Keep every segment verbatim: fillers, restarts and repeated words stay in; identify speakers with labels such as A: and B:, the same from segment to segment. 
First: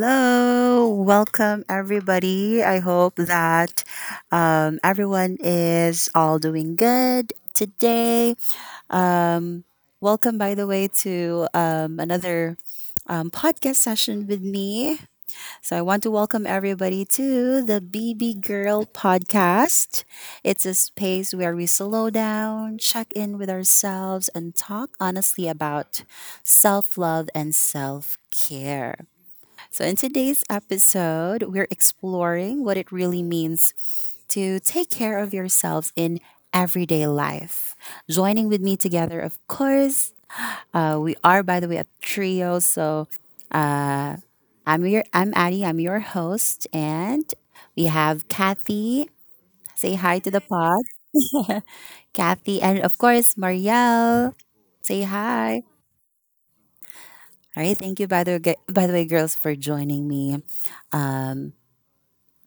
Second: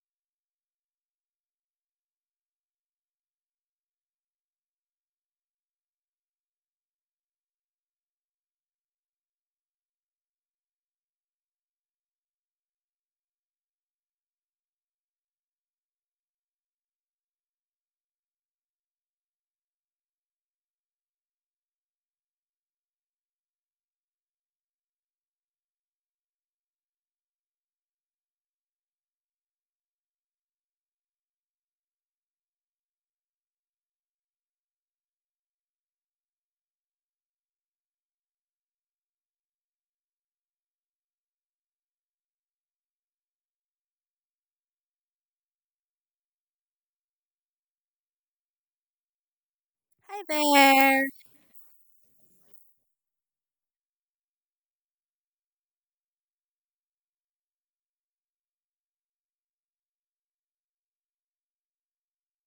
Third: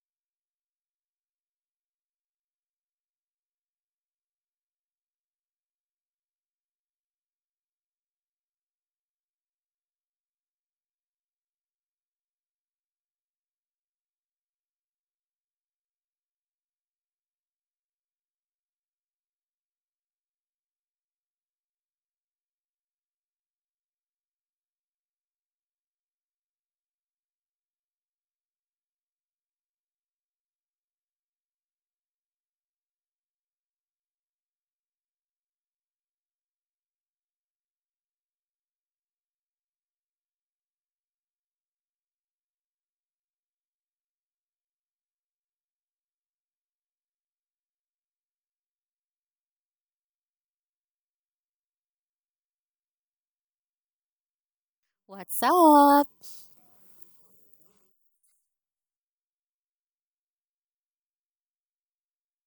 A: hello. Welcome, everybody. I hope that um, everyone is all doing good today. Welcome, by the way, to um, another um, podcast session with me. So, I want to welcome everybody to the B B Girl podcast. It's a space where we slow down, check in with ourselves, and talk honestly about self love and self care. So, in today's episode, we're exploring what it really means to take care of yourselves in everyday life. Joining with me together, of course, uh, we are, by the way, a trio. So, I'm your, I'm Addie, I'm your host, and we have Kathy. Say hi
B: Hi
A: to the pod,
B: there.
A: Kathy, and of course, Marielle. Say
C: What's
A: hi.
C: up?
A: All right, thank you by the way, gu- by the way, girls, for joining me. Um.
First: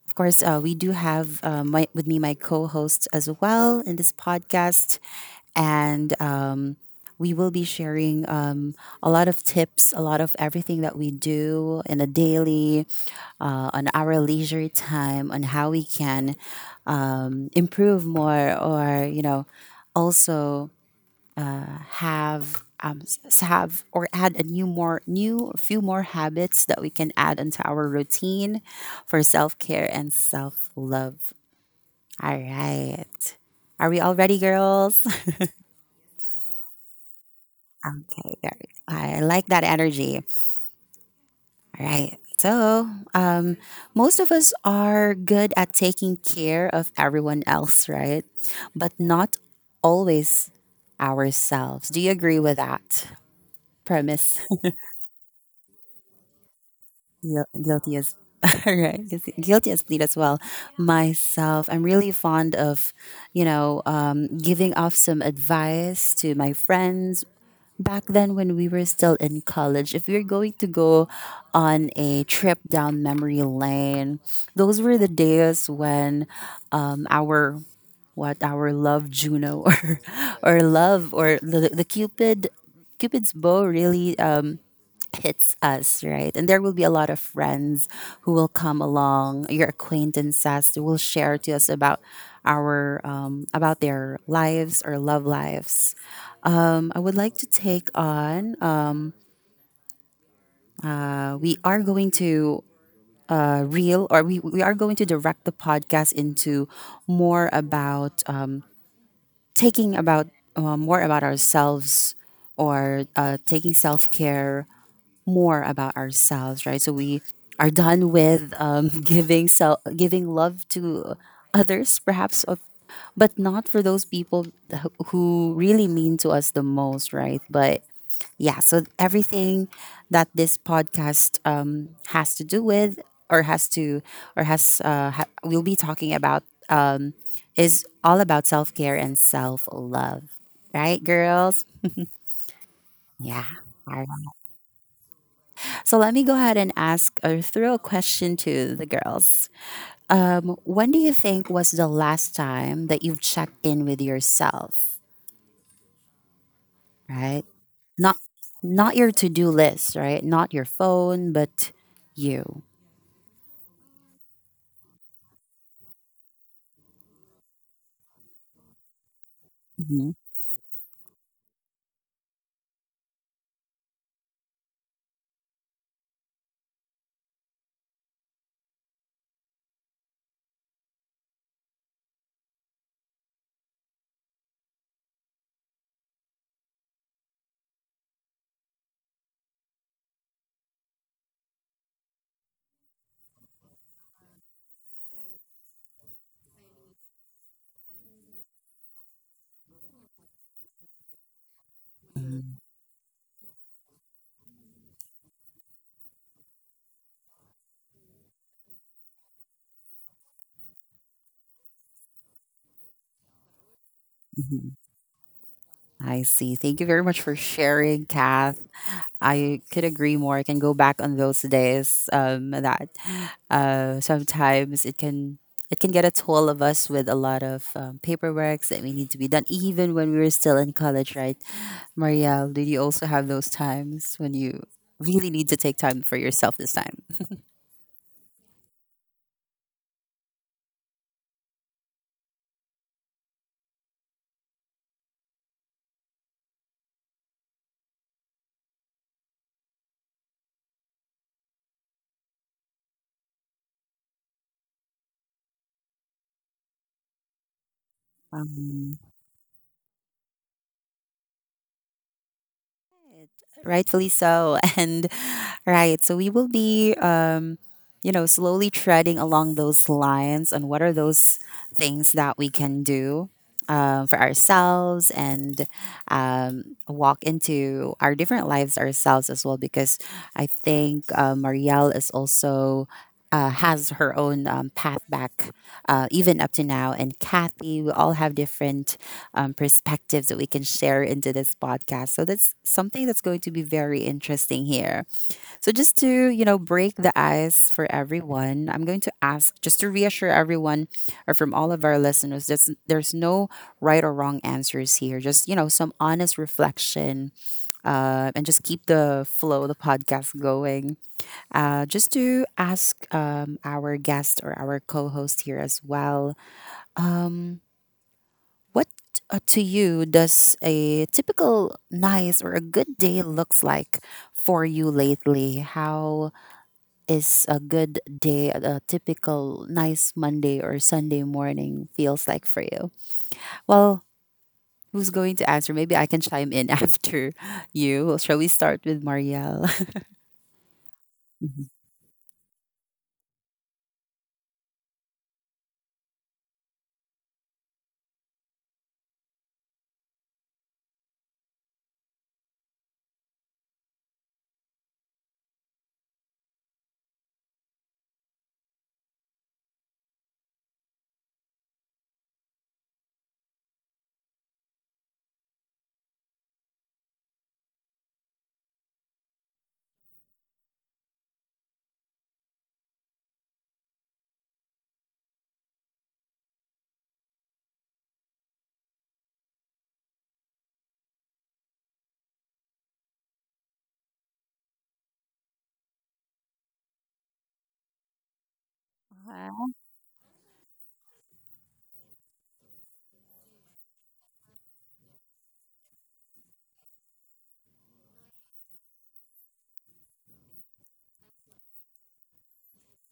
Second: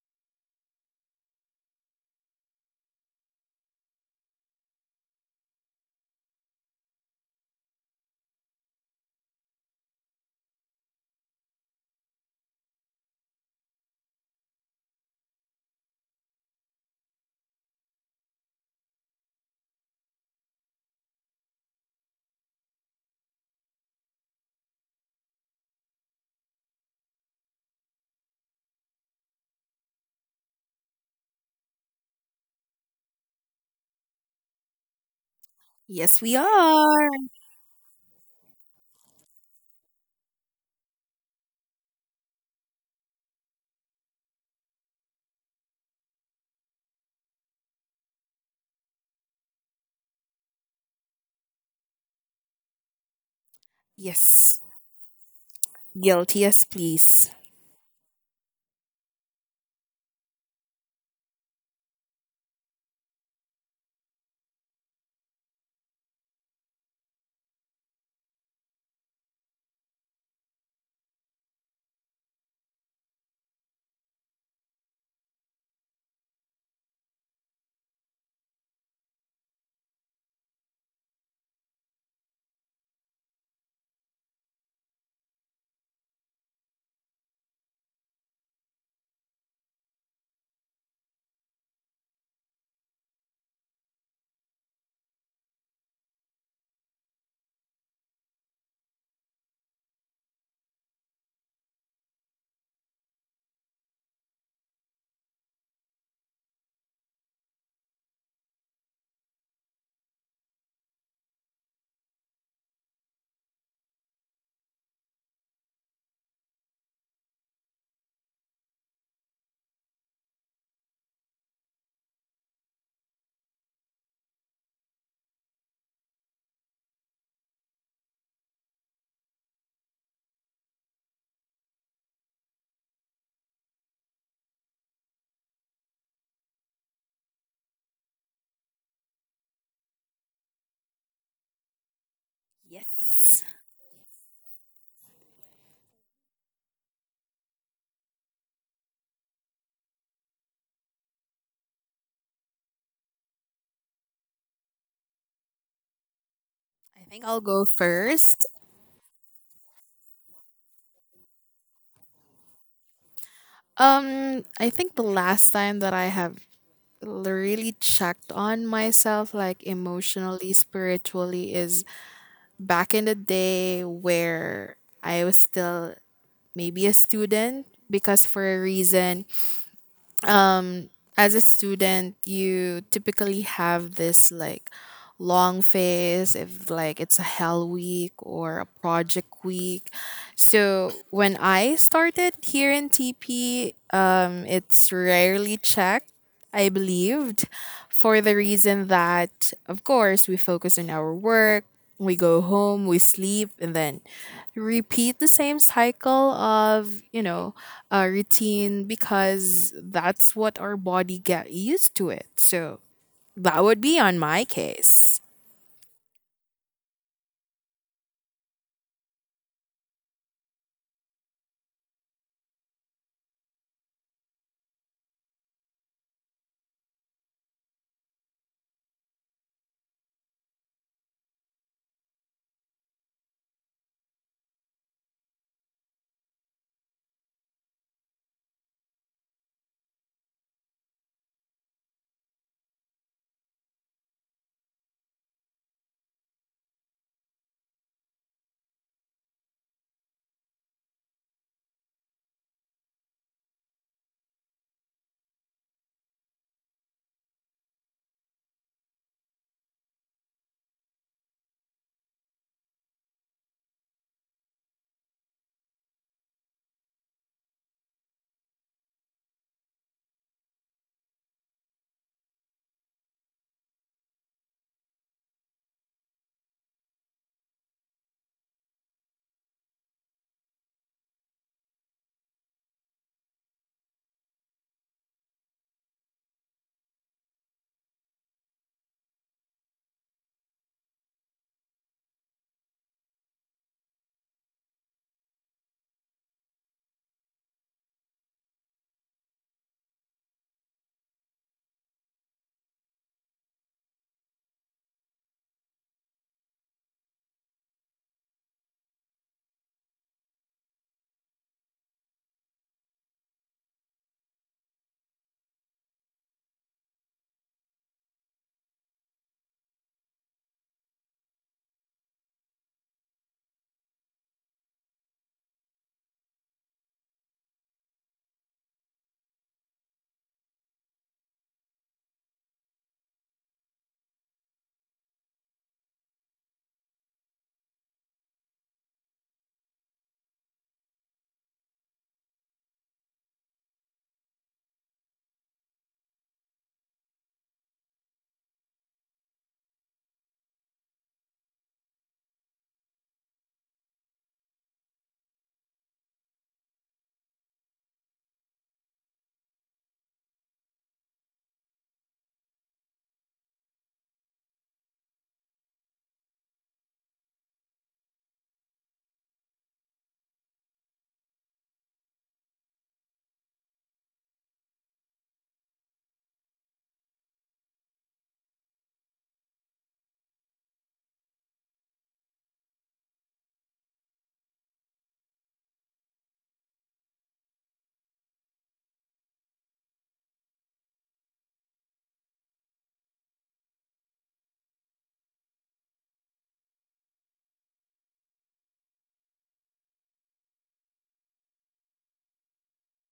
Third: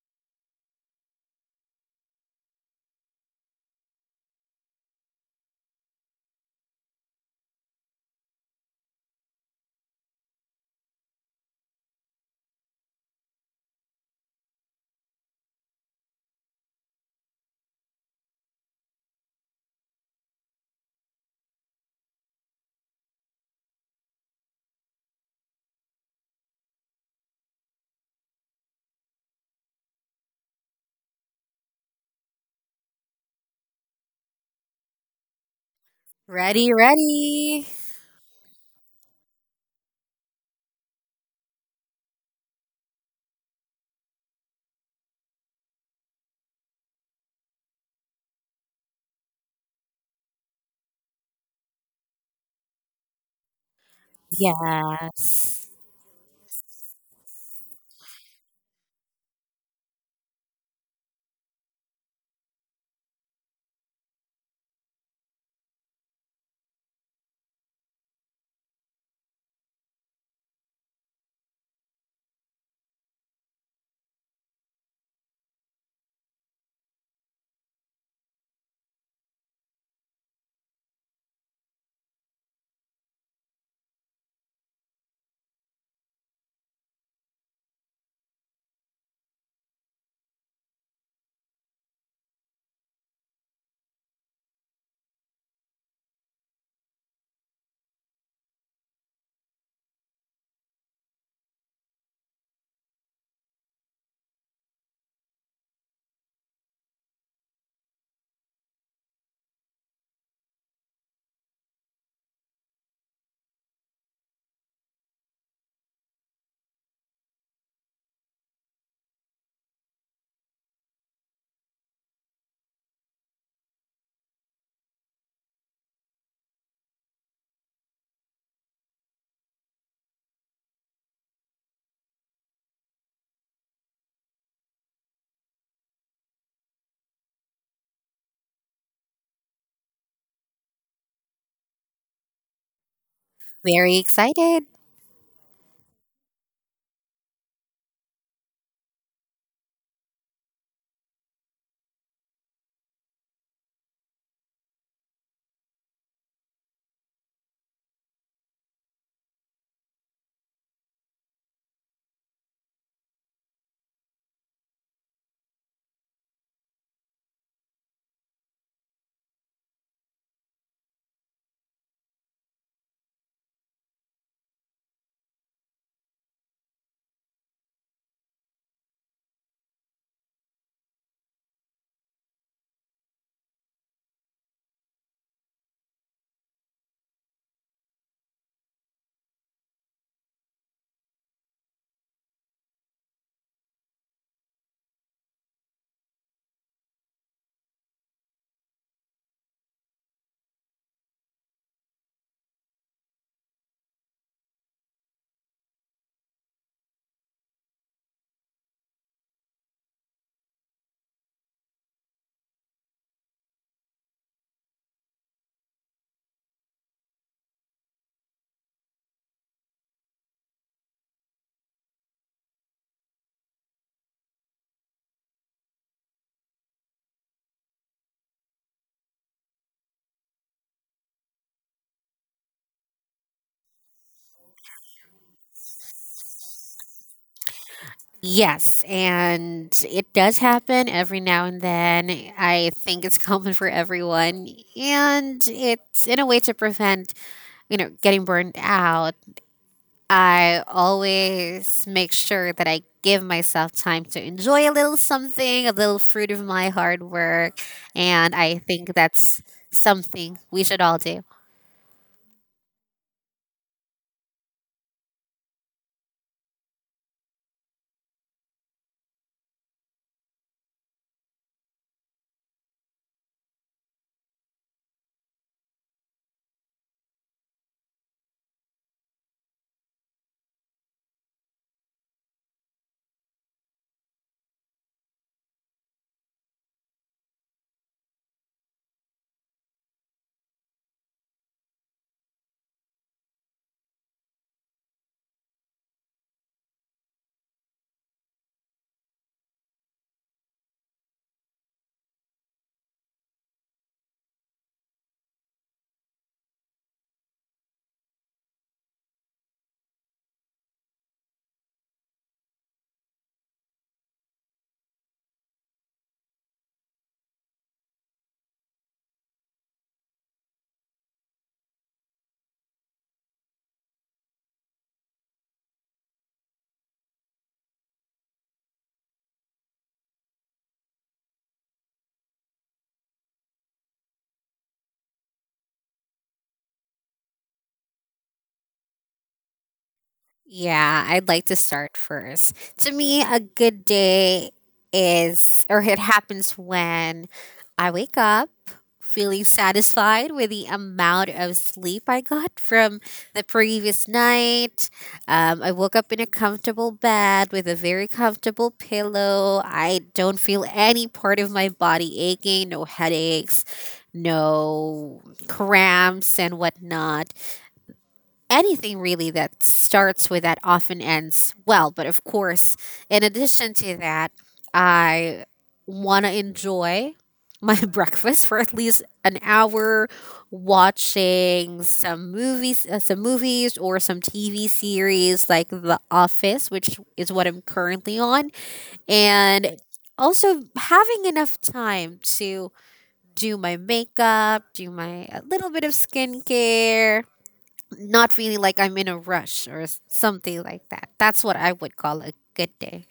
A: Of course, uh, we do have uh, my, with me my co host as well in this podcast. And um, we will be sharing um, a lot of tips, a lot of everything that we do in a daily, uh, on our leisure time, on how we can um, improve more or, you know, also have um, s- have or add a new more new few more habits that we can add into our routine for self care and self love. All right, are we all ready, girls?
B: Yes, we
C: Ready,
B: are.
C: ready.
A: Okay, there. I like that energy. All right. So, um, most of us are good at taking care of everyone else, right? But not always ourselves. Do you agree with that premise?
B: Yes.
C: Yes.
B: Guilty as please.
A: Guil- guilty as all right, guilty, guilty as plead as well. Myself, I'm really fond of, you know, um, giving off some advice to my friends back then when we were still in college. If we are going to go on a trip down memory lane, those were the days when, um, our, what, our love Juno or or love or the, the Cupid, Cupid's bow really uh, hits us, right? And there will be a lot of friends who will come along, your acquaintances who will share to us about our um, about their lives or love lives. Um, I would like to take on. Uh, we are going to uh, reel, or we we are going to direct the podcast into more about uh, taking about uh, more about ourselves or uh, taking self care more about ourselves, right? So we are done with um, giving self giving love to others, perhaps, of, but not for those people th- who really mean to us the most, right? But yeah, so everything that this podcast um, has to do with, or has to, or has, uh, ha- we'll be talking about. Um, is all about self care and self love. Right, girls?
B: Yes.
A: Yeah.
C: Very
A: All right.
C: excited.
A: So let me go ahead and ask or throw a question to the girls. Um, when do you think was the last time that you've checked in with yourself?
B: I think I'll
A: Right?
B: go
A: Not
B: first.
A: not your to do list, right? Not your phone, but you.
B: Um, I think the last time that I have l- really checked on myself, like
A: Mhm.
B: emotionally, spiritually, is back in the day where I was still maybe a student, because for a reason, as a student you typically have this like long phase if like it's a hell week or a project week. So when I started here in TP, um it's rarely checked, I believed, for the reason that of course we focus on our work, we go home, we sleep, and then repeat the same cycle of you know uh, routine, because that's what our body get used to it. So that would be on my
A: Mhm.
B: case.
A: I see. Thank you very much for sharing, Kath. I could agree more. I can go back on those days um, that uh, sometimes it can it can get a toll of us with a lot of um, paperwork that we need to be done, even when we were still in college, right? Marielle, did you also have those times when you really need to take time for yourself this time?
C: Yes, and it does happen every now and then. I think it's common for everyone, and it's in a way to prevent, you know, getting burned out. I always make sure that I give myself time to enjoy a little something, a little fruit of my hard work, and I think
A: Um,
C: that's something we should all do.
A: Right. Rightfully so, and right, so we will be, um you know, slowly treading along those lines on what are those things that we can do um, for ourselves and um, walk into our different lives ourselves as well, because I think uh, Marielle is also uh, has her own um, path back uh, even up to now, and Kathy, we all have different um, perspectives that we can share into this podcast. So that's something that's going to be very interesting here. So just to, you know, break the ice for everyone, I'm going to ask, just to reassure everyone or from all of our listeners, that there's no right or wrong answers here. Just, you know, some honest reflection, uh, and just keep the flow, the podcast going. Uh, just to ask um, our guest or our co host here as well. Um, what uh, to you does a typical nice or a good day looks like for you lately? How is a good day, a typical nice Monday or Sunday morning feels like for you? Well, who's going to answer? Maybe I can chime in after you. Shall we start with Marielle?
C: Yeah, I'd like to start first. To me, a good day is, or it happens when I wake up feeling satisfied with the amount of sleep I got from the previous night. Um, I woke up in a comfortable bed with a very comfortable pillow. I don't feel any part of my body aching, no headaches, no cramps, and whatnot anything really that starts with that often ends well. But of course, in addition to that, I want to enjoy my breakfast for at least an hour watching some movies uh, some movies or some T V series like The Office, which is what I'm currently on, and also having enough time to do my makeup, do my a little bit of skincare, not feeling like I'm in a rush or s- something like that. That's what I would call a good day.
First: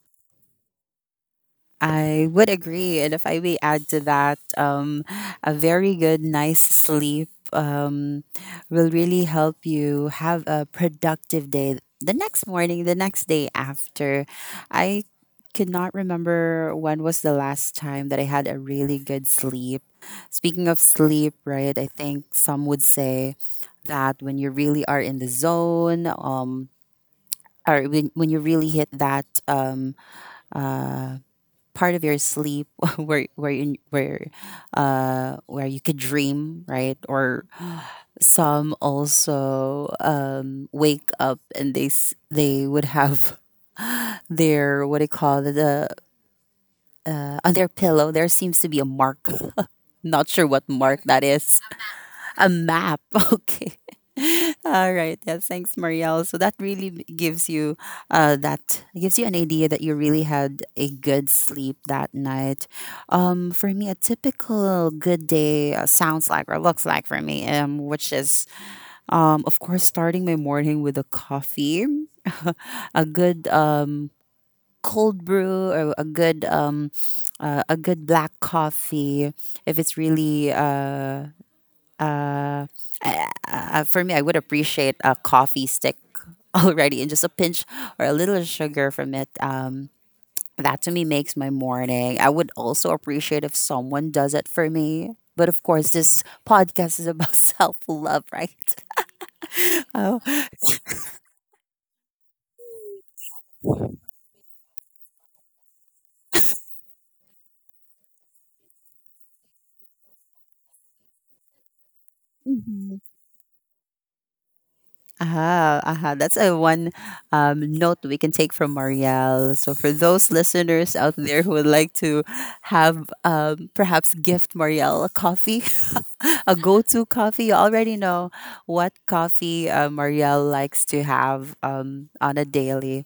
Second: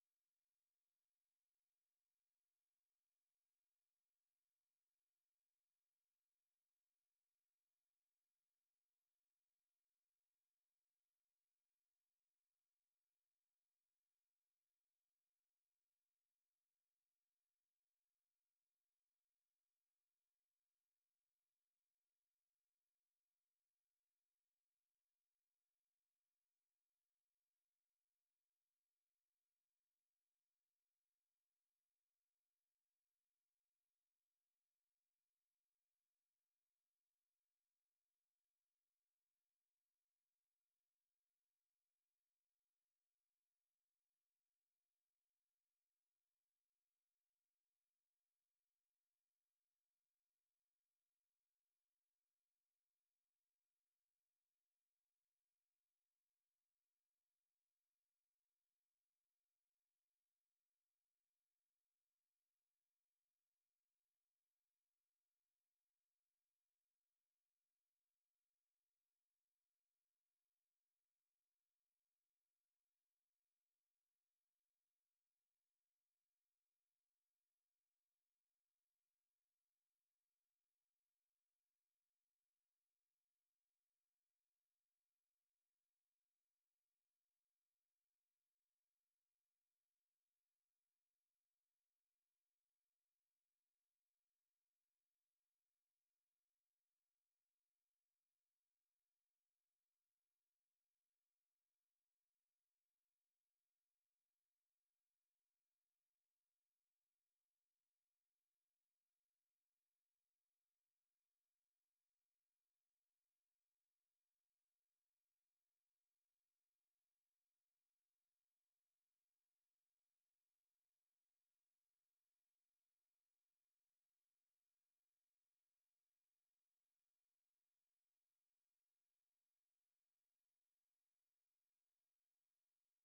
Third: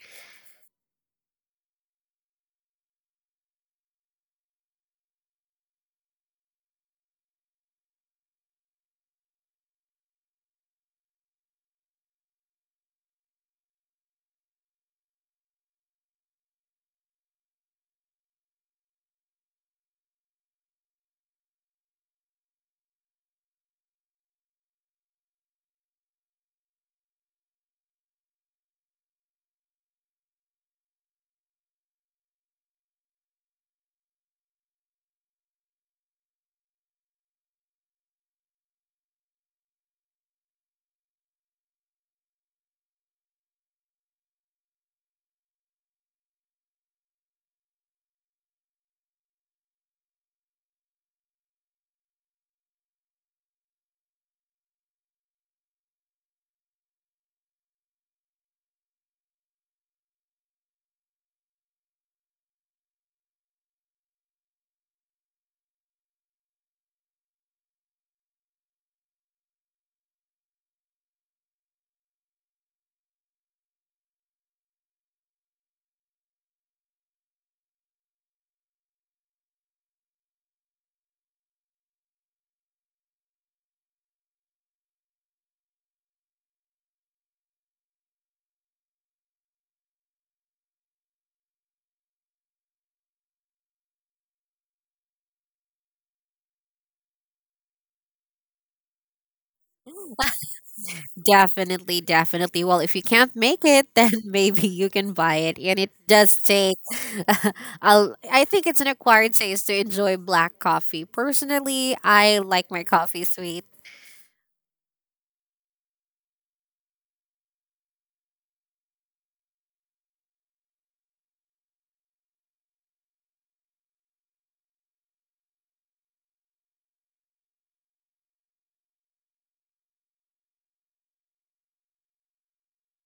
A: I would agree. And if I may add to that, um, a very good nice sleep um, will really help you have a productive day the next morning, the next day after. I could not remember when was the last time that I had a really good sleep. Speaking of sleep, right, I think some would say that when you really are in the zone, um, or when, when you really hit that. Um, part of your sleep where where you, where uh where you could dream, right, or some also um wake up and they s- they would have their, what do you call it, the uh, on their pillow there seems to be a mark, not sure what mark that is, a map. Okay. All right. Yeah. Thanks, Marielle. So that really b- gives you uh, that gives you an idea that you really had a good sleep that night. Um, for me, a typical good day uh, sounds like or looks like for me, um, which is um, of course starting my morning with a coffee, a good um, cold brew or a good um, uh, a good black coffee if it's really. Uh, uh, I, I, for me, I would appreciate a coffee stick already and just a pinch or a little sugar from it. Um, that to me makes my morning. I would also appreciate if someone does it for me. But of course, this podcast is about self love, right? Oh,
C: Definitely, definitely. Well, if you can't make it, then maybe you can buy it. And it does take, I'll, I think it's an acquired taste to enjoy black coffee. Personally, I like my
A: mhm.
C: coffee sweet.
A: Aha, aha. That's a one um, note we can take from Marielle. So for those listeners out there who would like to have um, perhaps gift Marielle a coffee, a go-to coffee. You already know what coffee uh, Marielle likes to have um, on a daily.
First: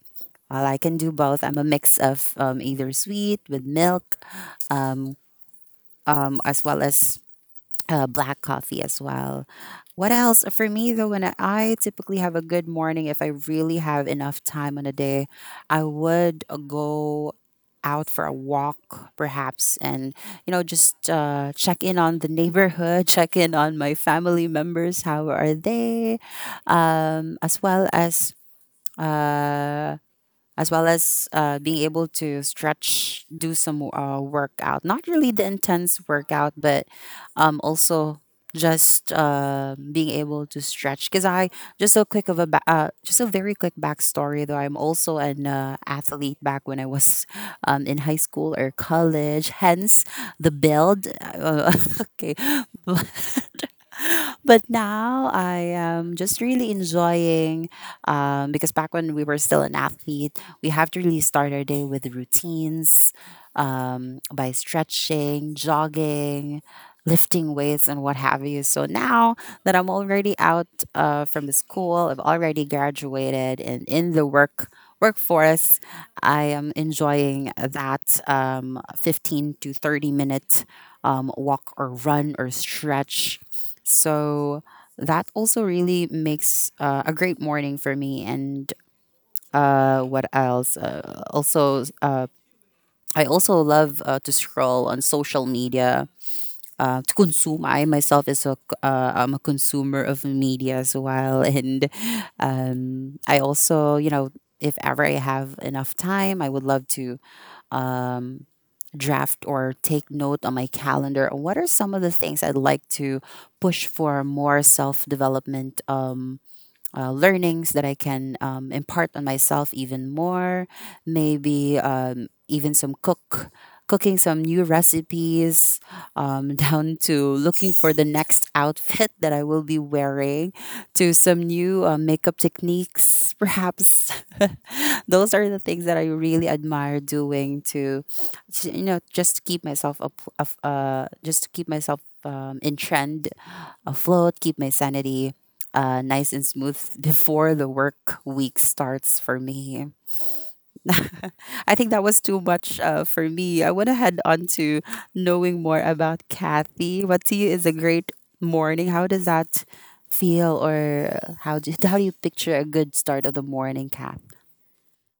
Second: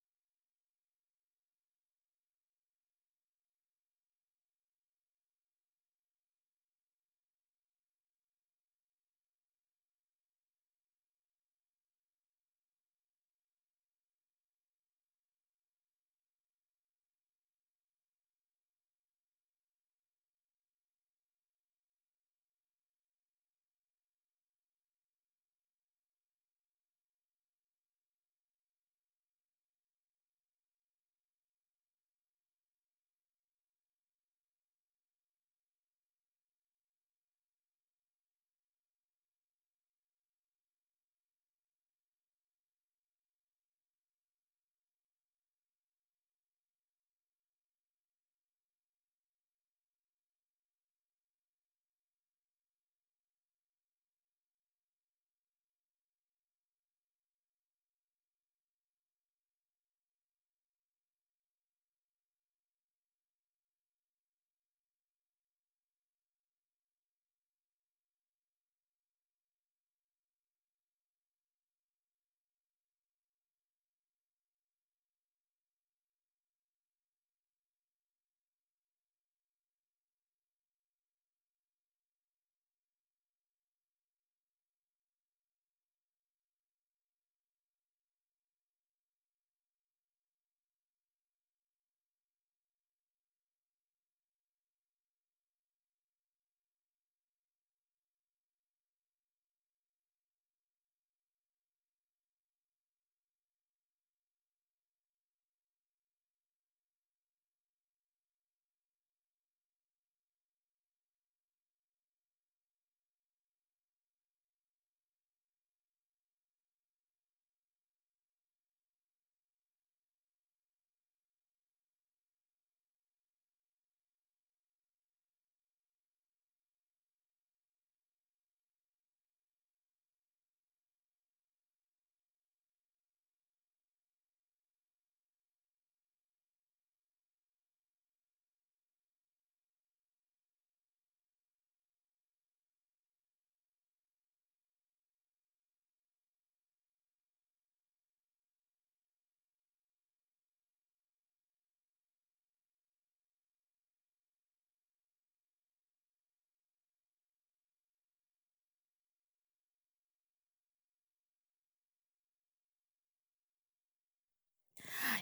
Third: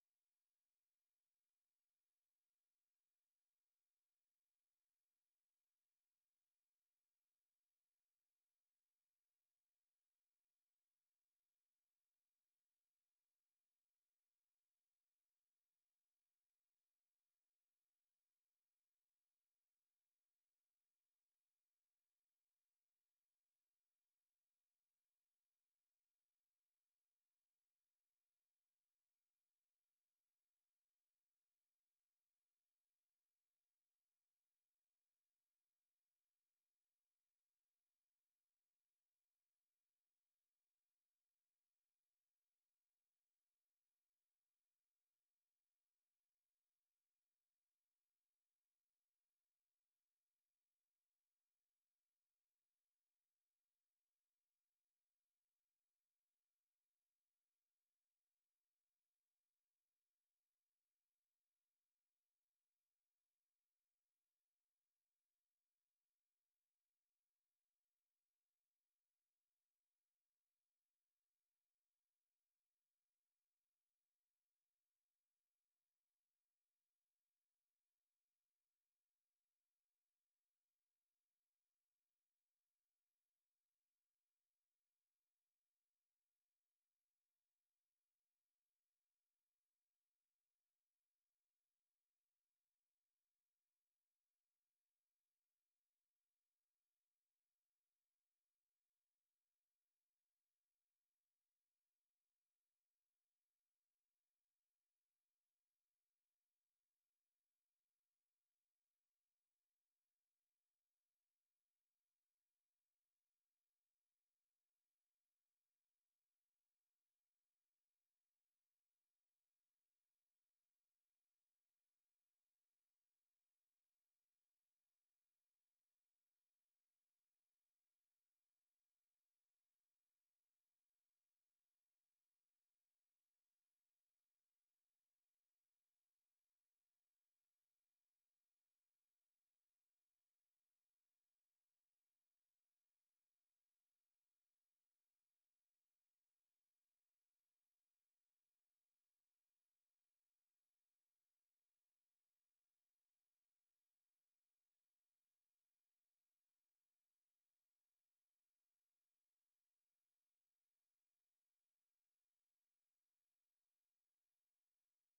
A: Well, I can do both. I'm a mix of um, either sweet with milk, um, um, as well as uh, black coffee as well. What else? For me, though, when I typically have a good morning, if I really have enough time on a day, I would uh, go out for a walk, perhaps, and you know, just uh, check in on the neighborhood, check in on my family members. How are they? Um, as well as. Uh, as well as uh, being able to stretch, do some uh, workout. Not really the intense workout, but um, also just uh, being able to stretch. Because I just so quick of a ba- uh, just a very quick backstory though. I'm also an uh, athlete back when I was um, in high school or college. Hence the build. Uh, okay, but. But now I am just really enjoying um, because back when we were still an athlete, we have to really start our day with routines um, by stretching, jogging, lifting weights, and what have you. So now that I'm already out uh, from the school, I've already graduated and in the work workforce, I am enjoying that um, fifteen to thirty minute um, walk or run or stretch, so that also really makes uh, a great morning for me. And uh, what else? Uh, also, uh, I also love uh, to scroll on social media. Uh, to consume, I myself is a c- uh, I'm a consumer of media as well, and um, I also, you know, if ever I have enough time, I would love to um, draft or take note on my calendar on what are some of the things I'd like to push for more self development um, uh, learnings that I can um, impart on myself even more. Maybe um, even some cook, cooking some new recipes, um, down to looking for the next outfit that I will be wearing, to some new uh, makeup techniques, perhaps. Those are the things that I really admire doing to, you know, just to keep myself up, up uh, just to keep myself um, in trend, afloat, keep my sanity uh, nice and smooth before the work week starts for me. I think that was too much uh, for me. I want to head on to knowing more about Kathy. What to you is a great morning? How does that feel, or how do how do you picture a good start of the morning, Kath?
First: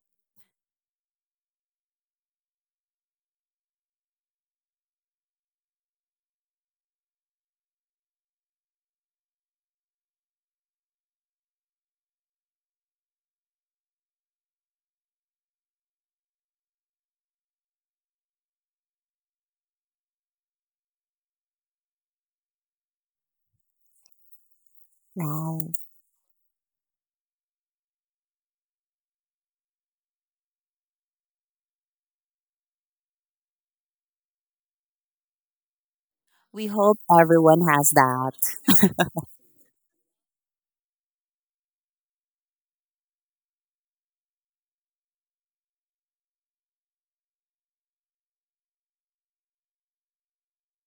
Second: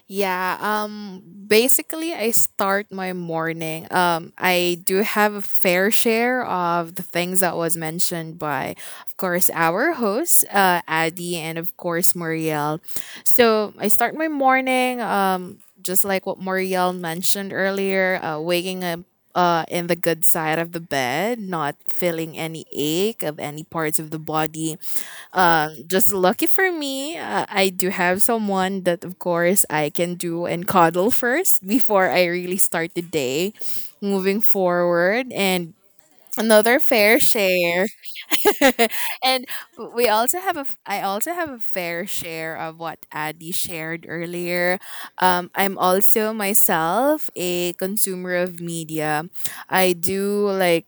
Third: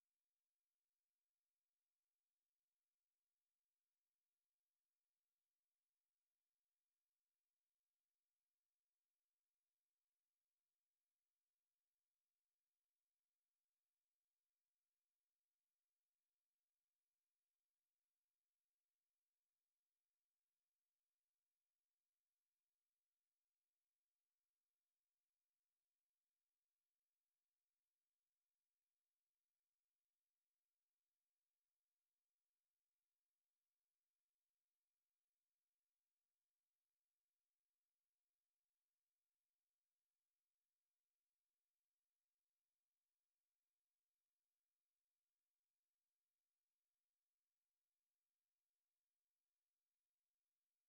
B: Yeah, um basically I start my morning. Um I do have a fair share of the things that was mentioned by of course our host, uh Addy, and of course Marielle. So I start my morning um just like what Marielle mentioned earlier, uh waking up uh, in the good side of the bed, not feeling any ache of any parts of the body, um
A: Wow.
B: just lucky for me, uh, I do have someone that of course I can do and cuddle first before I really start the day, moving forward. And
A: We
B: another
A: hope
B: fair
A: everyone
B: share
A: has that.
B: and we also have a. I also have a fair share of what Adi shared earlier. um, I'm also myself a consumer of media. I do like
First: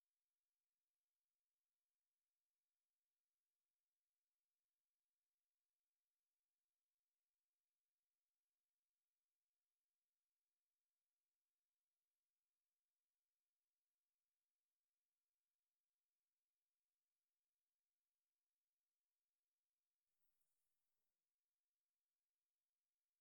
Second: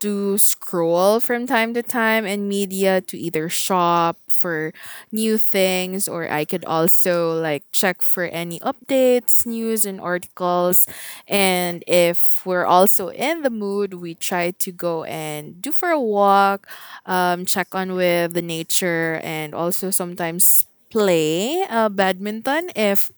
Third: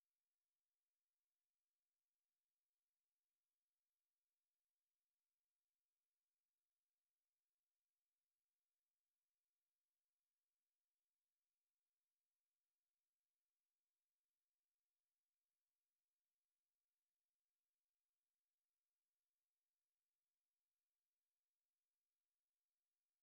B: to scroll from time to time in media to either shop for new things, or I could also like check for any updates, news and articles. And if we're also in the mood, we try to go and do for a walk, um, check on with the nature, and also sometimes play uh, badminton if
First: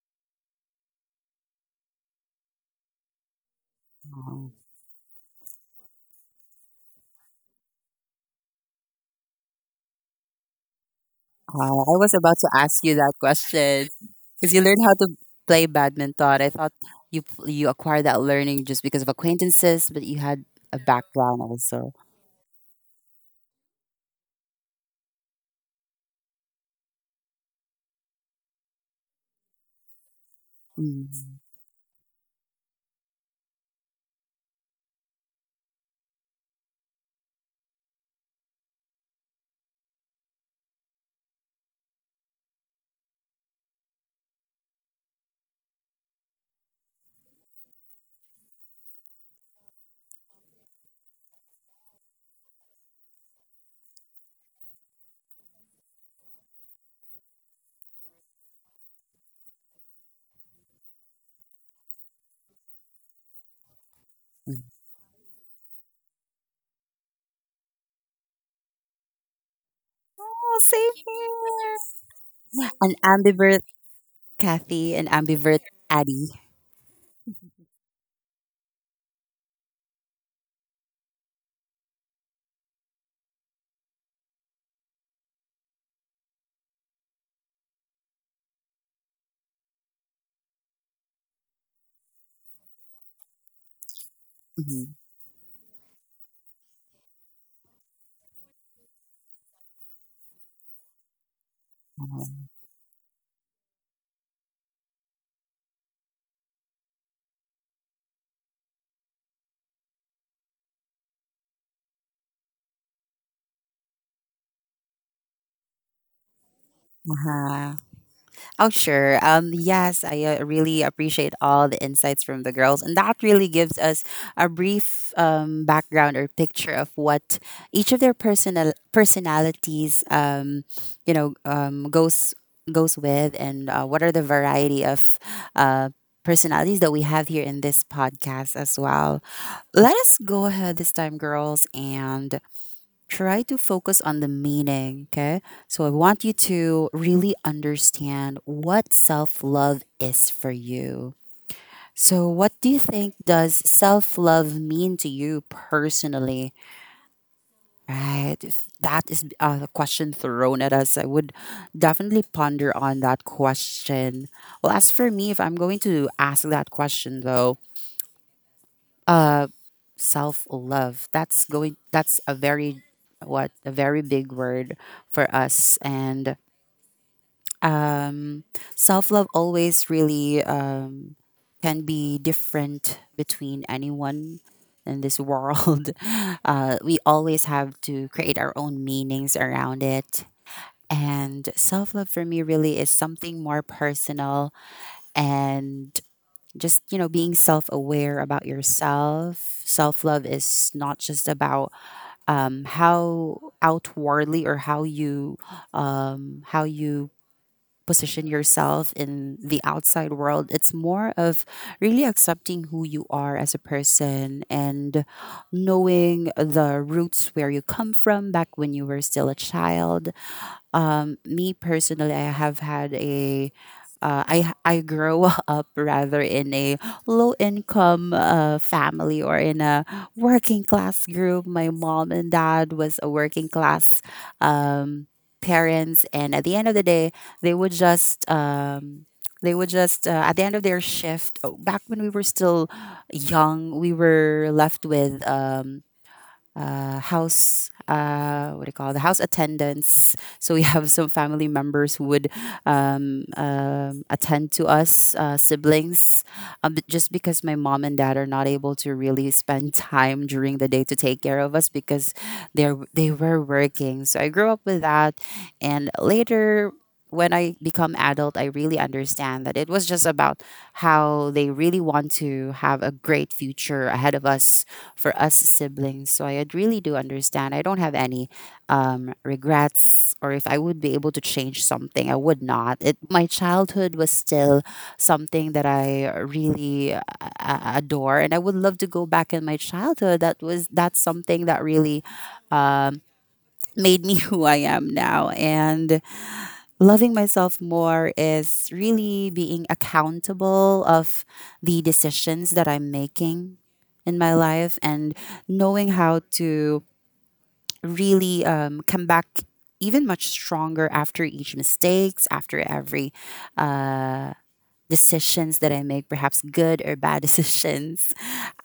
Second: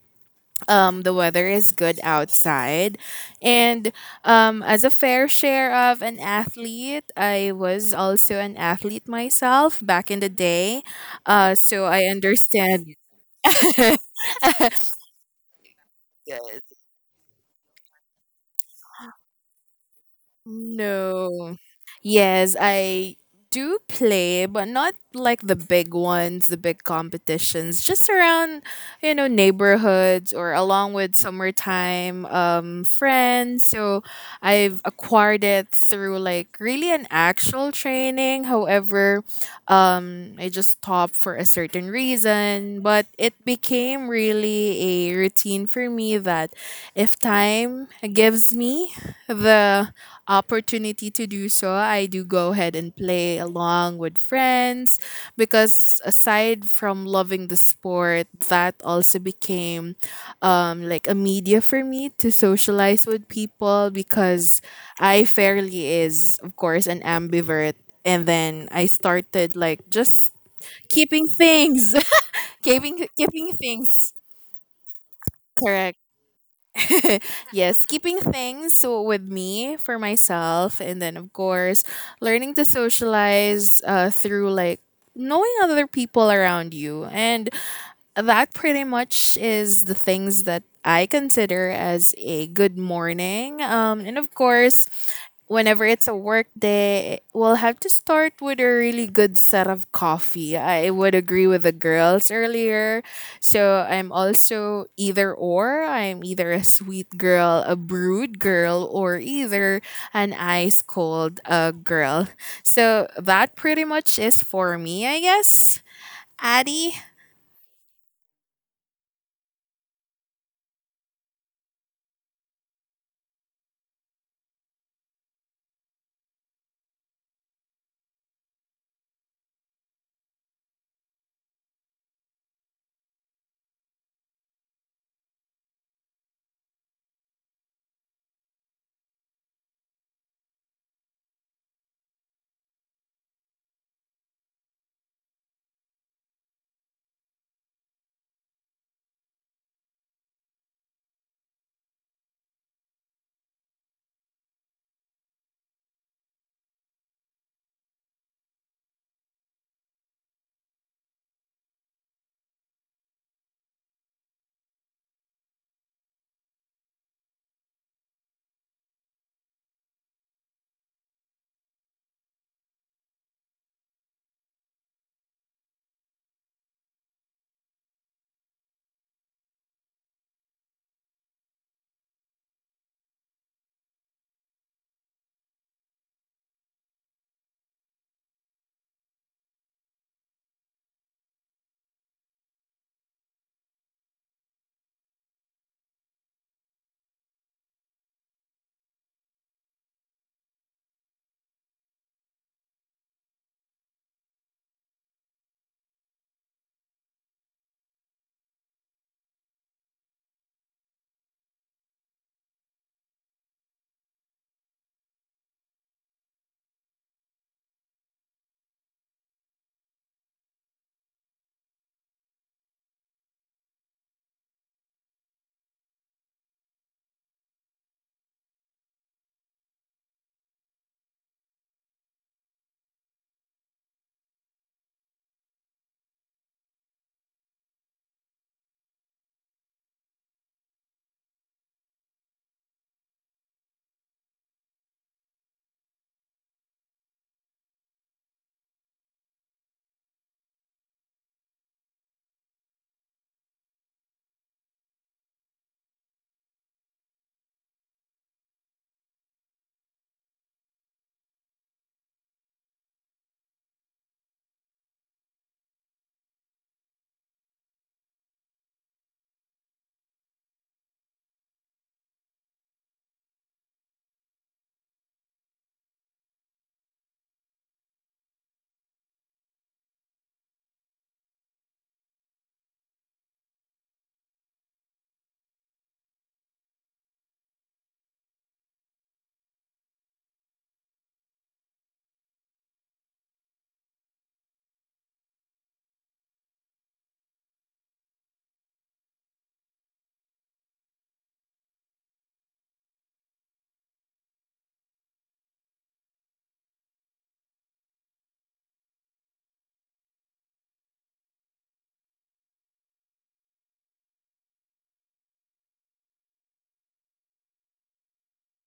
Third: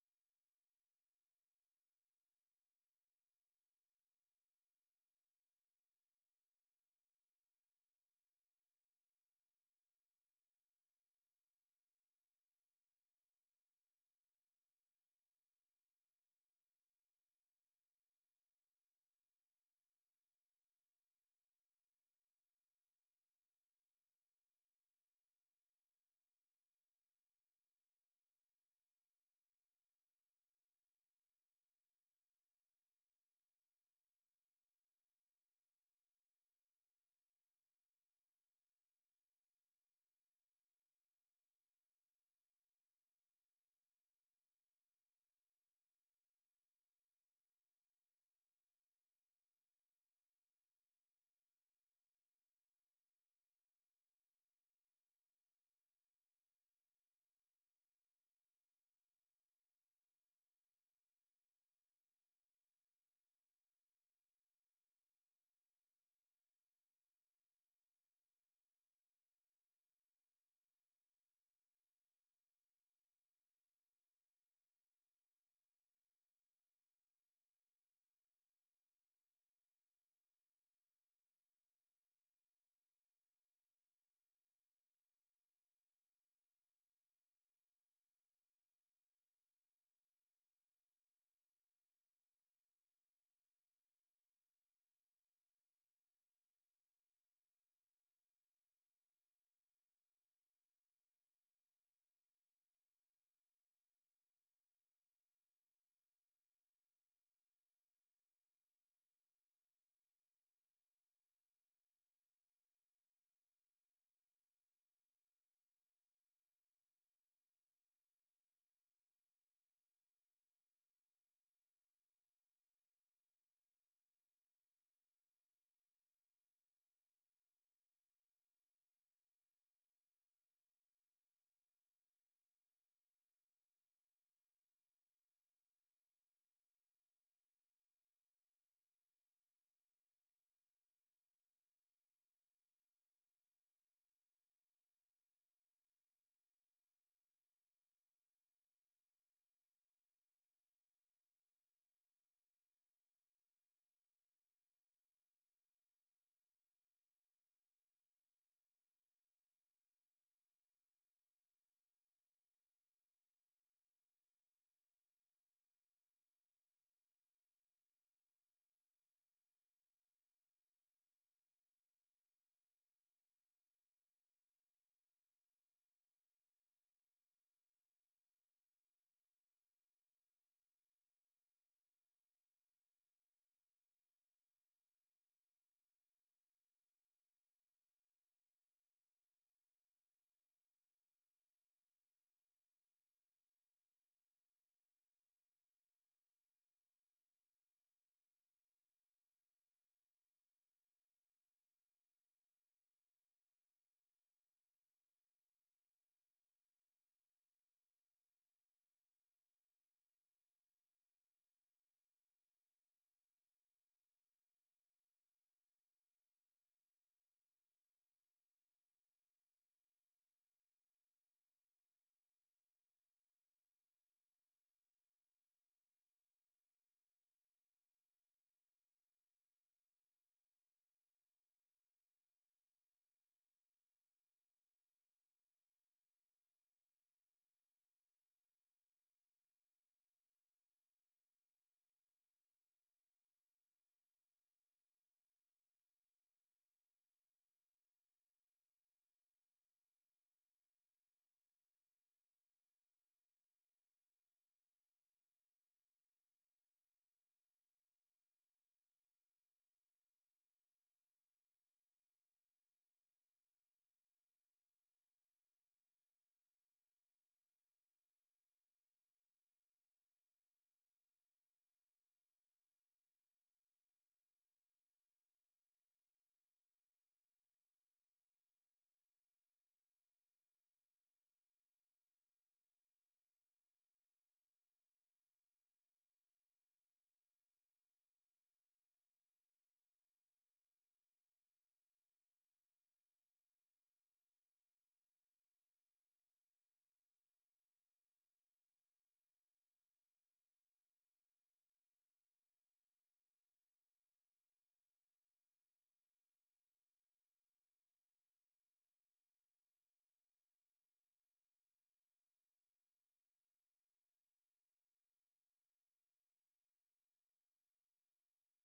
B: um, the weather is good outside. And
A: Oh,
B: um, as a fair share of an athlete, I was also an athlete myself back in the day. Uh,
A: I
B: so I
A: was about to ask
B: understand.
A: you that question. Because you learned how to play badminton. I thought you you acquired that learning just because of acquaintances, but you had a background
B: No.
A: also.
B: Yes, I do play, but not like the big ones, the big competitions, just around, you know, neighborhoods or along with
A: Mm.
B: summertime um friends. So I've acquired it through like really an actual training. However, um I just stopped for a certain reason, but it became really a routine for me that if time gives me the opportunity to do so, I do go ahead and play along with friends, because aside from loving the sport, that also became um, like a media for me to socialize with people, because I fairly is, of course, an ambivert. And then I started like just
A: Oh, same
B: keeping things,
A: here. An
B: keeping, keeping
A: ambivert
B: things
A: Kathy, an ambivert
B: correct.
A: Addie.
B: Yes, keeping things so with me for myself, and then of course, learning to socialize uh, through like knowing other people around you, and that pretty much is the things that I consider as a good morning. Um, and of course,
A: Mhm.
B: whenever it's a work day, we'll have to start with a really good set of coffee. I would agree with the girls earlier. So I'm also either or. I'm either a sweet girl, a brewed girl, or either an ice cold uh, girl. So that pretty much is for me, I guess. Addie?
A: Uh-huh. Oh, sure. Um, yes, I uh, really appreciate all the insights from the girls. And that really gives us a brief um, background or picture of what each of their personal personalities, um, you know, um, goes goes with, and uh, what are the variety of uh, personalities that we have here in this podcast as well. Let us go ahead this time, girls, and try to focus on the meaning, okay? So I want you to really understand what self love is for you. So, what do you think does self love mean to you personally? Right? If that is uh, a question thrown at us, I would definitely ponder on that question. Well, as for me, if I'm going to ask that question though, uh, self love, that's going, that's a very, what, a very big word for us. And um, self love always really um, can be different between anyone in this world. Uh, we always have to create our own meanings around it. And self love for me really is something more personal, and just, you know, being self aware about yourself. Self love is not just about um, how outwardly or how you um, how you position yourself in the outside world. It's more of really accepting who you are as a person and knowing the roots where you come from back when you were still a child um, Me personally, I have had a uh, I I grow up rather in a low income uh, family or in a working class group. My mom and dad was a working class um, parents, and at the end of the day, they would just um, they would just uh, at the end of their shift. oh, Back when we were still young, we were left with. Um, uh, house uh, what do you call, the house attendants, so we have some family members who would um, um attend to us uh, siblings, um, but just because my mom and dad are not able to really spend time during the day to take care of us because they're they were working. So I grew up with that, and later when I become adult, I really understand that it was just about how they really want to have a great future ahead of us, for us siblings. So I really do understand. I don't have any um, regrets, or if I would be able to change something, I would not. It My childhood was still something that I uh, really uh, adore, and I would love to go back in my childhood. That was that's something that really um, made me who I am now, and loving myself more is really being accountable of the decisions that I'm making in my life, and knowing how to really um, come back even much stronger after each mistakes, after every uh, decisions that I make, perhaps good or bad decisions.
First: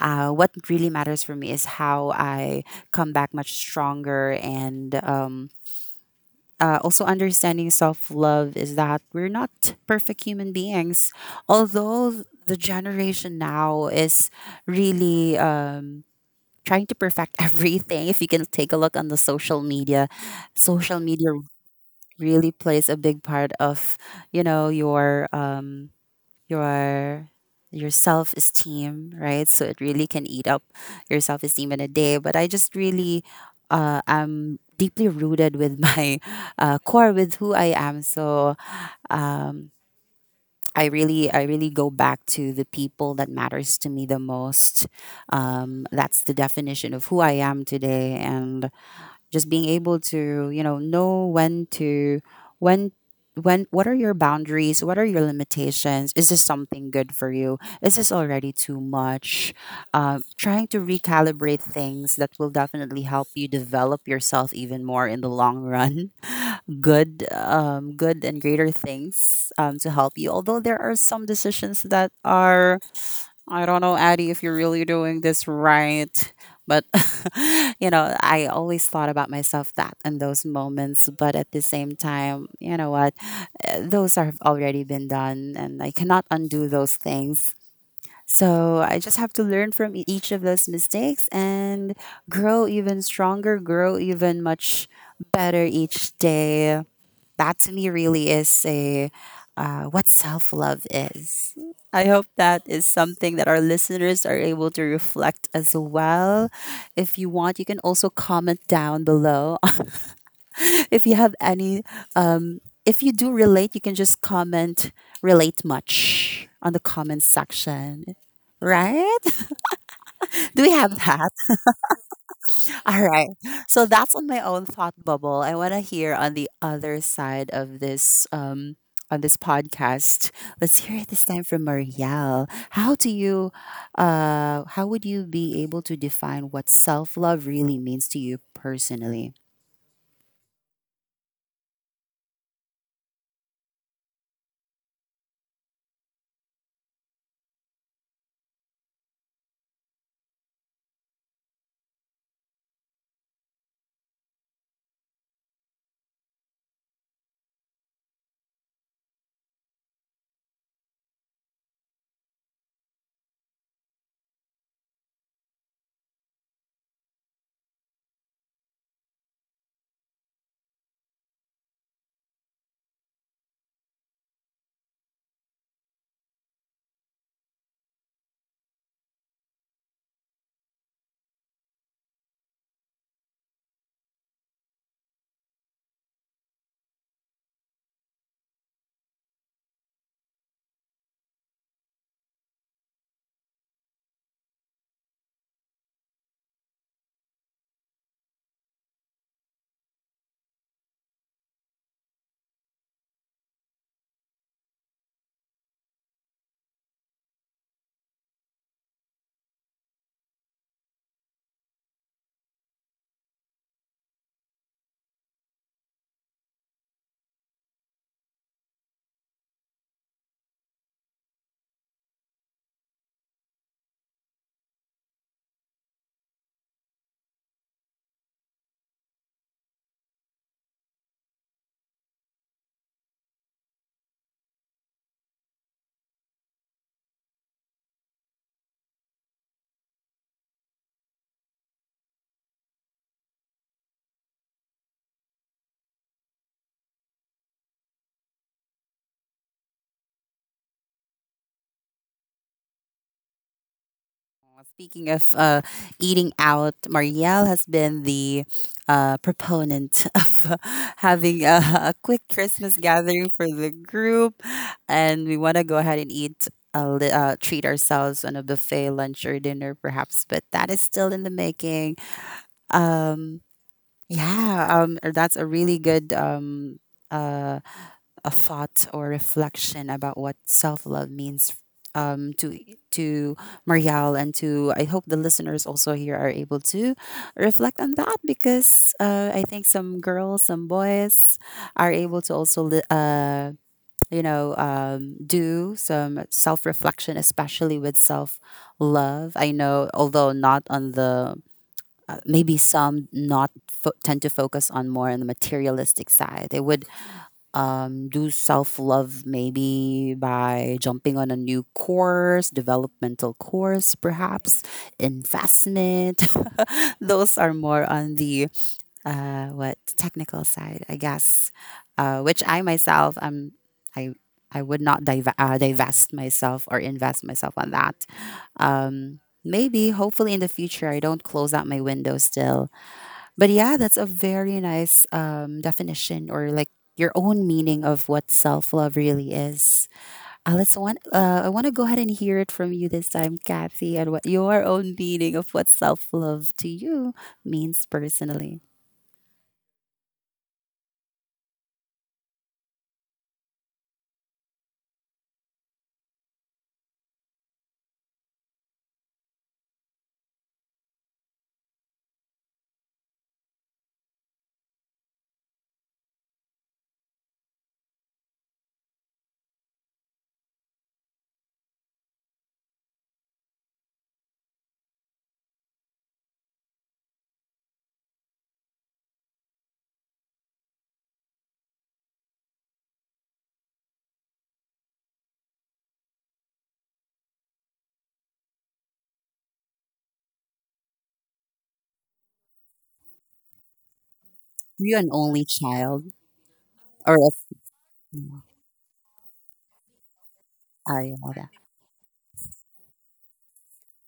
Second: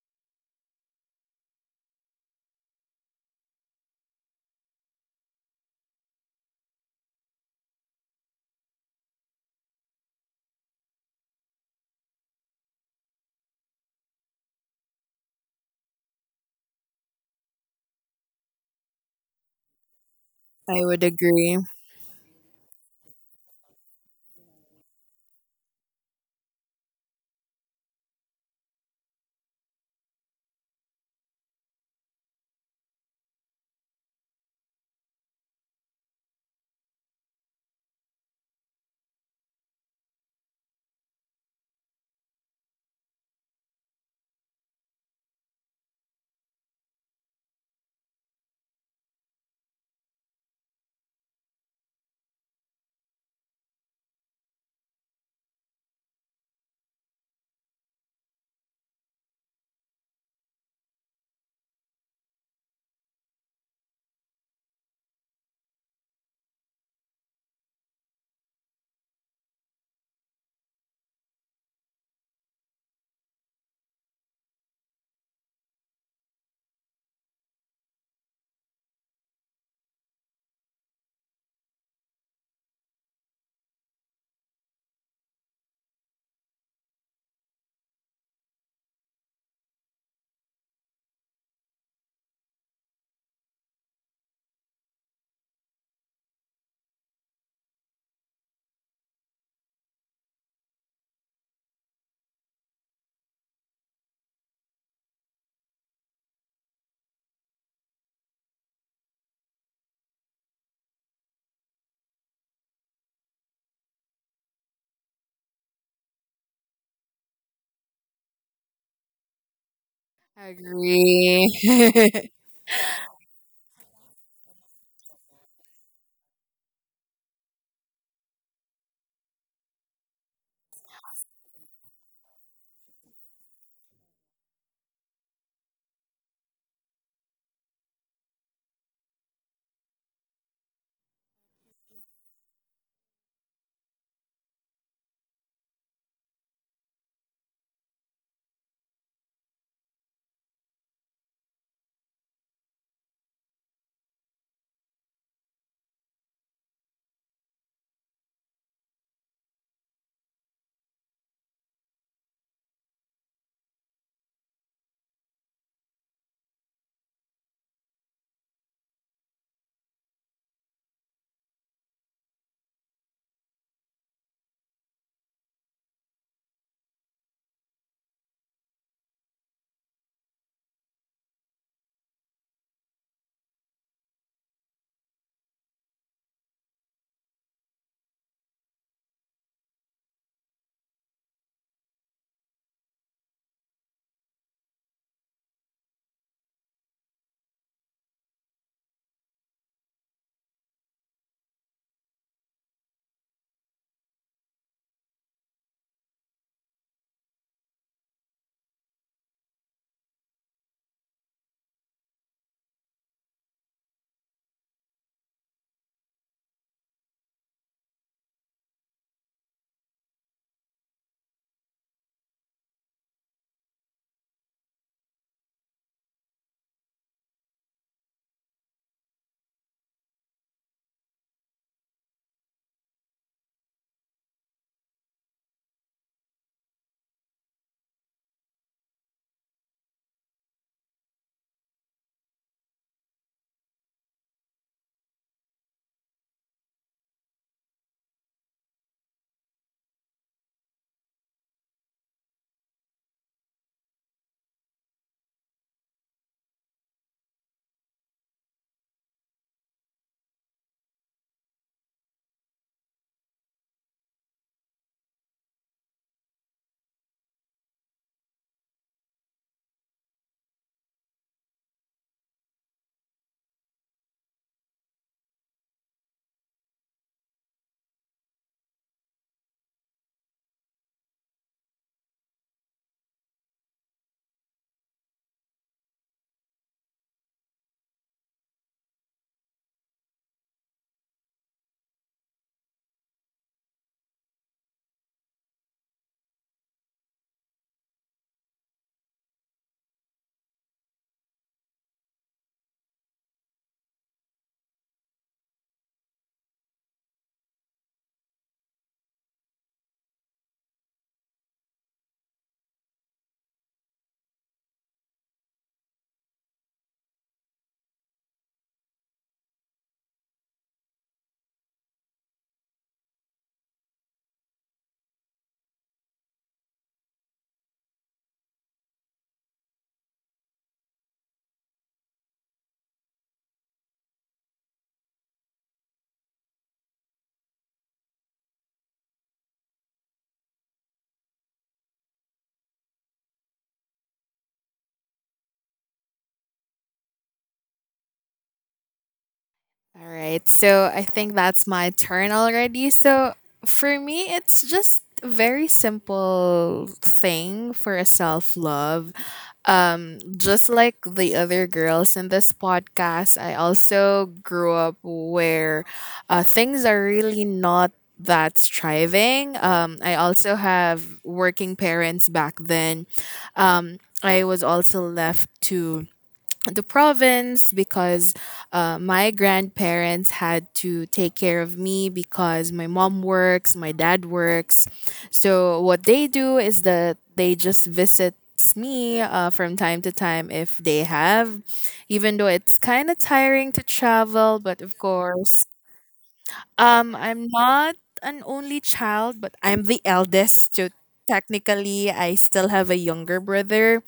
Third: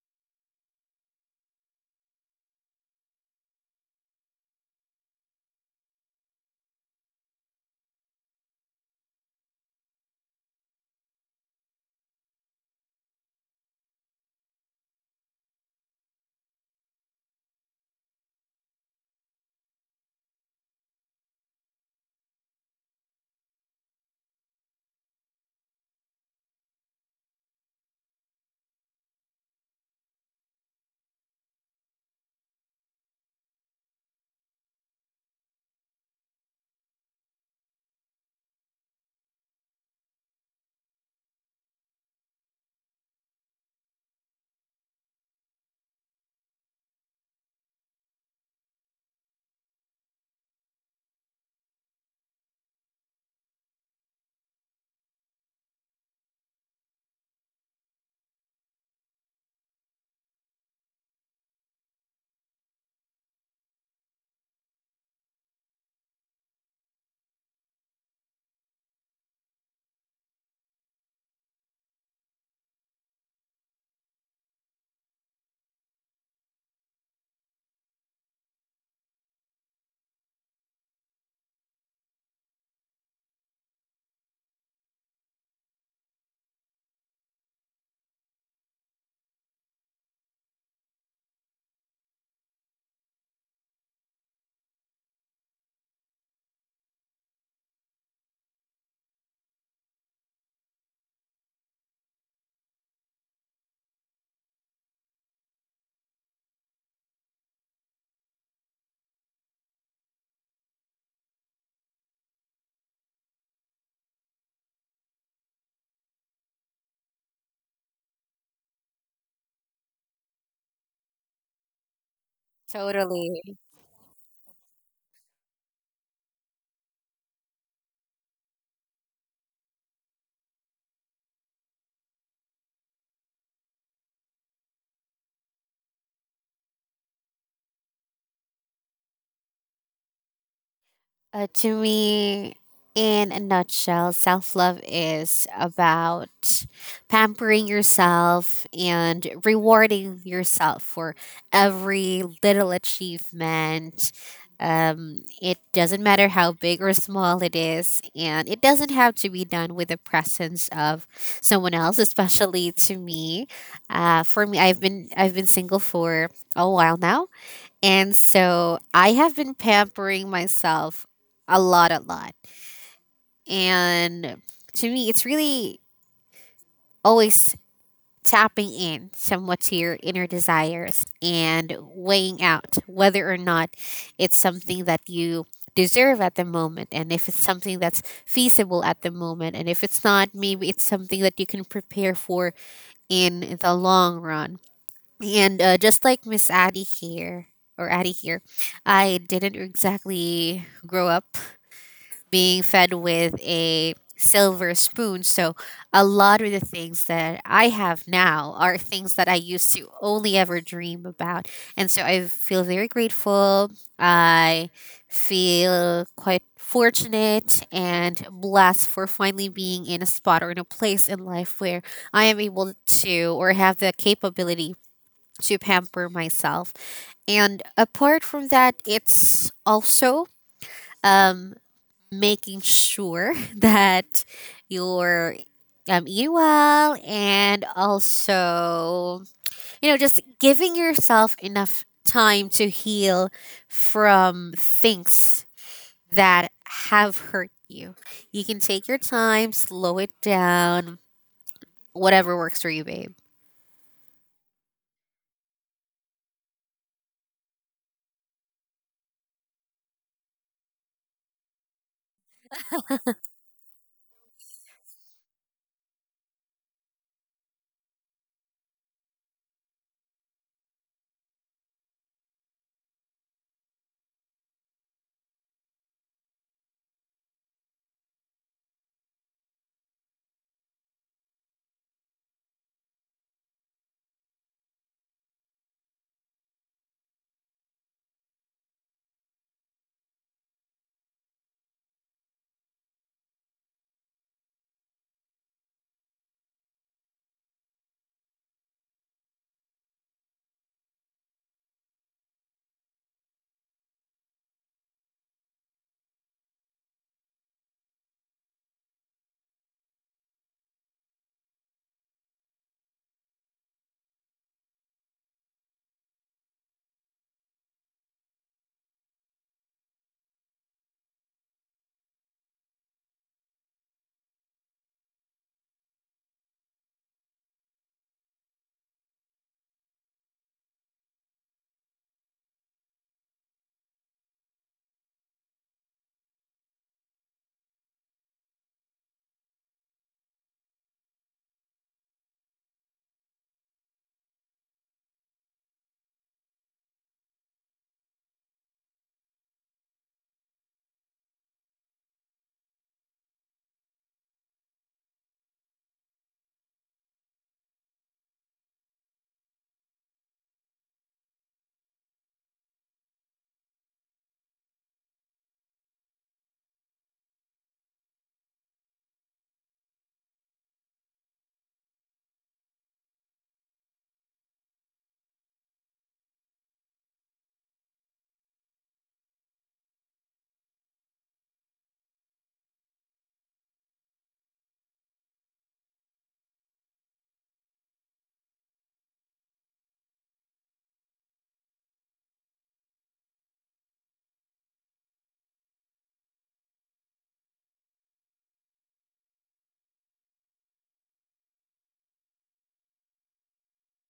A: Uh, what really matters for me is how I come back much stronger, and um, uh, also understanding self love is that we're not perfect human beings. Although the generation now is really um, trying to perfect everything, if you can take a look on the social media,
B: I
A: social
B: would
A: media
B: agree.
A: really plays a big part of you know your um, your your self-esteem, right? So it really can eat up your self-esteem in a day. But I just really uh I'm deeply rooted with my uh, core with who I am. So um I really I really go back to the people that matters to me the most. Um, that's the definition of who I am today, and just being able to you know know when to, when when what are your boundaries, what are your limitations, is this something good for you, is this already too much? Um, trying to recalibrate things that will definitely help you develop yourself even more in the long run. good um, good and greater things, um, to help you, although there are some decisions that are, I don't know, Addie, if you're really doing this right. But, you know, I always thought about myself that in those moments. But at the same time, you know what? Uh, Those have already been done, and I cannot undo those things. So I just have to learn from e- each of those mistakes, and grow even stronger, grow even much better each day. That to me really is a uh, what self love is. I hope that is something that our listeners are able to reflect as well. If you want, you can also comment down below. if you have any, um, if you do relate, you can just comment relate much on the comment section. Right? Do we have that?
B: Agree.
A: All right.
C: Totally.
A: So that's on my own thought bubble. I want to hear on the other side of this, um on this podcast. Let's hear it this time from Marielle. How do you uh how would you be able to define what self-love really means to you personally?
C: Uh, to me, in a nutshell, self love is about pampering yourself and rewarding yourself for every little achievement. Um, it doesn't matter how big or small it is, and it doesn't have to be done with the presence of someone else, especially to me. Uh, for me, I've been I've been single for a while now, and so I have been pampering myself a lot, a lot. And to me, it's really always tapping in somewhat to your inner desires and weighing out whether or not it's something that you deserve at the moment, and if it's something that's feasible at the moment, and if it's not, maybe it's something that you can prepare for in the long run. And uh, just like Miss Addie here, or Addie here, I didn't exactly grow up being fed with a silver spoon. So a lot of the things that I have now are things that I used to only ever dream about. And so I feel very grateful. I feel quite fortunate and blessed for finally being in a spot or in a place in life where I am able to or have the capability to pamper myself. And apart from that, it's also um, making sure that you're um, eating well, and also, you know, just giving yourself enough time to heal from things that have hurt you. You can take your time, slow it down, whatever works for you, babe.
A: Uh, Speaking of uh, eating out, Marielle has been the uh, proponent of uh, having a, a quick Christmas gathering for the group, and we want to go ahead and eat. A li- uh, treat ourselves on a buffet lunch or dinner, perhaps, but that is still in the making. Um yeah, um that's a really good, um uh a thought or reflection about what self love means, um, to to Marielle, and to I hope the listeners also here are able to reflect on that, because uh, I think some girls, some boys are able to also li- uh, you know um, do some self reflection, especially with self love. I know, although not on the uh, maybe some not fo- tend to focus on more on the materialistic side. They would um, do self love maybe by jumping on a new course, developmental course, perhaps investment. Those are more on the uh, what technical side, I guess. Uh, which I myself, um, I I would not div- uh, divest myself or invest myself on that. Um, maybe, hopefully, in the future, I don't close out my window still, but yeah, that's a very nice um, definition, or like your own meaning of what self love really is. Uh, let's want, uh, I want to go ahead and hear it from you this time, Kathy, and what your own meaning of what self love to you means personally.
B: All right. So I think that's my turn already. So for me, it's just a very simple thing for a self love. Um, just like the other girls in this podcast, I also grew up where uh, things are really not that striving. Um, I also have working parents back then. Um, I was also left to the province because uh, my grandparents had to take care of me because my mom works, my dad works. So what they do is that they just visit me uh, from time to time if they have, even though it's kind of tiring to travel. But of
A: You're an only
B: course,
A: child or
B: um,
A: a
B: I'm not an only child, but I'm the eldest. So
A: ah, yeah, yeah.
B: technically, I still have a younger brother.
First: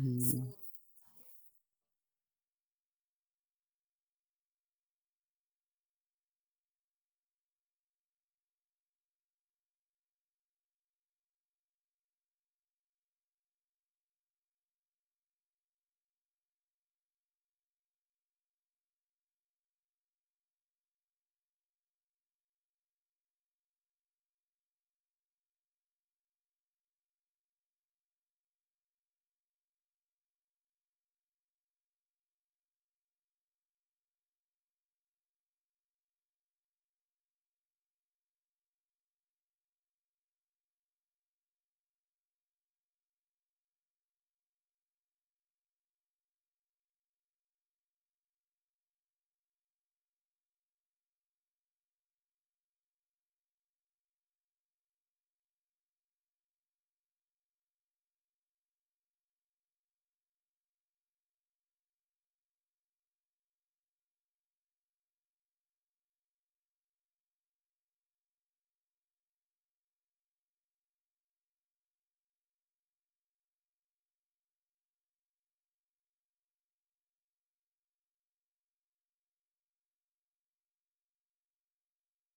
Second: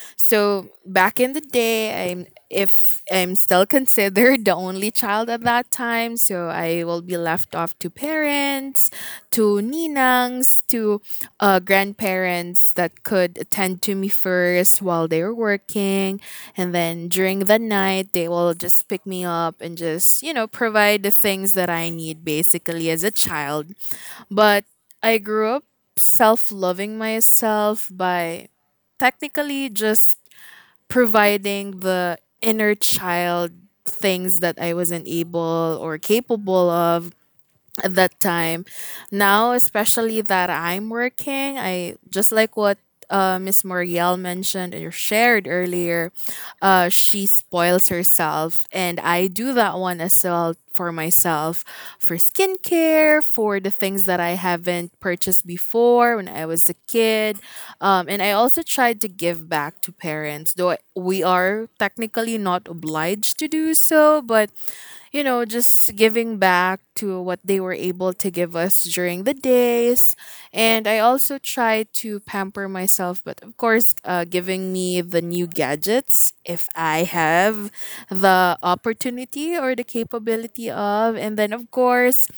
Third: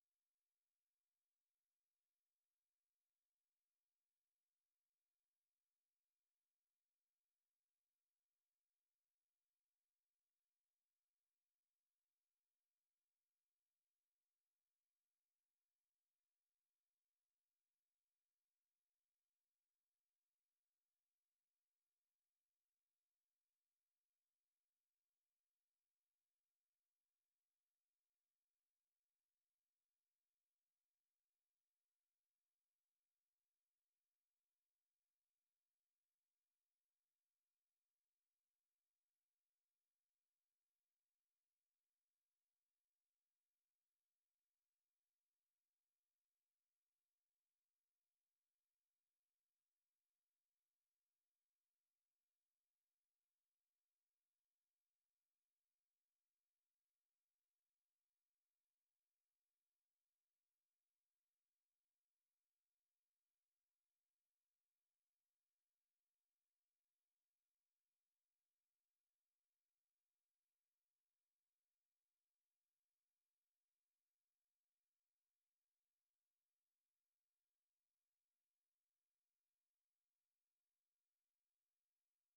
A: Mm.
B: So back in the day, I'm, if I'm still considered the only child at that time, so I will be left off to parents, to ninangs, to uh, grandparents that could attend to me first while they were working, and then during the night they will just pick me up and just you know provide the things that I need basically as a child. But I grew up self loving myself by technically just providing the inner child things that I wasn't able or capable of at that time. Now, especially that I'm working, I just like what uh, Miss Moriel mentioned or shared earlier, uh, she spoils herself. And I do that one as well for myself, for skincare, for the things that I haven't purchased before when I was a kid. Um, and I also tried to give back to parents, though we are technically not obliged to do so, but you know, just giving back to what they were able to give us during the days. And I also try to pamper myself, but of course, uh, giving me the new gadgets if I have the opportunity or the capability of. And then, of course,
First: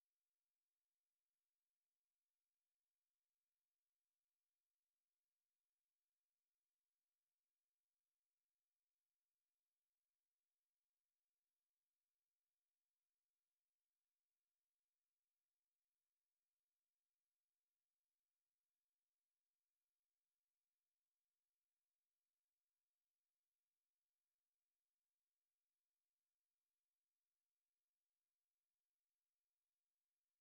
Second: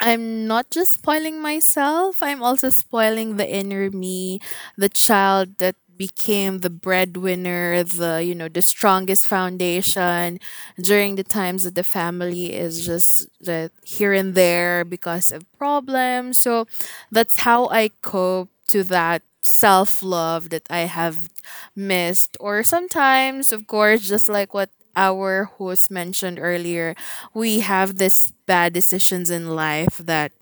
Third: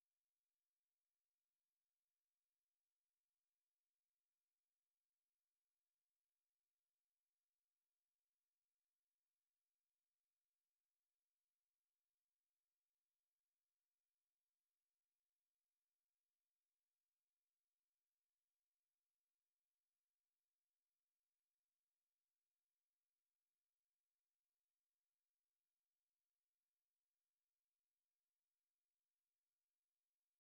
B: I'm not just spoiling myself, I'm also spoiling the inner me, the child that became the breadwinner, the you know the strongest foundation during the times that the family is just that here and there because of problems. So that's how I cope to that self love that I have missed. Or sometimes, of course, just like what our host mentioned earlier, we have this bad decisions in life that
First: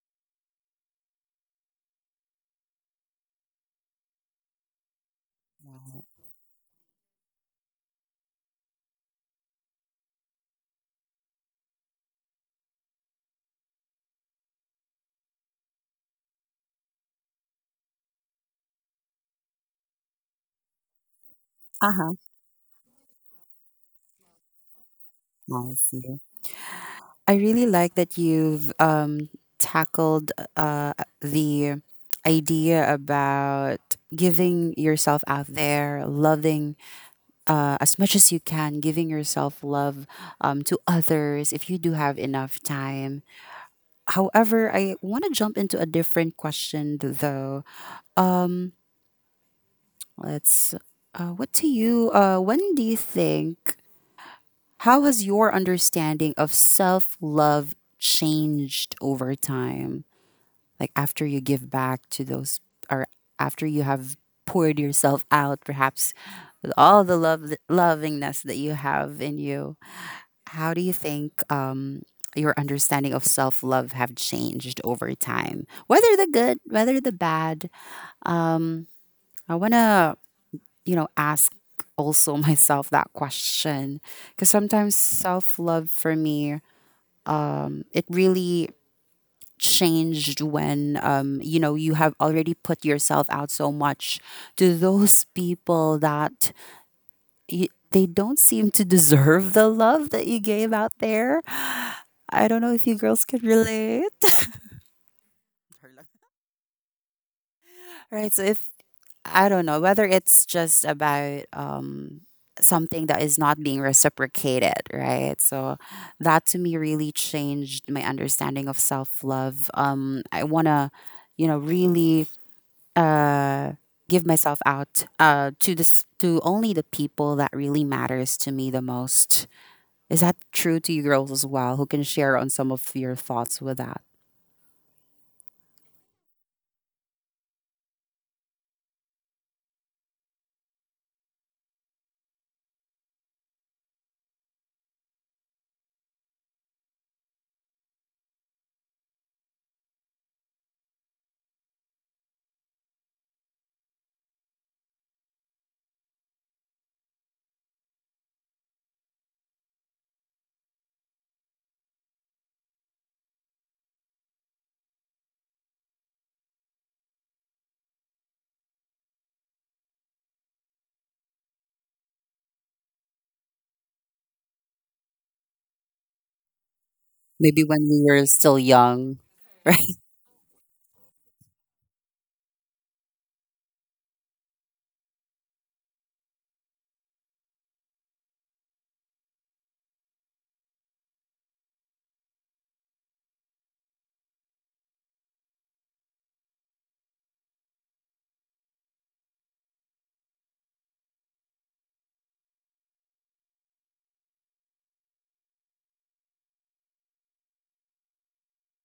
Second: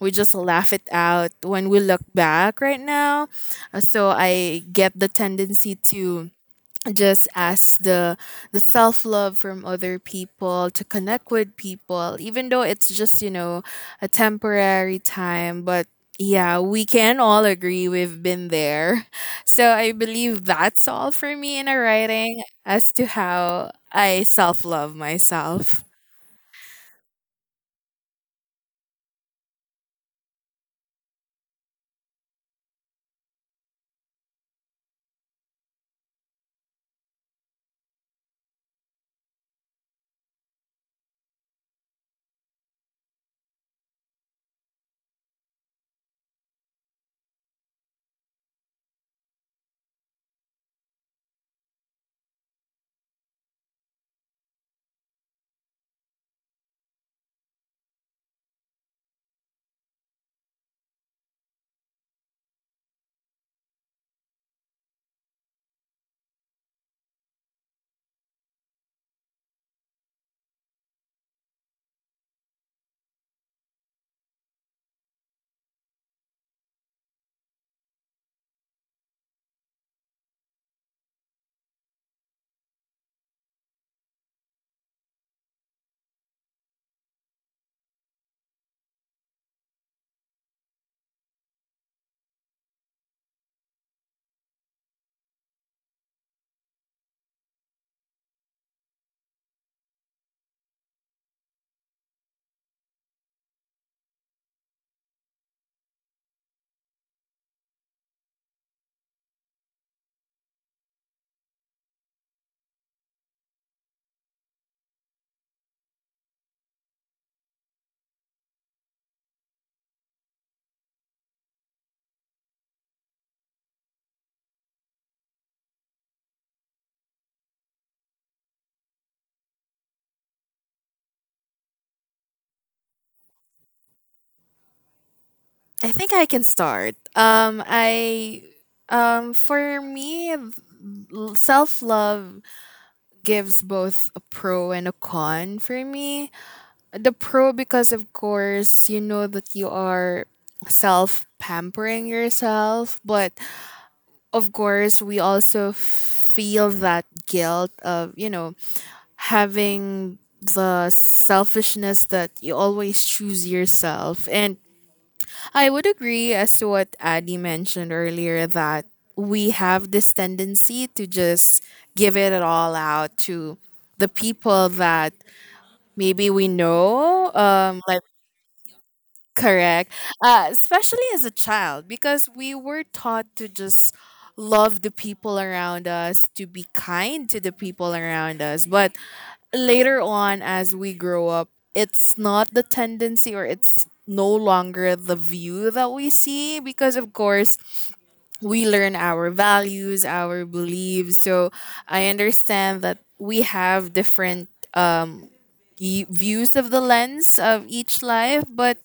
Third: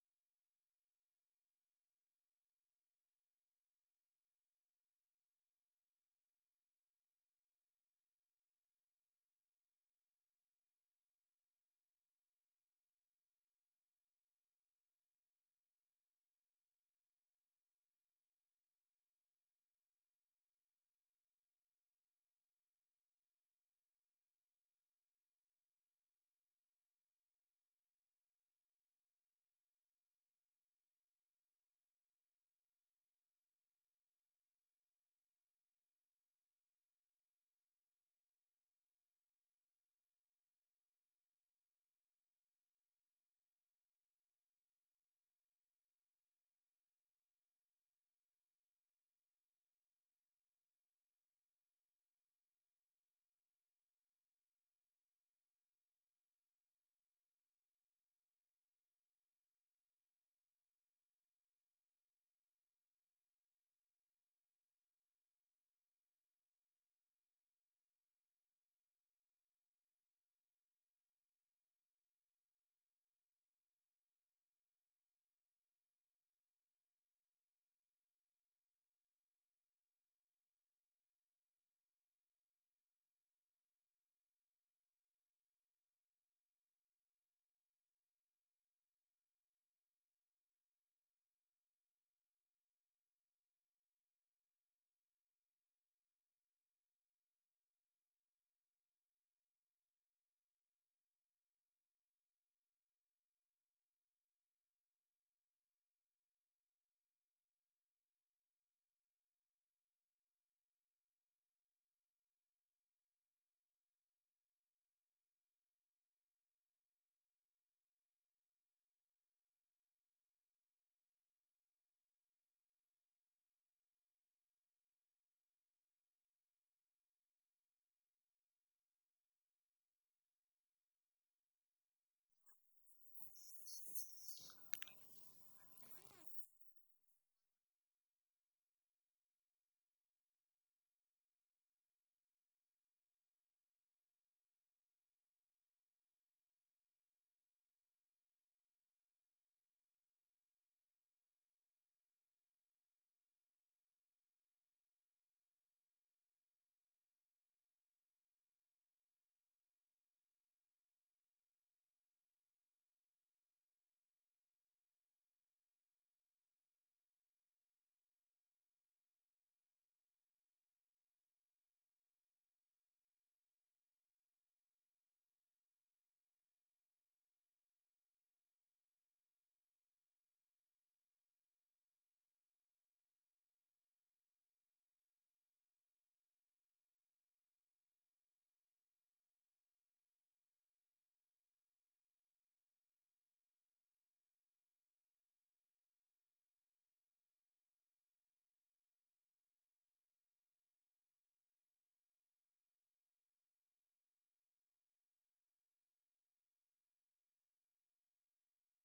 B: we just laugh it out when we look back right now. Uh, So I get the tendency to just as the the self love from other people to connect with people even though it's just you know a temporary time, but yeah, we can all agree we've been there. So I believe that's all for me in a
A: Uh
B: writing as to how I self love myself.
A: huh. I really like that you've um, tackled uh, the idea about giving yourself out there, loving uh, as much as you can, giving yourself love um, to others if you do have enough time. However, I want to jump into a different question th- though. Um, let's. Uh, what do you? Uh, when do you think? How has your understanding of self love changed over time? Like after you give back to those, or after you have poured yourself out, perhaps, with all the love lovingness that you have in you. How do you think um your understanding of self-love have changed over time, whether the good, whether the bad? um I want to you know ask also myself that question, because sometimes self-love for me, um it really changed when, um you know you have already put yourself out so much to those people that y they don't seem to deserve the love that you gave out there. I don't know if you girls could relate. Right? So if I don't know whether it's just about um something that is not being reciprocated, right? So that to me really changed my understanding of self-love. Um I want to you know really uh give myself out uh to this to only the people that really matters to me the most. Is that true to you girls as well, who can share on some of your thoughts with that?
B: I think I can start um I um for me, self love gives both a pro and a con for me. The pro because of course you know that you are self pampering yourself, but of course we also feel that guilt of, you know, having the selfishness that you always choose yourself. And I would agree as to what Addy mentioned earlier that we have this tendency to just give it all out to the people that maybe we know
A: Maybe
B: um
A: when
B: like
A: we were still young,
B: correct.
A: right?
B: Uh, especially as a child, because we were taught to just love the people around us, to be kind to the people around us. But later on, as we grow up, it's not the tendency or it's no longer the view that we see because, of course, we learn our values, our beliefs. So I understand that we have different y- views of the lens of each life, but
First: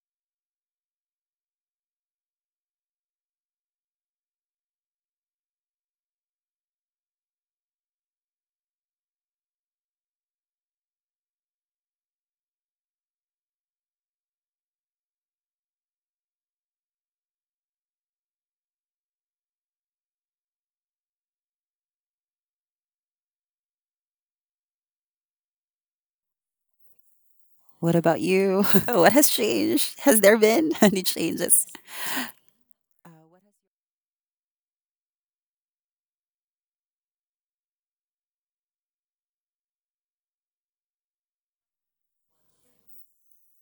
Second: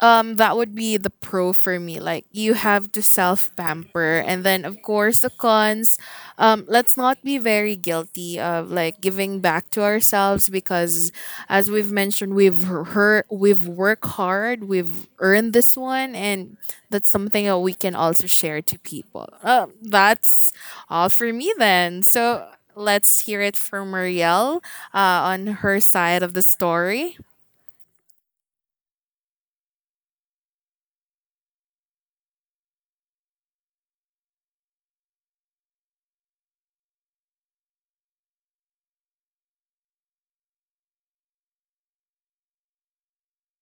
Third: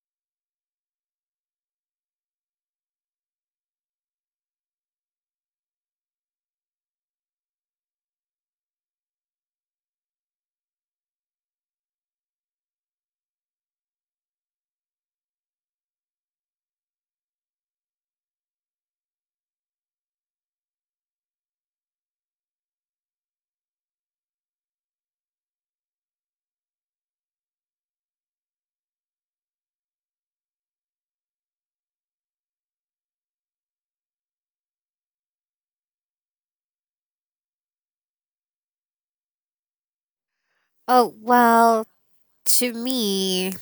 B: um that would be the pro for me, like you have to self pamper, and then of course the cons, um let's not be very guilty of like giving back to ourselves because as we've mentioned, we've hurt, we've worked hard, we've earned this one, and that's something that we can also share to people. um that's all for me then. So let's hear it from Marielle uh, on her side of the story.
A: What about you? What has changed? Has there been any changes?
C: Oh, well, to me,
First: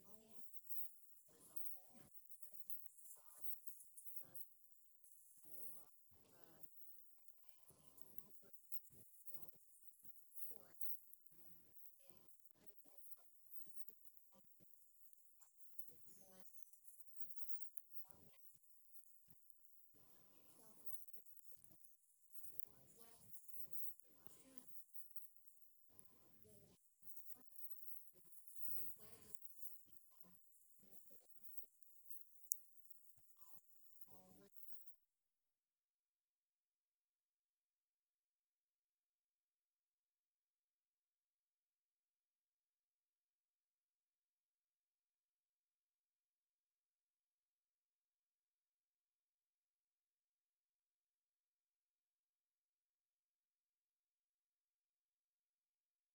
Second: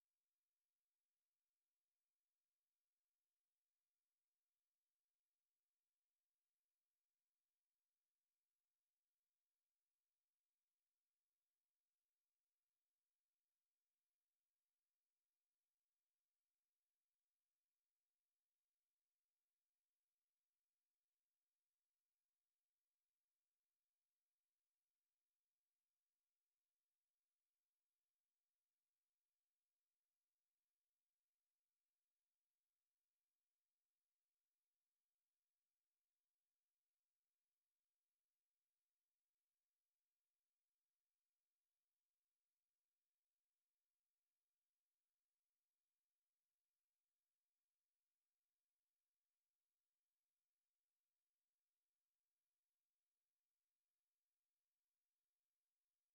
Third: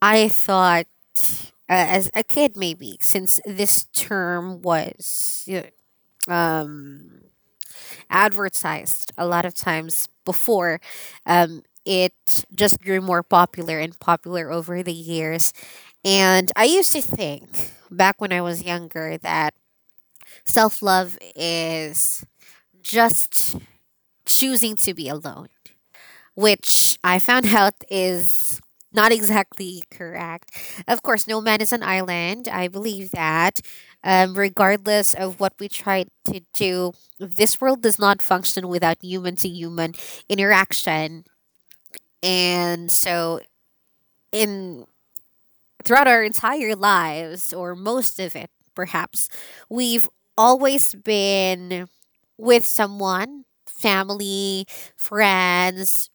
C: I thought uh, as a kid, maybe since this term was, you know, um, advertised a lot of times before, um, it just grew more popular and popular over the years, and I used to think back when I was younger that self-love is just choosing to be alone, which I found out is not exactly correct. Of course, no man is an island. I believe that. Um, regardless of what we try to do, this world does not function without human to human interaction. And so, in throughout our entire lives, or most of it, perhaps, we've always been with someone: family, friends,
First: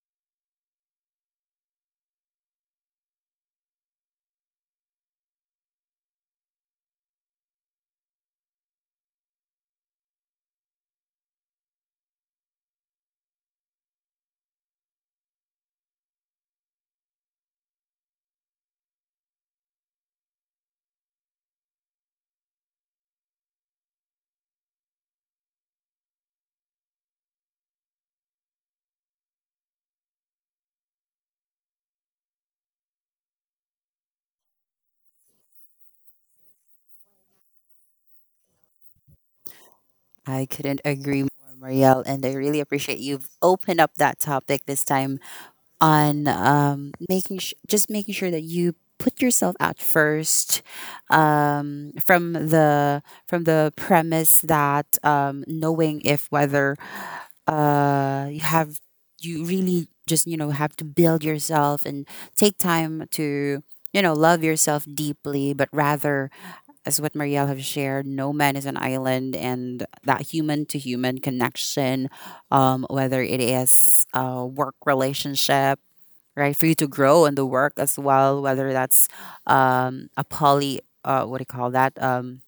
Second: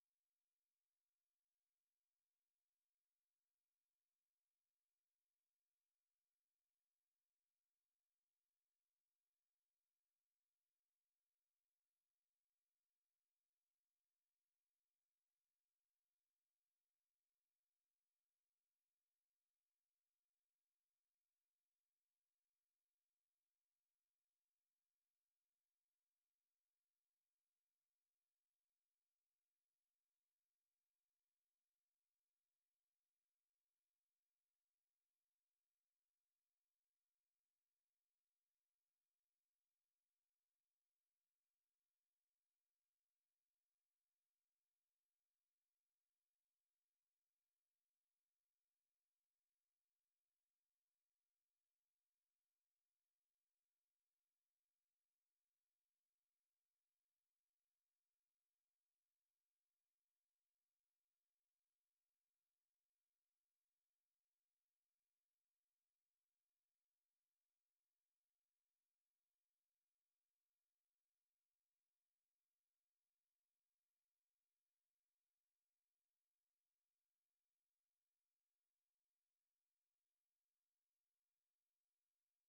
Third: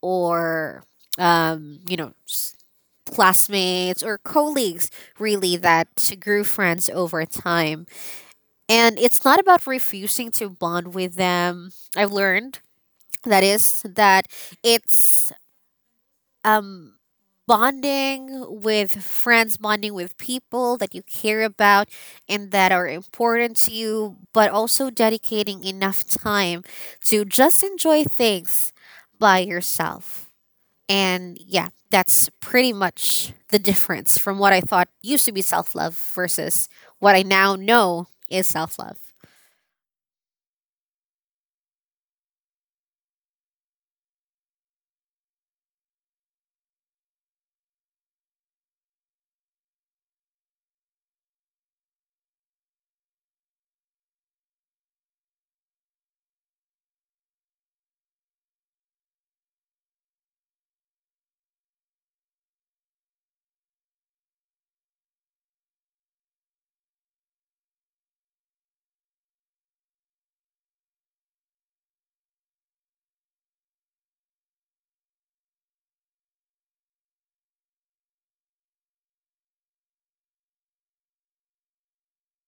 C: or um, you know, s- classmates or colleagues, really, that grew friends over time. And it's not about refusing to bond with them. I've learned that is that it's um bonding with friends, bonding with people that you care about and that are important to you, but also dedicating enough time to just enjoy things by yourself. And yeah, that's pretty much the difference from what I thought used to be self love versus what I now know is self love.
A: I couldn't agree more, Marielle, and I really appreciate you've opened up that topic this time on um, making sh- just making sure that you put yourself out first, um, from the from the premise that, um, knowing if whether uh, you have, you really just, you know, have to build yourself and take time to, you know, love yourself deeply, but rather, as what Marielle have shared, no man is an island, and that human to human connection, um, whether it is a work relationship, right? For you to grow in the work as well, whether that's um, a poly, uh, what do you call that? Um,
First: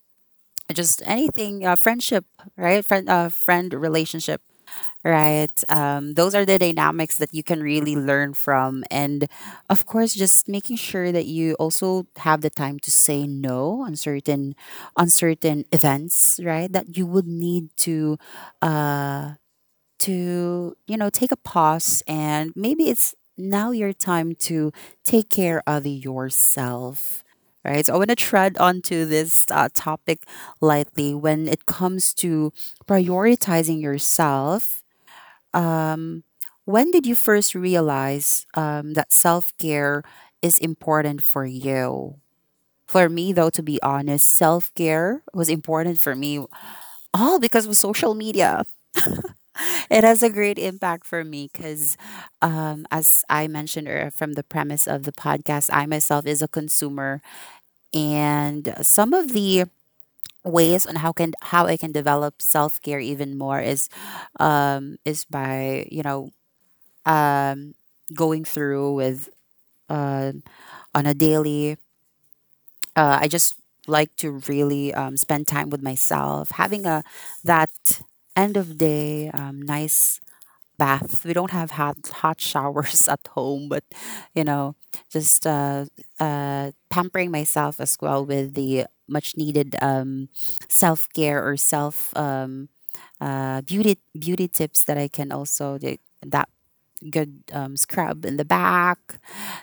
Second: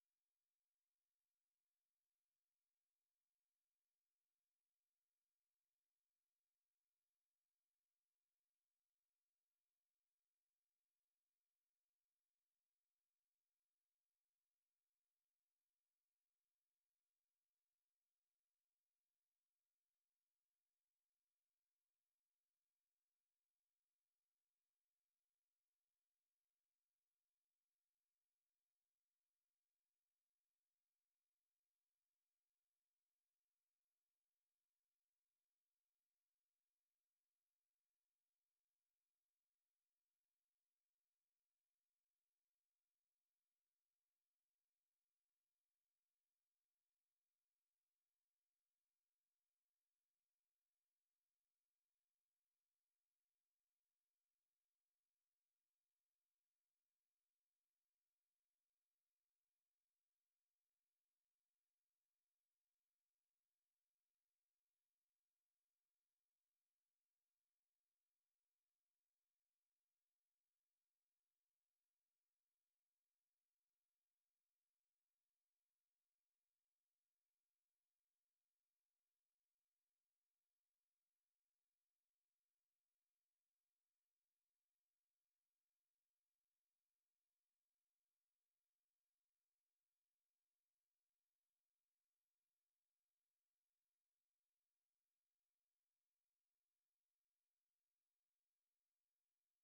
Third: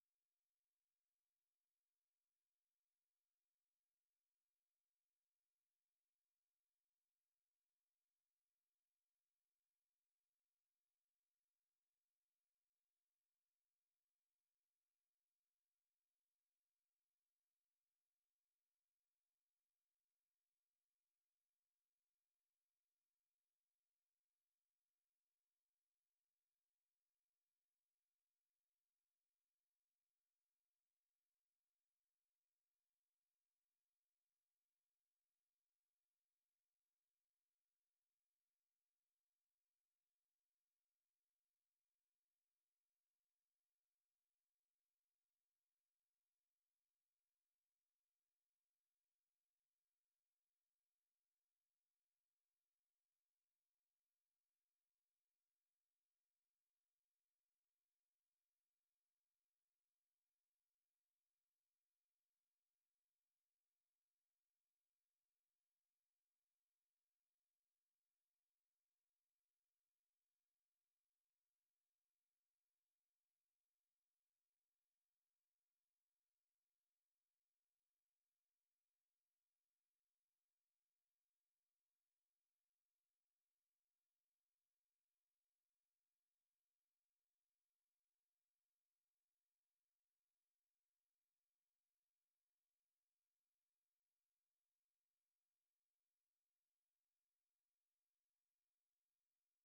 A: just anything, uh, friendship, right? Friend, uh, friend relationship, right? Um, those are the dynamics that you can really learn from, and of course, just making sure that you also have the time to say no on certain, on certain events, right? That you would need to. Uh, to, you know, take a pause, and maybe it's now your time to take care of yourself. Right. So I want to tread onto this uh, topic lightly when it comes to prioritizing yourself. Um, when did you first realize, um, that self care is important for you? For me, though, to be honest, self care was important for me all because of social media. It has a great impact for me because, um, as I mentioned ear- from the premise of the podcast, I myself is a consumer, and some of the ways on how can how I can develop self care even more is, um, is by, you know, um, going through with uh, on a daily. Uh, I just like to really um, spend time with myself, having a that end of day, um, nice bath. We don't have hot hot showers at home, but you know, just uh, uh, pampering myself as well with the much needed, um, self care or self, um, uh, beauty beauty tips that I can also like, that good, um, scrub in the back,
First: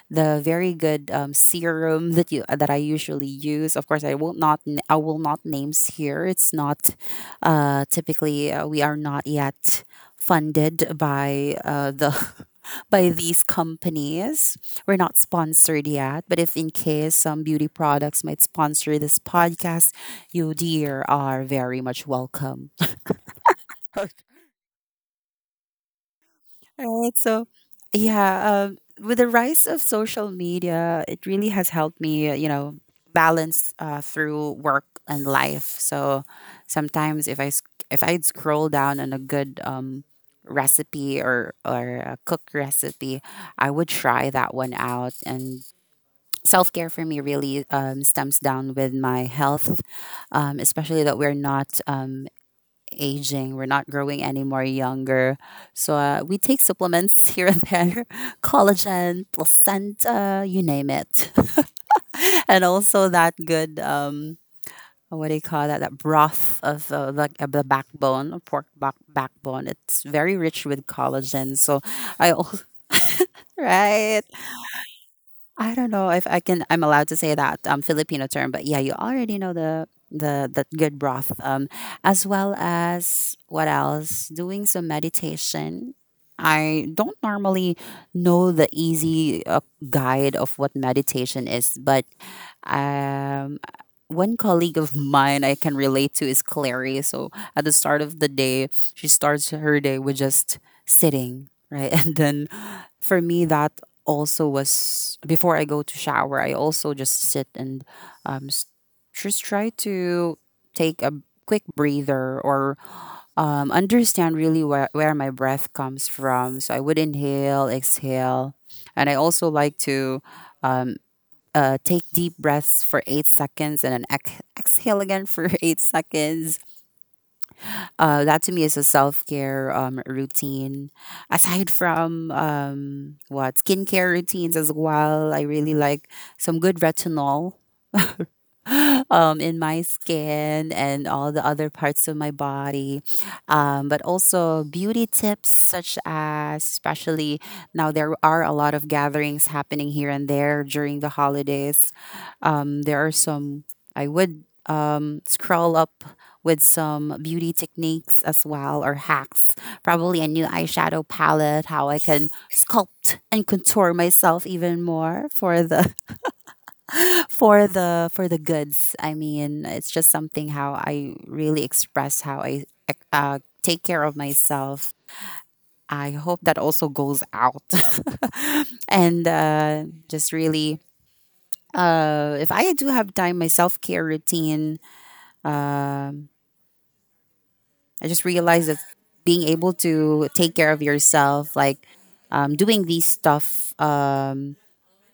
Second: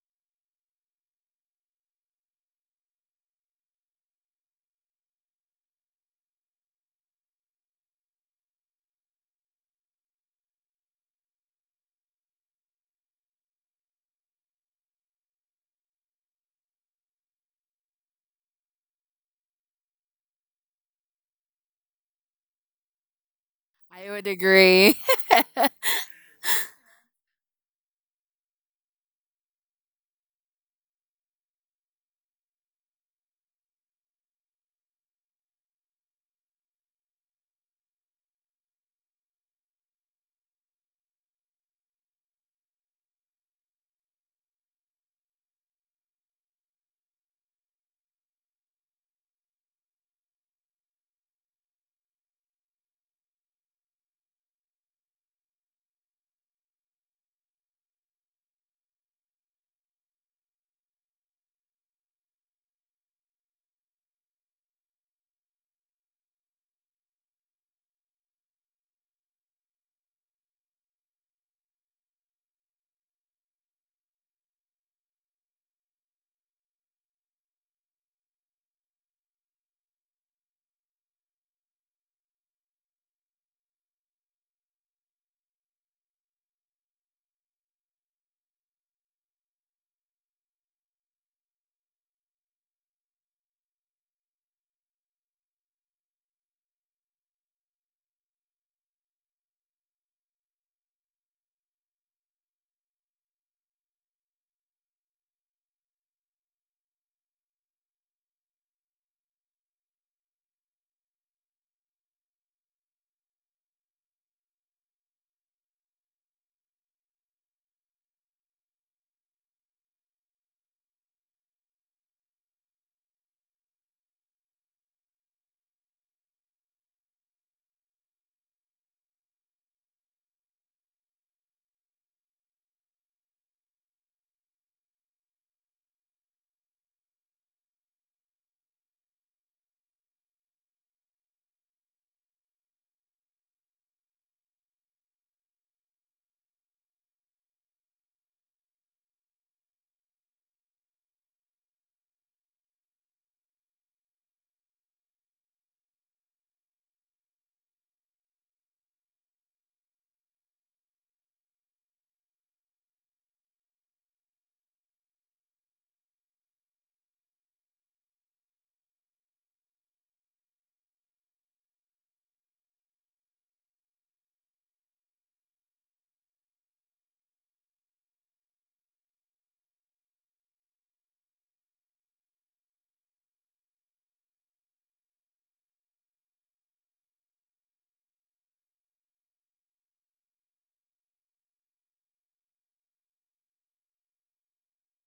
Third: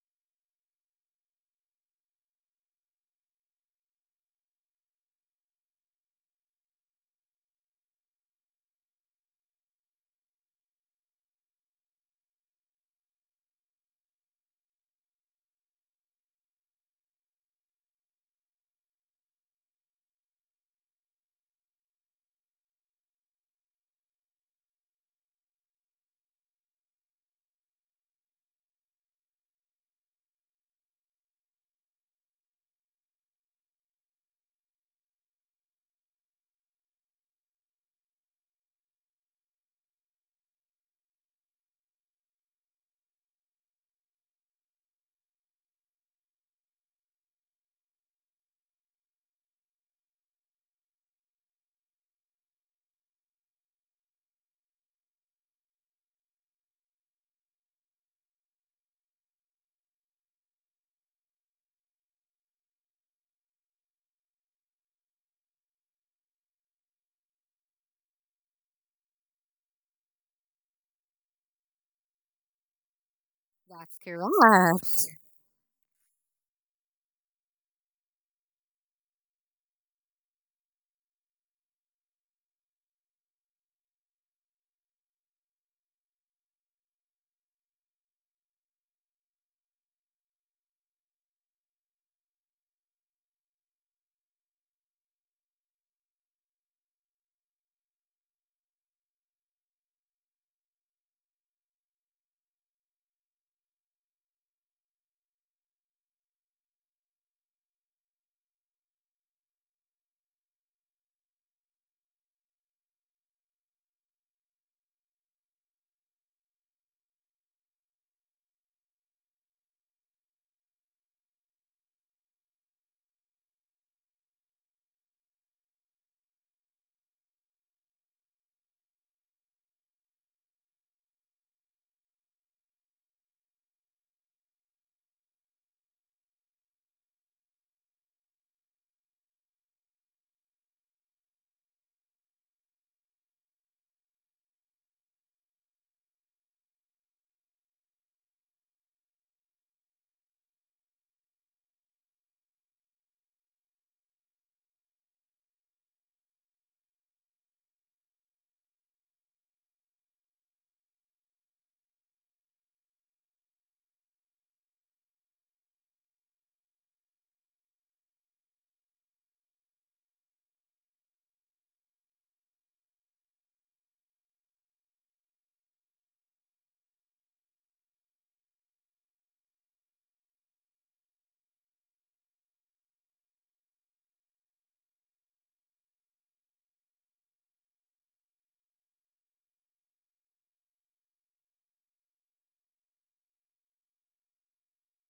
A: the very good, um, serum that you that I usually use. Of course, I will not n- I will not names here. It's not uh, typically, uh, we are not yet funded by, uh, the by these companies. We're not sponsored yet, but if in case some beauty products might sponsor this podcast, you dear are very much welcome.
B: I would agree.
A: Right. So, yeah, um, with the rise of social media, it really has helped me, you know, balance, uh, through work and life. So sometimes if I sc- if I'd scroll down on a good, um, recipe or or a cook recipe, I would try that one out. And self care for me really, um, stems down with my health, um, especially that we're not, um, aging. We're not growing anymore younger. So, uh, we take supplements here and there, collagen, placenta, you name it. And also that good, um, what do you call that? That broth of, uh, like, uh, the backbone, of pork back- backbone. It's very rich with collagen. So I also,
C: That's
A: right?
C: correct.
A: I don't know if I can. I'm allowed to say that, um, Filipino term, but yeah, you already know the the the good broth. Um, as well as what else? Doing some meditation. I don't normally know the easy, uh, guide of what meditation is, but um one colleague of mine I can relate to is Clary. So at the start of the day, she starts her day with just sitting, right? And then for me, that also was before I go to shower, I also just sit and, um, s- just try to take a quick breather or, um, understand really where, where my breath comes from. So I would inhale, exhale. And I also like to, um, uh, take deep breaths for eight seconds and then ex- exhale again for eight seconds. Uh, that to me is a self care, um, routine. Aside from, um, what skincare routines as well, I really like some good retinol um, in my skin and all the other parts of my body. Um, but also beauty tips, such as, especially now, there are a lot of gatherings happening here and there during the holidays. Um, there are some, I would, um, scroll up with some beauty techniques as well or hacks. Probably a new eyeshadow palette, how I can sculpt and contour myself even more for the for the for the goods. I mean, it's just something how I really express how I, eh, uh, take care of myself. I hope that also goes out and, uh, just really, uh, if I do have time, my self-care routine, um, I just realized that being able to take care of yourself, like, um, doing these stuff, um,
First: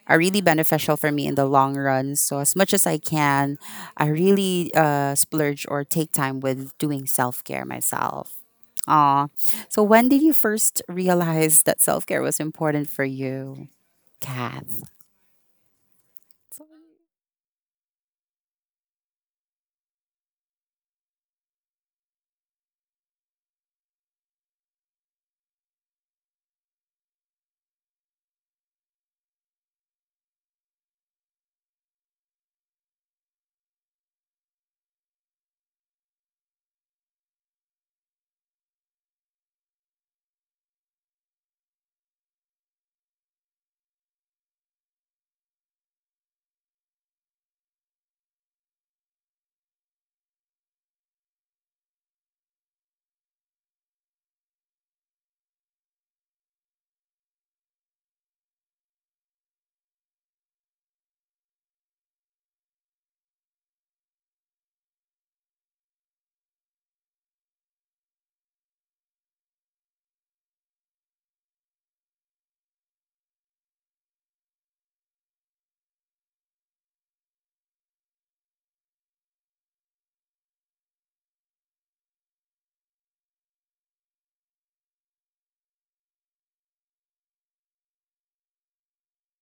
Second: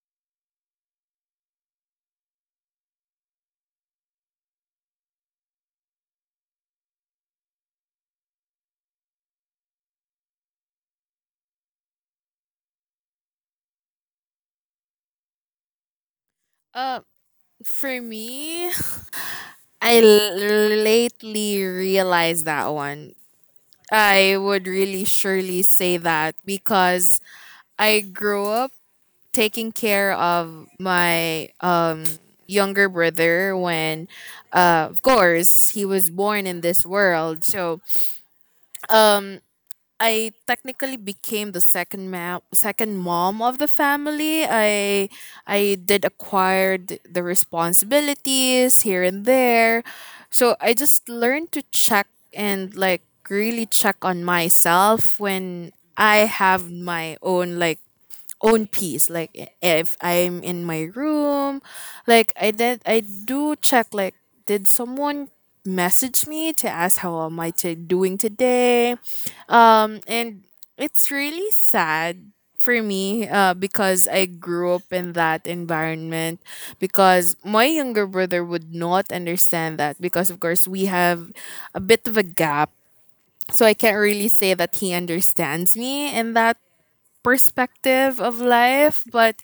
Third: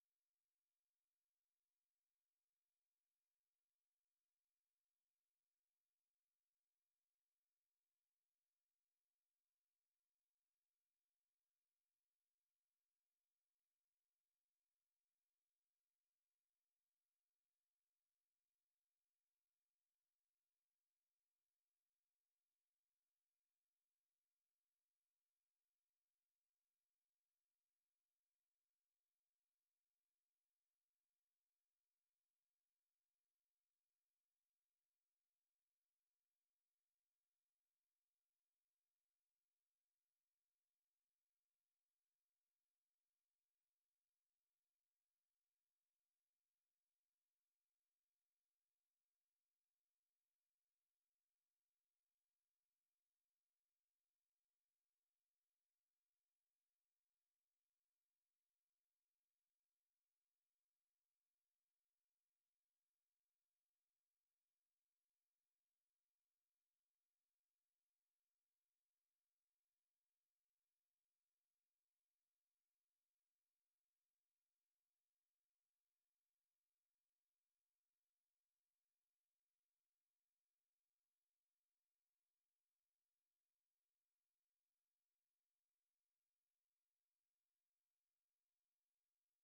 A: are really beneficial for me in the long run. So as much as I can, I really, uh, splurge or take time with doing self care myself. Aw. So when did you first realize that self care was important for you, Kath?
B: Um, for me, I l- lately realized that one. I would really surely say that because I grew up taking care of my um younger brother when uh, of course he was born in this world. So I technically became the second ma- second mom of the family. I I did acquired the responsibilities here and there. So I just learned to check and, like, really check on myself when I have my own, like, own peace, like if I'm in my room, like I did I do check, like did someone message me to ask how am I to doing today? Um and it's really sad for me, uh, because I grew up in that environment, because my younger brother would not understand that, because of course we have a bit of a gap. So I can't really say that he understands me in that perspective of life. But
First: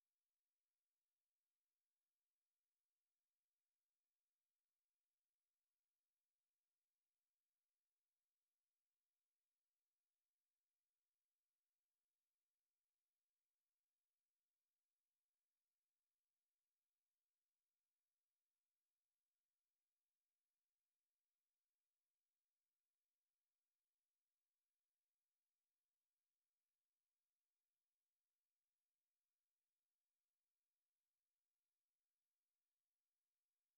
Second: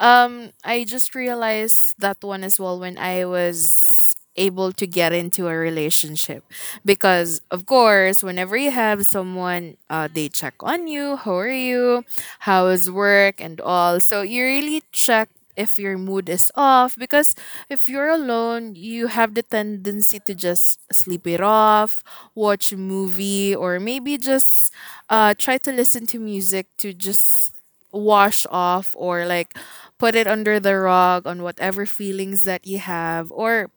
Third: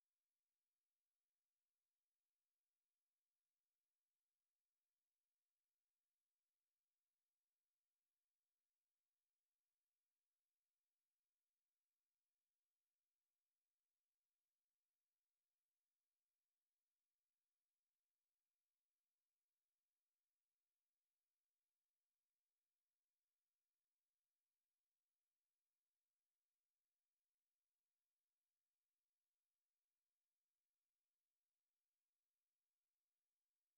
B: um, I just realized that one as well when I was able to get into a relationship, because of course whenever you have someone, uh, they check on you, how are you, how is work and all, so you really check if your mood is off. Because if you're alone, you have the tendency to just sleep it off, watch a movie, or maybe just uh, try to listen to music to just wash off, or like put it under the rug on whatever feelings that you have. Or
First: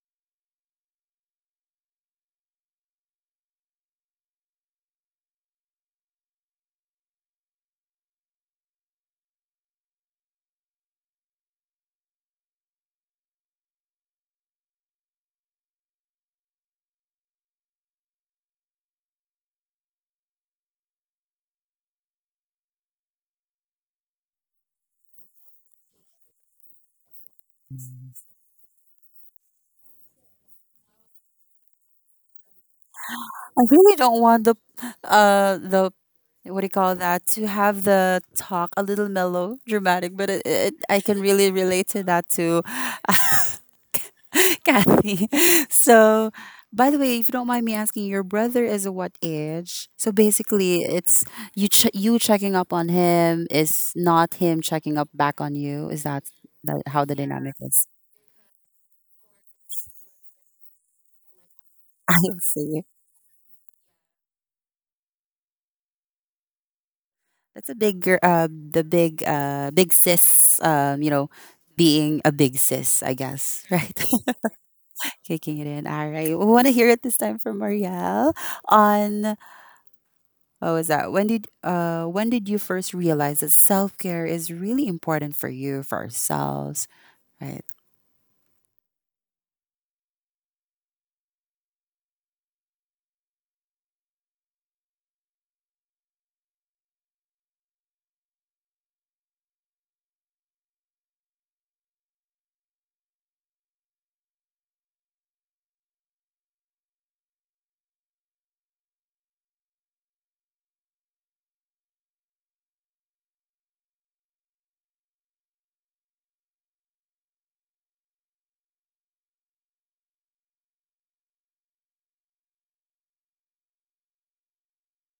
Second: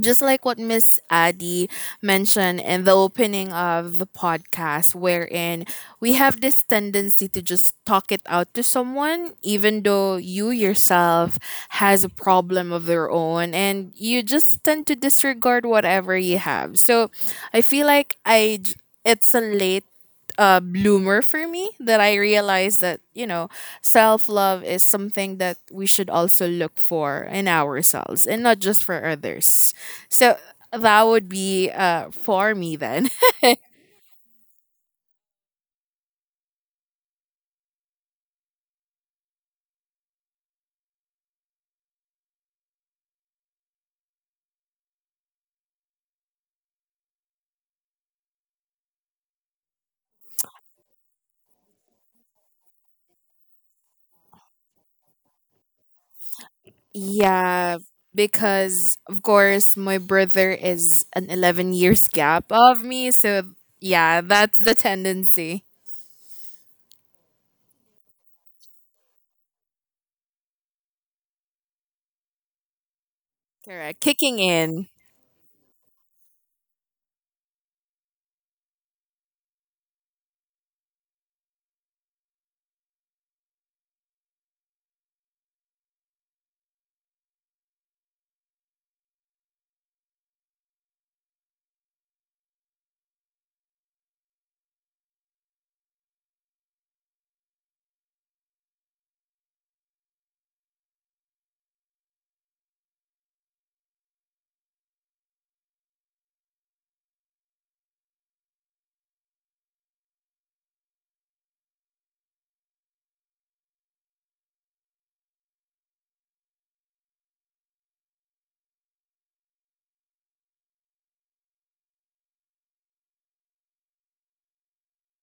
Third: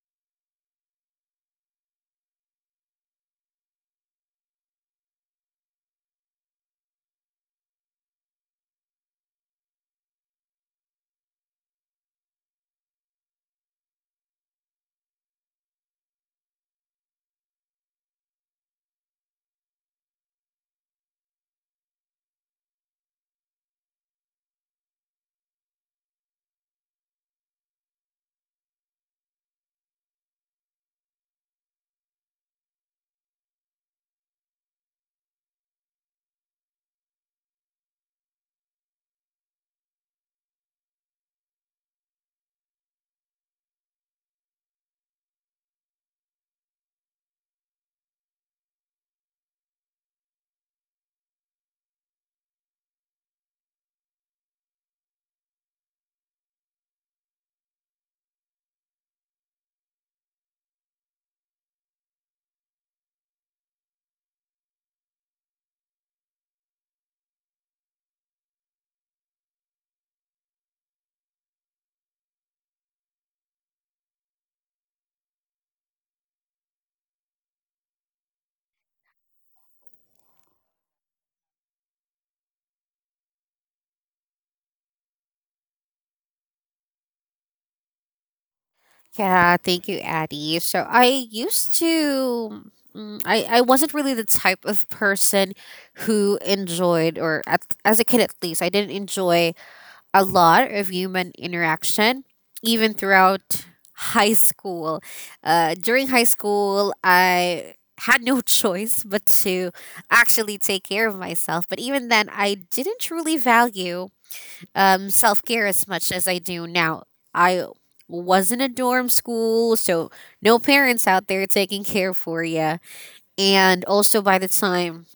B: just like what Miss Addy mentioned in the opening of the podcast, wherein we have this tendency to just talk it out to someone, even though you yourself has a problem of their own, and you just tend to disregard whatever you have. So I feel like I j- it's a late uh, bloomer for me that I realized that, you know, self love is something that we should also look for in ourselves and not just for others. So that would be uh for me then.
A: I really don't want the uh the what do you call that, to have the talk a little mellow dramatic, but it, it, I can really relate to that too. Kathy. So, by the way, if you don't mind me asking, your brother is what age? So basically, it's you ch- you checking up on him is not him checking up back on you. Is that the, how the Yeah. dynamic
B: Yeah,
A: is?
B: because of course my brother is an eleven years
A: I
B: gap
A: see.
B: of me, so yeah, that's the tendency.
A: That's a big gir- uh the big uh big sis, um you know, being a big sis, I guess, right?
B: Correct. Kicking in.
A: Kicking it in. All right. We want to hear it this time from Marielle on. Oh, is that, when did, uh when did you first realize that self care is really important for you, for ourselves, right?
C: Yeah, thank you, Addie. So I used to. Mm, I, I wasn't really the type of person who enjoyed, or at, as a kid at least, I didn't enjoy a lot of human interaction, even throughout high school. Uh, during high school, I had no choice but to actually take care of myself. But even then, I didn't truly value um, self care as much as I do now. I was in a dorm school, so no parents out there taking care for you. And also, by the time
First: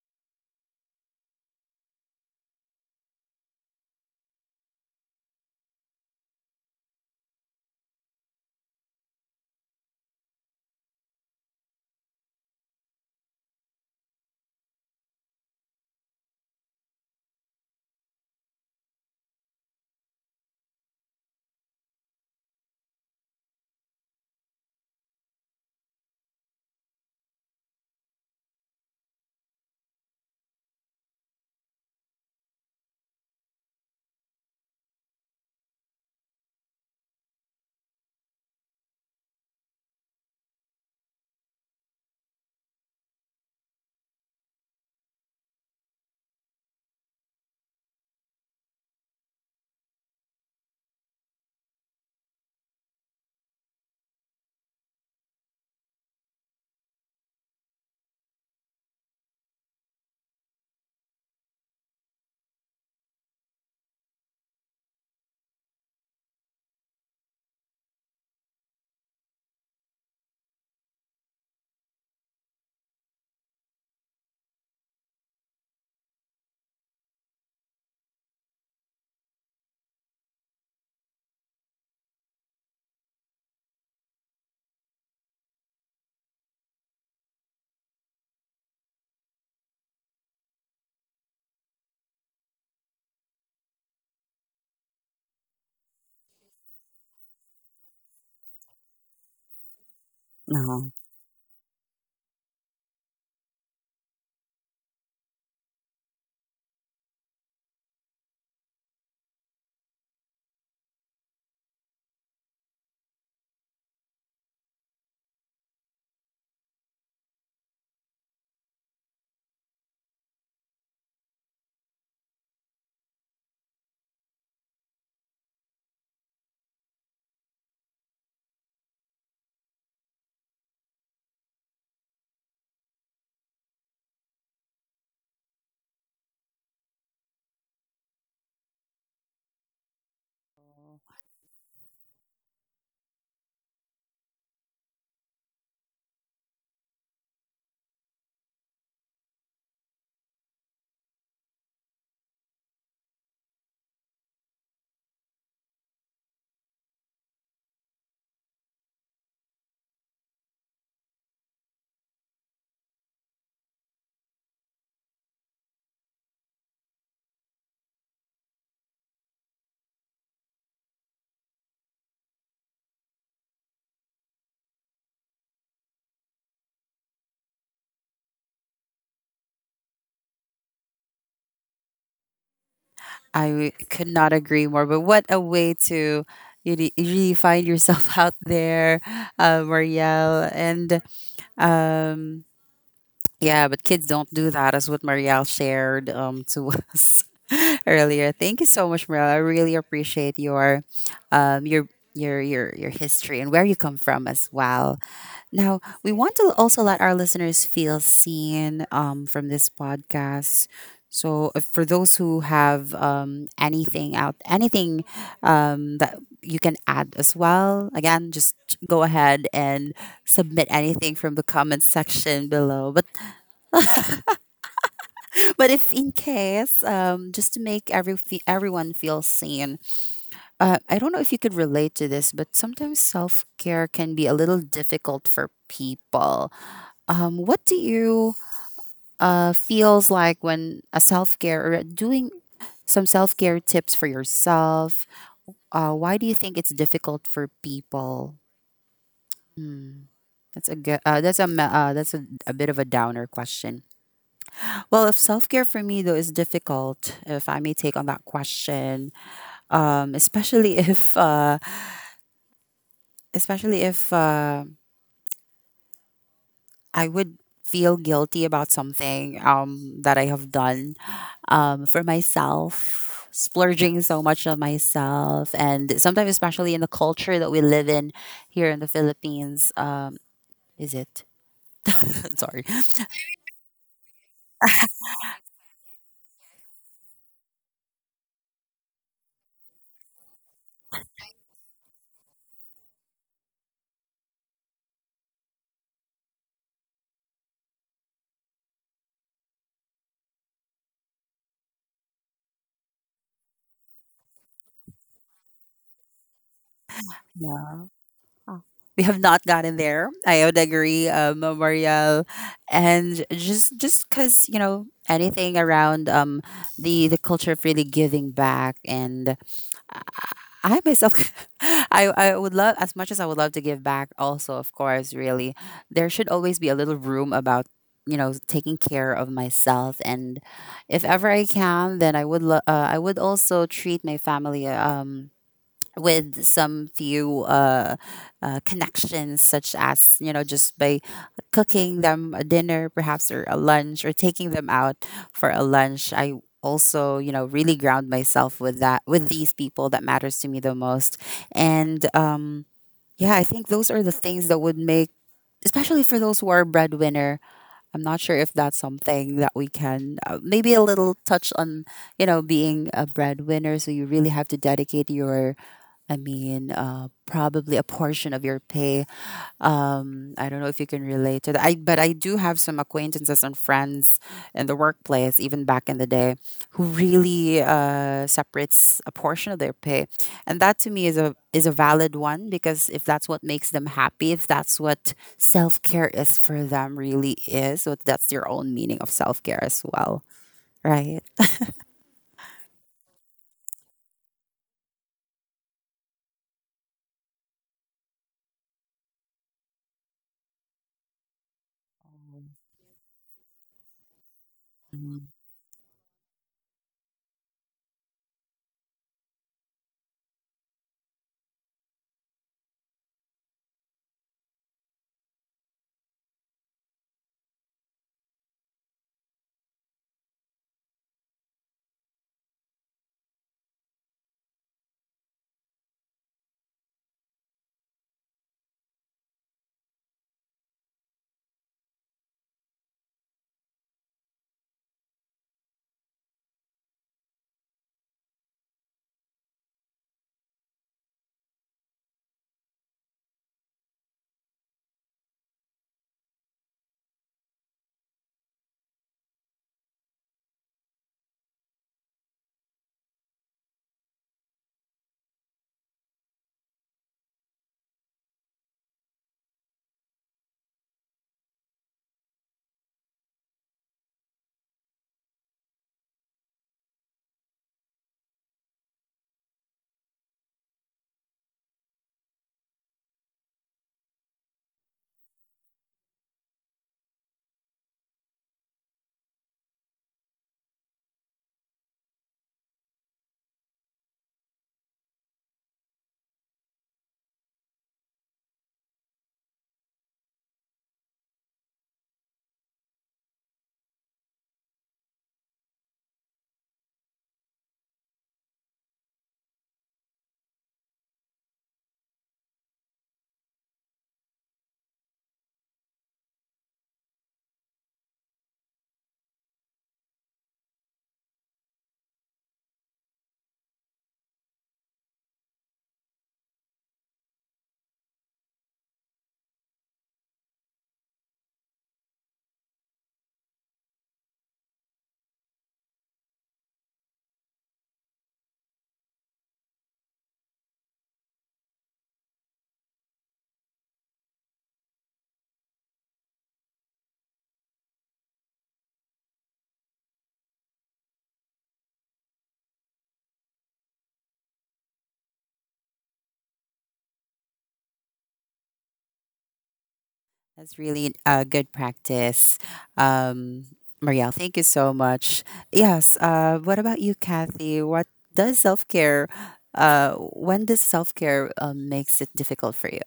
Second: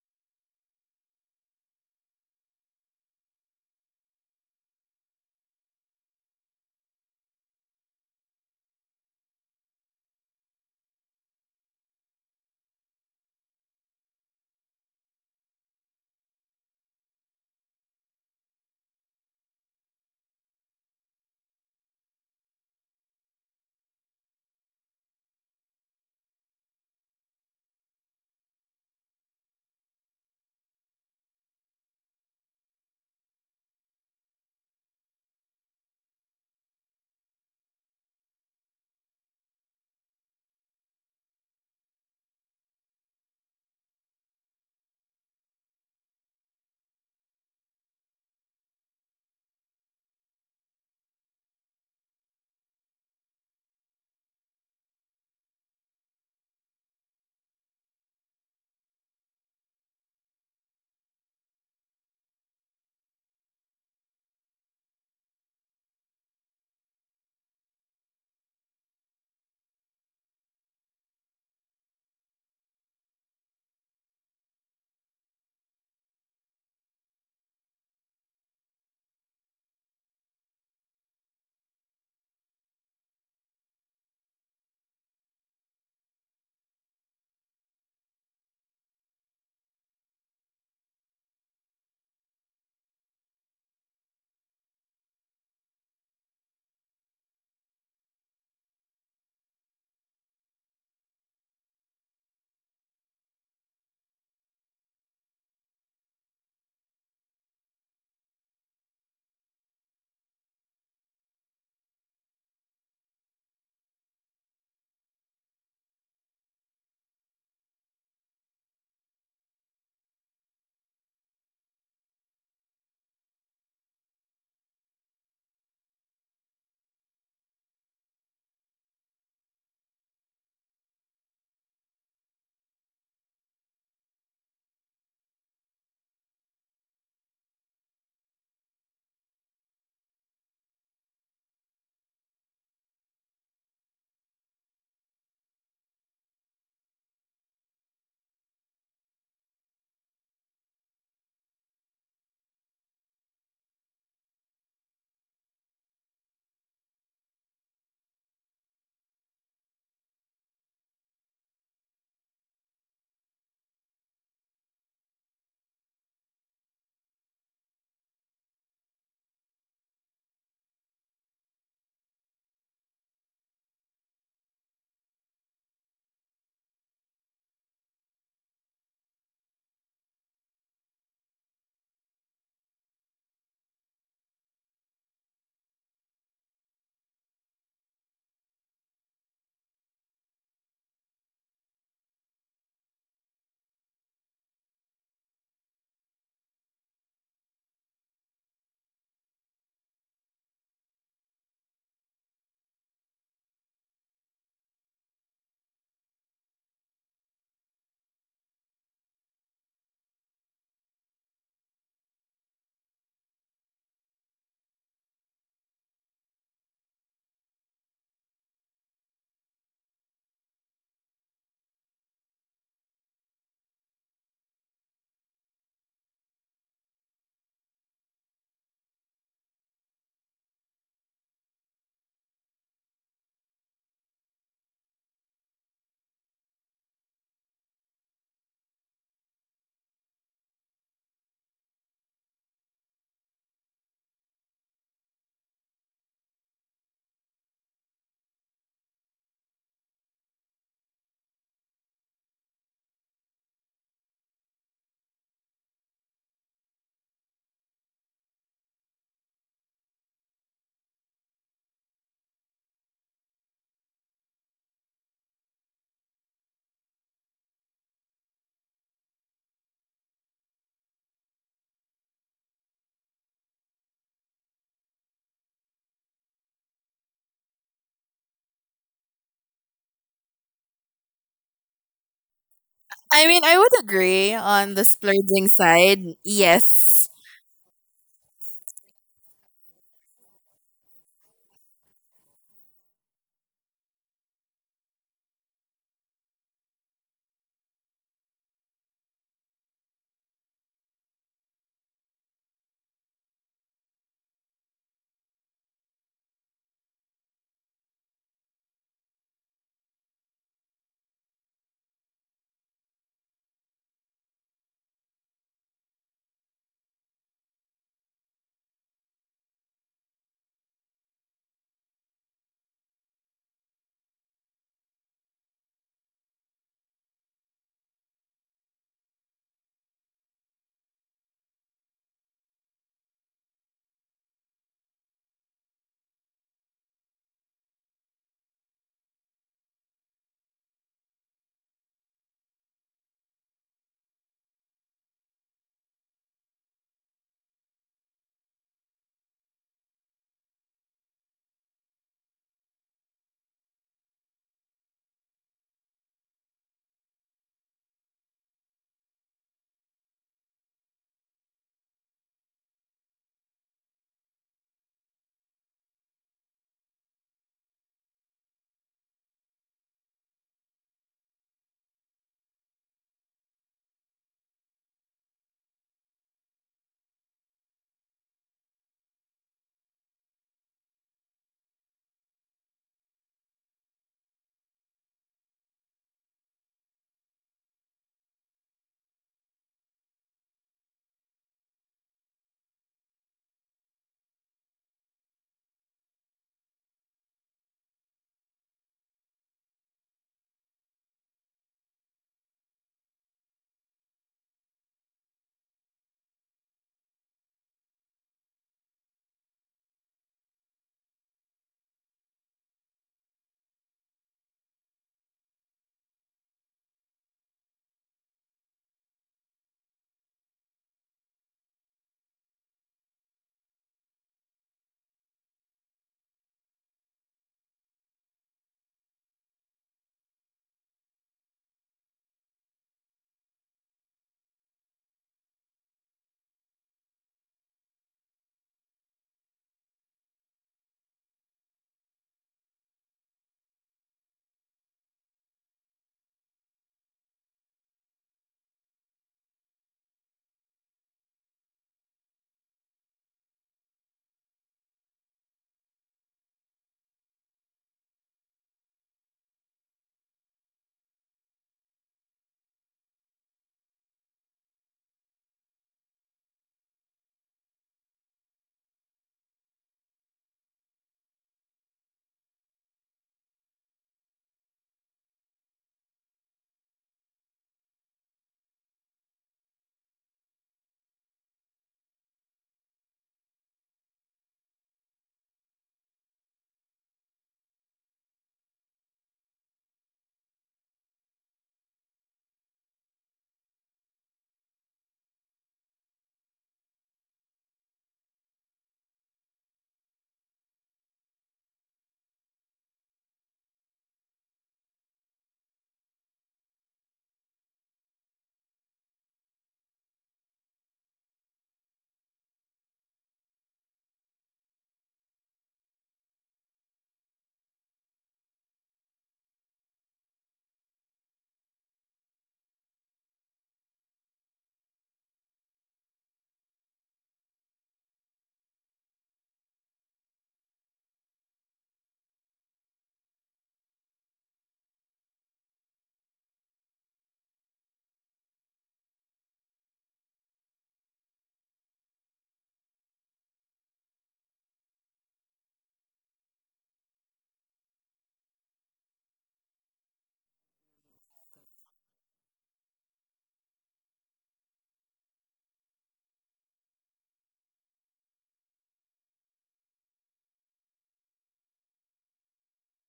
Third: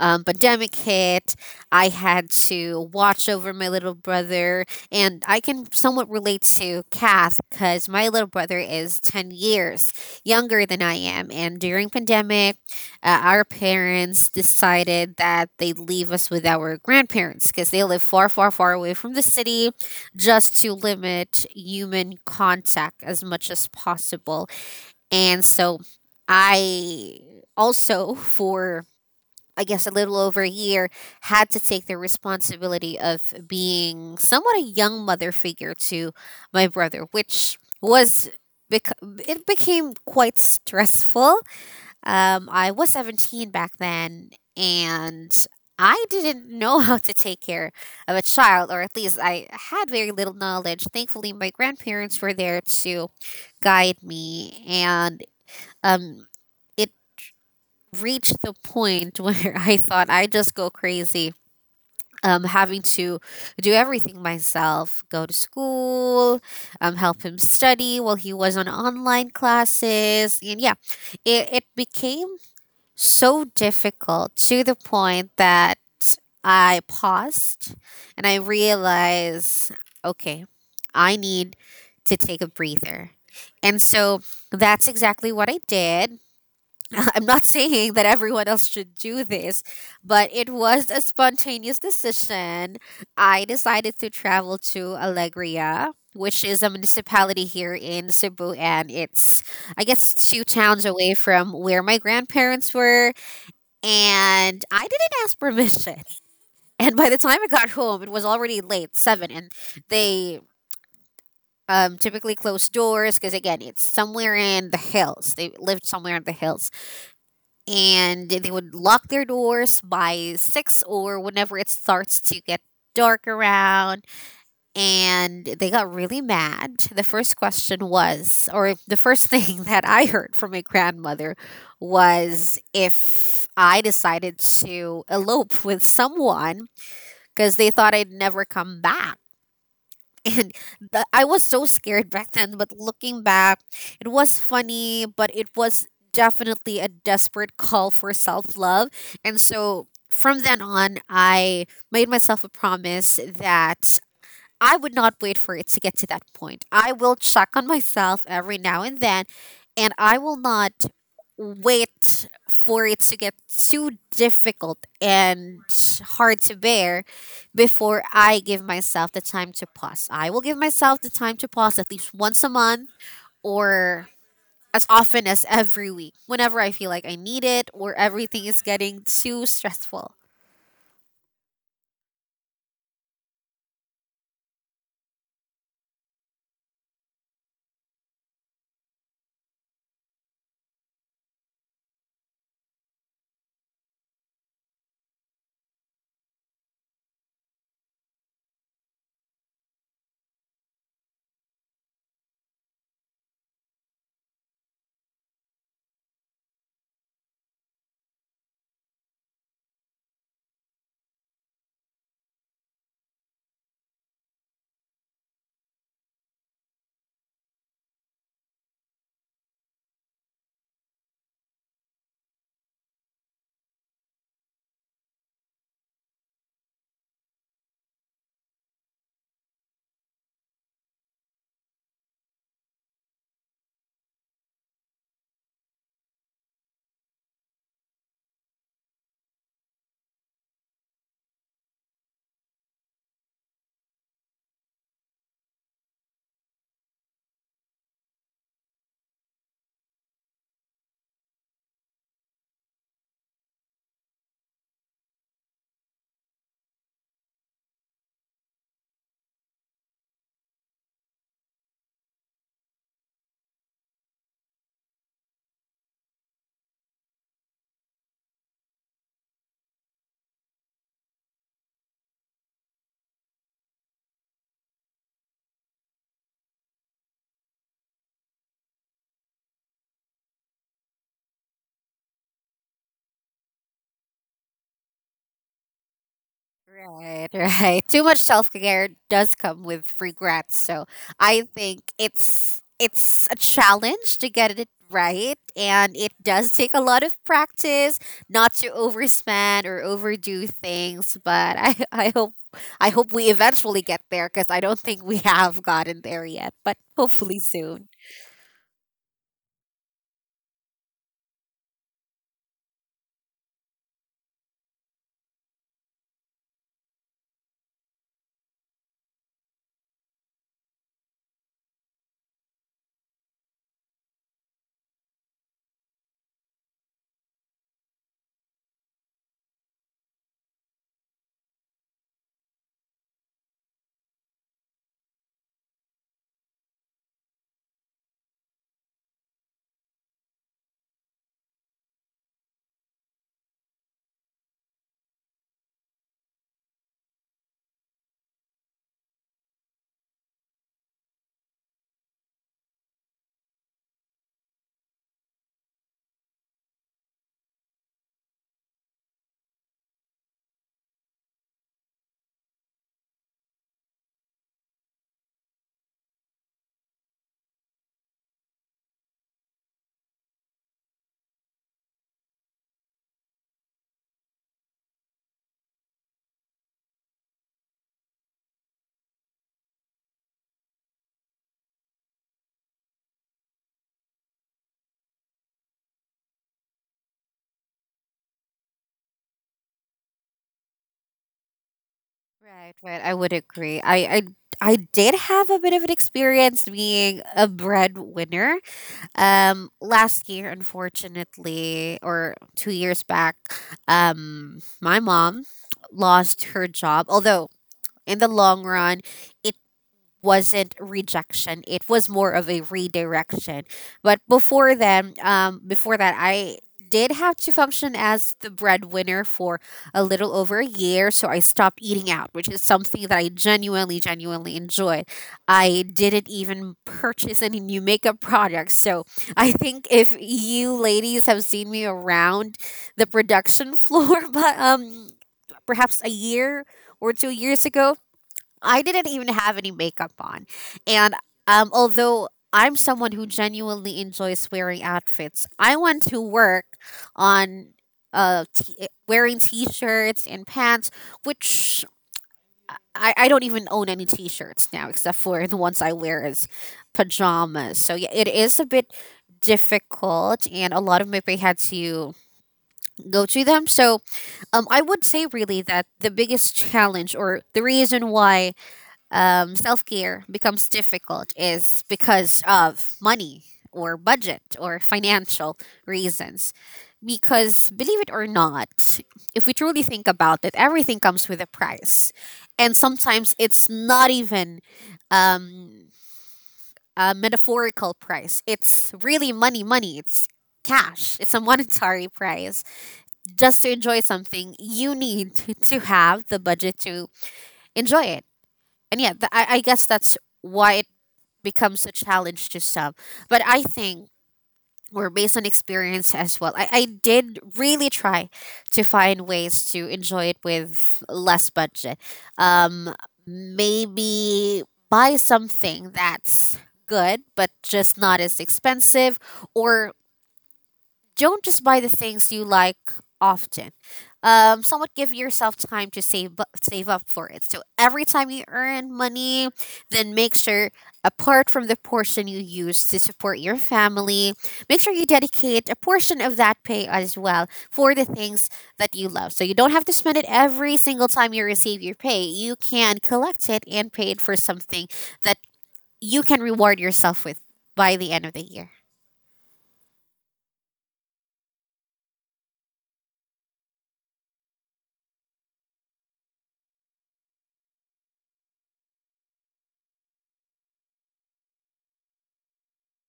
C: um, pandemic hit. I had to watch over my little brother, and I can somewhat relate to Kath because my little brother is ten years younger than I am. And during pandemic, uh, our parents decided that they leave us with our grandparents because they live far, far, far away from the city, just to limit human contact as much as possible. And so I also for, I guess, a little over a year, had to take the responsibility of being somewhat a young mother figure to my brother, which was bec- it became quite stressful. Um, I was seventeen back then, and I didn't know how to take care of a child, or at least I had very little knowledge. Thankfully, my grandparents were there to guide me, and um, it reached the point where I thought I just go crazy. Um, having to do everything myself, go to school, um, help him study while he was on online classes. And yeah, it, it became so difficult to the point that I paused and I realized, okay, I need to take a breather. And so that's exactly what I did. I'm not saying that everyone else should do this, but it was a spontaneous decision. I decided to travel to Alegria, which is a municipality here in Cebu, and it's, I guess, two towns
A: No,
C: away from where my grandparents were. And I didn't ask permission. And by the time I got home, it was already late, seven, and they. Um, typically close doors because again it's somewhere in the hills, they lived somewhere in the hills, and they would lock their doors by six or whenever it starts to get dark around, and they got really mad. The first question was, or the first thing that I heard from my grandmother was if I decided to elope with someone, because they thought I'd never come back. And the, I was so scared back then. But looking back, it was funny, but it was definitely a desperate call for self love. And so from then on, I made myself a promise that I would not wait for it to get to that point. I will check on myself every now and then, and I will not wait for it to get too difficult and hard to bear before I give myself the time to pause. I will give myself the time to pause at least once a month, or as often as every week, whenever I feel like I need it or everything is getting too stressful.
A: I could not agree more. But what a way to, you re- really find yourself out there, uh, Marielle, and um yeah, but kids don't do that, as what Marielle shared, um to us earlier. Thank you so much, Marielle. I really appreciate your, um your your your your history and where you come from as well. Now, we want to also let our listeners feel seen, um, from this podcast. So, if, for those who have, um, anything out, anything, um, that you can add as well, again, just go ahead and submit anything from the comment section below. But, but if in case, um, just to make every fe- everyone feel seen, uh, I don't know if you could relate to this, but sometimes self care can be a little difficult for people. um, what do you, uh, feels like when a self care or doing some self care tips for yourself. Uh, why do you think it's difficult for people? Hmm, that's a good. Uh, that's a ma- uh, that's a, a bit of a downer question. Well, if self care for me though is difficult, if I may take on that question, um, especially if uh, especially if, uh, I would feel guilty about something, um that I have done, um, for myself, splurging so much on myself. And sometimes, especially in the culture that we live in here in the Philippines, um, is it? Sorry.
B: I mean, I would agree on the splurging side. Yes.
C: Right, right. Too much self care does come with regrets. So I think it's it's a challenge to get it right, and it does take a lot of practice not to overspend or overdo things, but I, I hope I hope we eventually get there, because I don't think we have gotten there yet, but hopefully soon.
A: Yeah. We have not gotten there. I would agree, um, Marielle. And just just because, you know, anything around, um, the, the culture of really giving back, and I myself, I, I would love, as much as I would love to give back, also, of course, really, there should always be a little room about, you know, taking care of myself. And if ever I can, then I would, lo- uh, I would also treat my family. Um, with some few, uh, uh, connections, such as, you know, just by cooking them a dinner, perhaps, or a lunch, or taking them out for a lunch. I also, you know, really ground myself with that with these people that matters to me the most, and, um, yeah, I think those are the things that would make. Especially for those who are breadwinner, I'm not sure if that's something that we can, uh, maybe a little touch on, you know, being a breadwinner. So you really have to dedicate your, I mean, uh, probably a portion of your pay. Um, I don't know if you can relate to that. I, but I do have some acquaintances and friends in the workplace, even back in the day, who really, uh, separates a portion of their pay, and that to me is a is a valid one, because if that's what makes them happy, if that's what self care is for them, really is, so that's their own meaning of self care as well, right?
C: Right, right. I would agree. I, I I did have a bit of an experience being a breadwinner. Um, last year, unfortunately, or two years back, um, my
A: Mm-hmm.
C: mom lost her job. Although in the long run, it wasn't rejection, it was more of a redirection. But before then um, before that, I did have to function as the breadwinner for a little over a year, so I stopped eating out, which is something that I genuinely, genuinely enjoy. I didn't even purchase any new makeup products, so I think if you ladies have seen me around the production floor but um perhaps a year or two years ago, I didn't even have any makeup on. And um, although I'm someone who genuinely enjoys wearing outfits, I want to work on uh, t- wearing t shirts and pants, which I-, I don't even own any t shirts now, except for the ones I wear as pajamas. So yeah, it is a bit difficult, and a lot of my pay had to go to them. So um I would say really that the biggest challenge or the reason why um, self care becomes difficult is because of money or budget or financial reasons. Because believe it or not, if we truly think about it, everything comes with a price. And sometimes it's not even um, a metaphorical price, it's really money, money. It's cash, it's a monetary price. Just to enjoy something, you need to to have the budget to enjoy it. And yeah, th- I, I guess that's why becomes a challenge to some. But I think we're based on experience as well. I, I did really try to find ways to enjoy it with less budget. Um, maybe buy something that's good but just not as expensive, or don't just buy the things you like often. Um, somewhat give yourself time to save bu- save up for it. So every time you earn money, then make sure, apart from the portion you use to support your family, make sure you dedicate a portion of that pay as well for the things that you love. So you don't have to spend it every single time you receive your pay. You can collect it and pay it for something that you can reward yourself with by the end of the year.
A: That's really a good practice. Um, Marielle, thank you so much. Yes. Uh, what about you, Kathy? What does self care? Uh, when does self care, uh, makes it difficult for you?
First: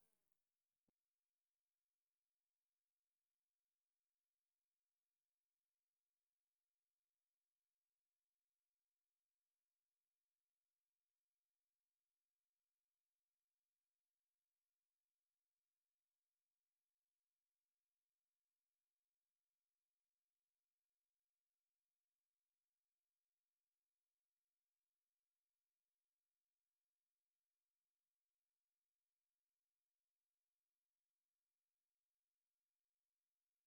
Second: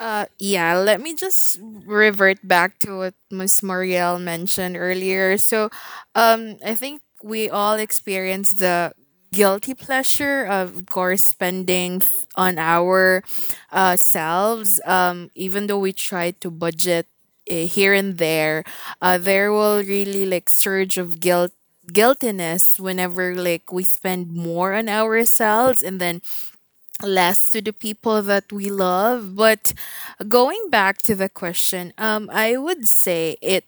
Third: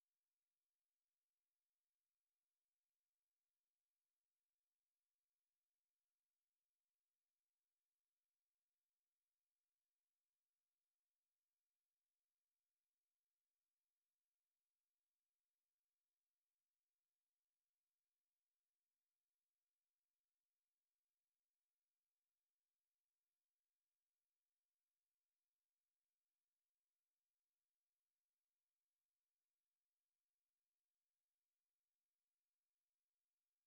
B: Uh, yeah, let me just revert back to what Miss Muriel mentioned earlier. So um, I think we all experience the guilty pleasure of course spending th- on our uh, selves. Um, even though we try to budget, eh, here and there, uh, there will really like surge of guilt guiltiness whenever, like, we spend more on ourselves and then less to the people that we love. But going back to the question, um, I would say it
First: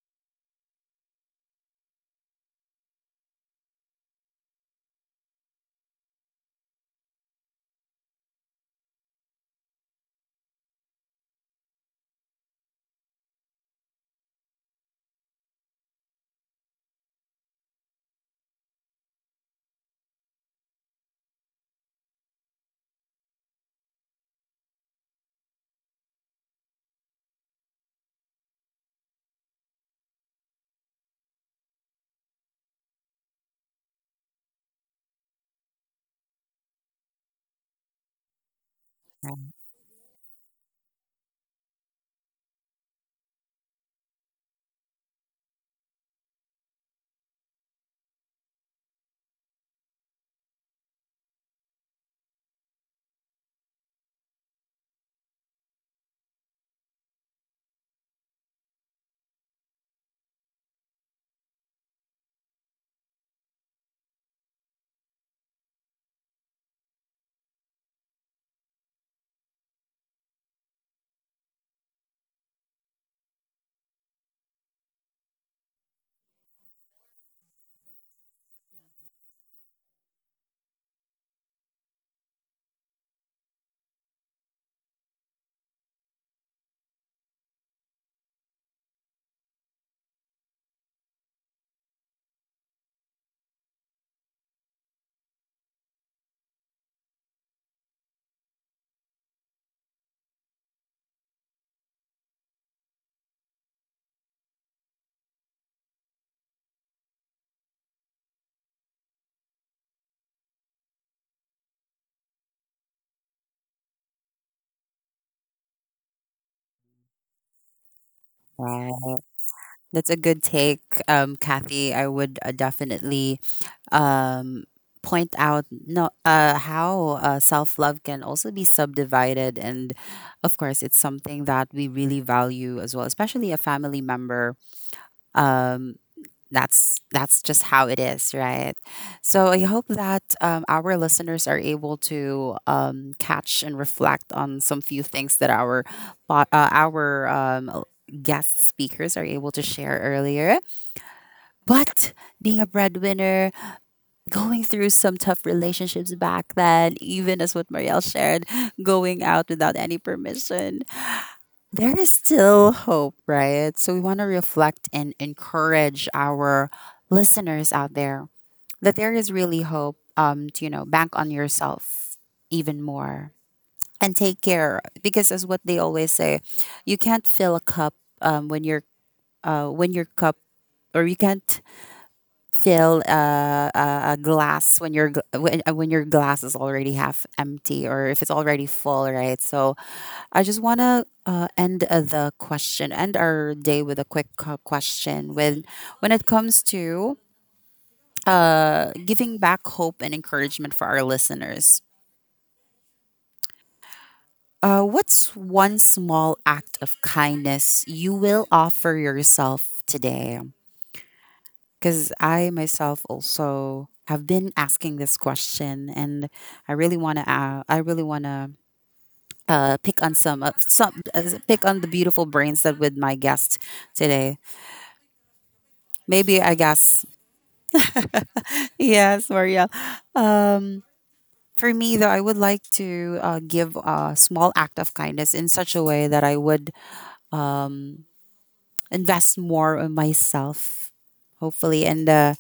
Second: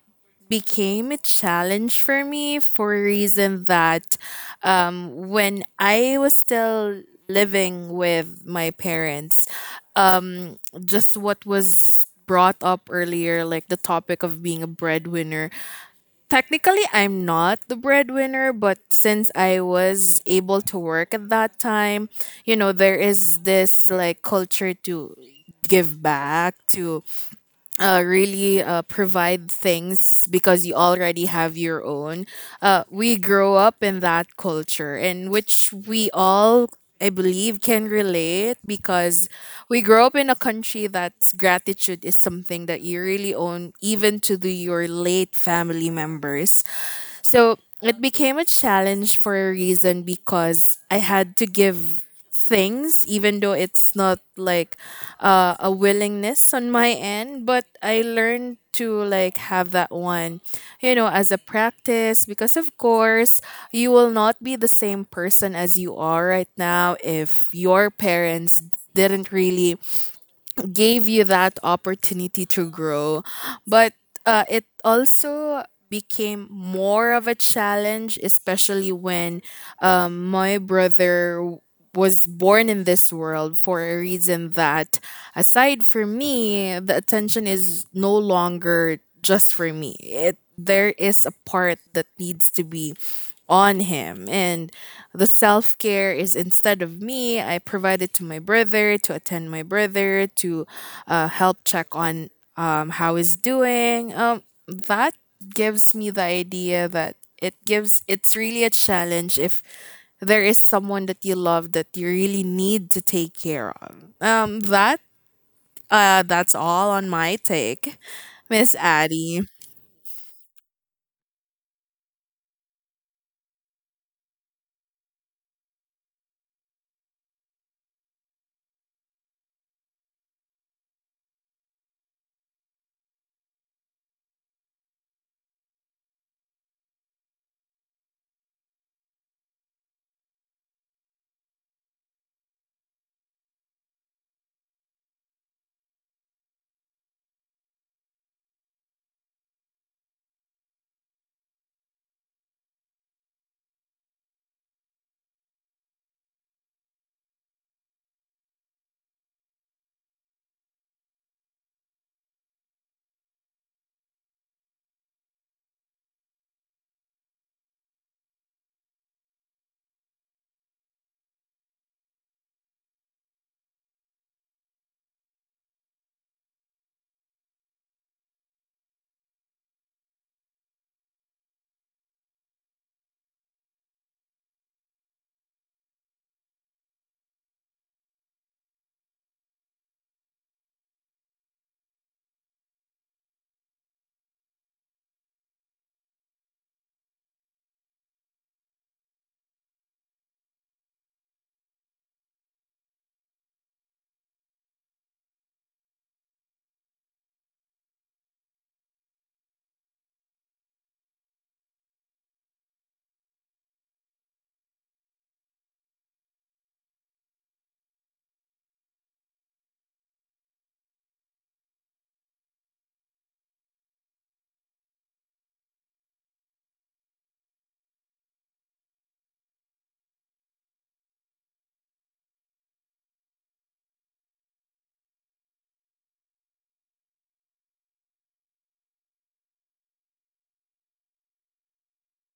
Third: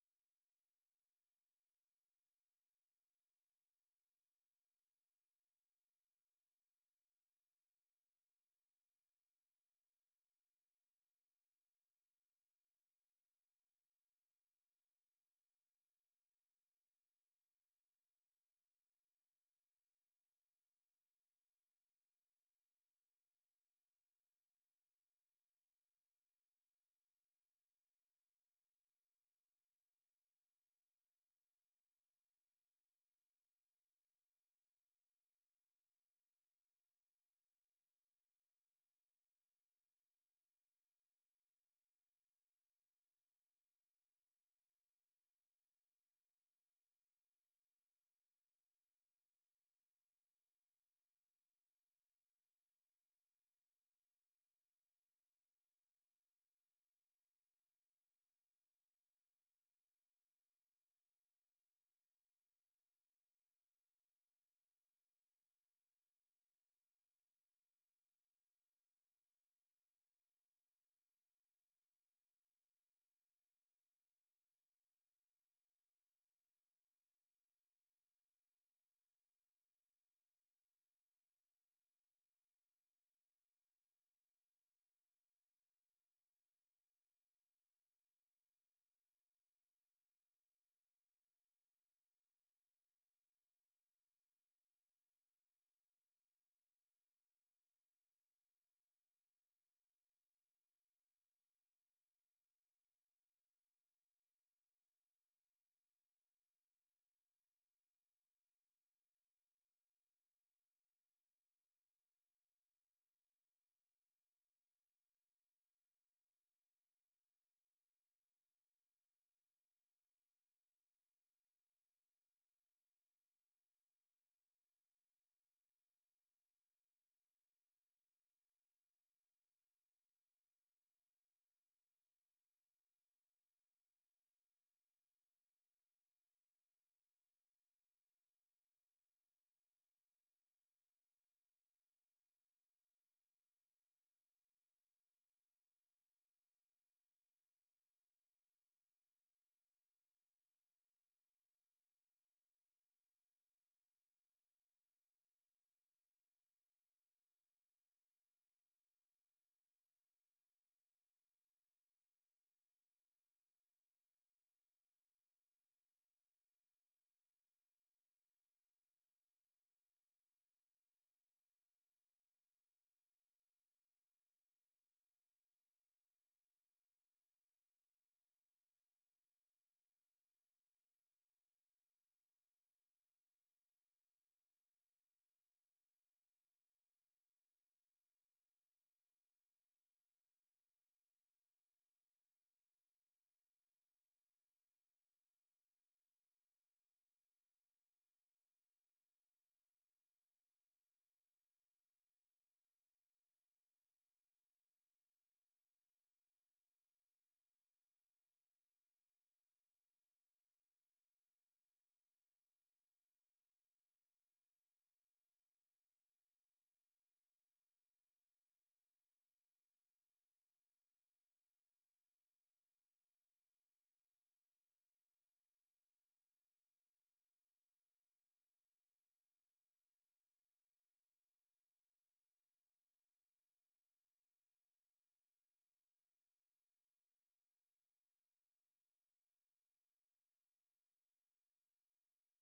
B: became a challenge for me for a reason that, um, when I was still living with my parents, um, just what was brought up earlier, like the topic of being a breadwinner. Technically, I'm not the breadwinner, but since I was able to work at that time, you know, there is this like culture to give back, to uh, really uh, provide things because you already have your own. Uh, we grow up in that culture, in which we all, I believe, can relate, because we grow up in a country that's gratitude is something that you really own, even to the, your late family members. So it became a challenge for a reason because I had to give things, even though it's not like uh, a willingness on my end. But I learned to like have that one, you know, as a practice, because of course, you will not be the same person as you are right now if your parents didn't really gave you that opportunity to grow. But uh, it also became more of a challenge, especially when um, my brother w- was born in this world, for a reason that, aside from me, the attention is no longer just for me. It There is a part that needs to be on him. And the self care is, instead of me, I provide it to my brother, to attend my brother, to uh, help check on um, how he's doing. Um, that gives me the idea that it gives, it's really a challenge if there is someone that you love that you really need to take care of. Um, that uh, that's all on my take, Miss
A: Right.
B: Addie.
A: That's a good take, um, Kathy. I would, uh, definitely, um, point out, no, uh, how, uh, self love can also be subdivided. And of course, it's something that we really value as well, especially a family member. Um, that's that's just how it is, right? So I hope that um, our listeners are able to um, catch and reflect on some few things that our po- uh, our um, l- guest speakers are able to share earlier, but being a breadwinner, going through some tough relationships back then, even as what Marielle shared, going out without any permission, there is still hope, right? So we want to reflect and encourage our listeners out there that there is really hope, um, to, you know, bank on yourself even more and take care, because as what they always say, you can't fill a cup um, when you're uh, when your cup, or you can't fill a, a, a glass when your gl- when, uh, when your glass is already half empty or if it's already full, right? So I just want to uh, end uh, the question, end our day with a quick cu- question when when it comes to uh, giving back hope and encouragement for our listeners. Uh, what's one small act of kindness you will offer yourself today? Because I myself also have been asking this question, and I really want to. Uh, I really want to uh, pick on some, uh, some uh, pick on the beautiful brains that with my guest today. Maybe I guess yes, Marielle. Um, For me, though, I would like to uh, give a small act of kindness in such a way that I would invest more on myself, hopefully, and uh,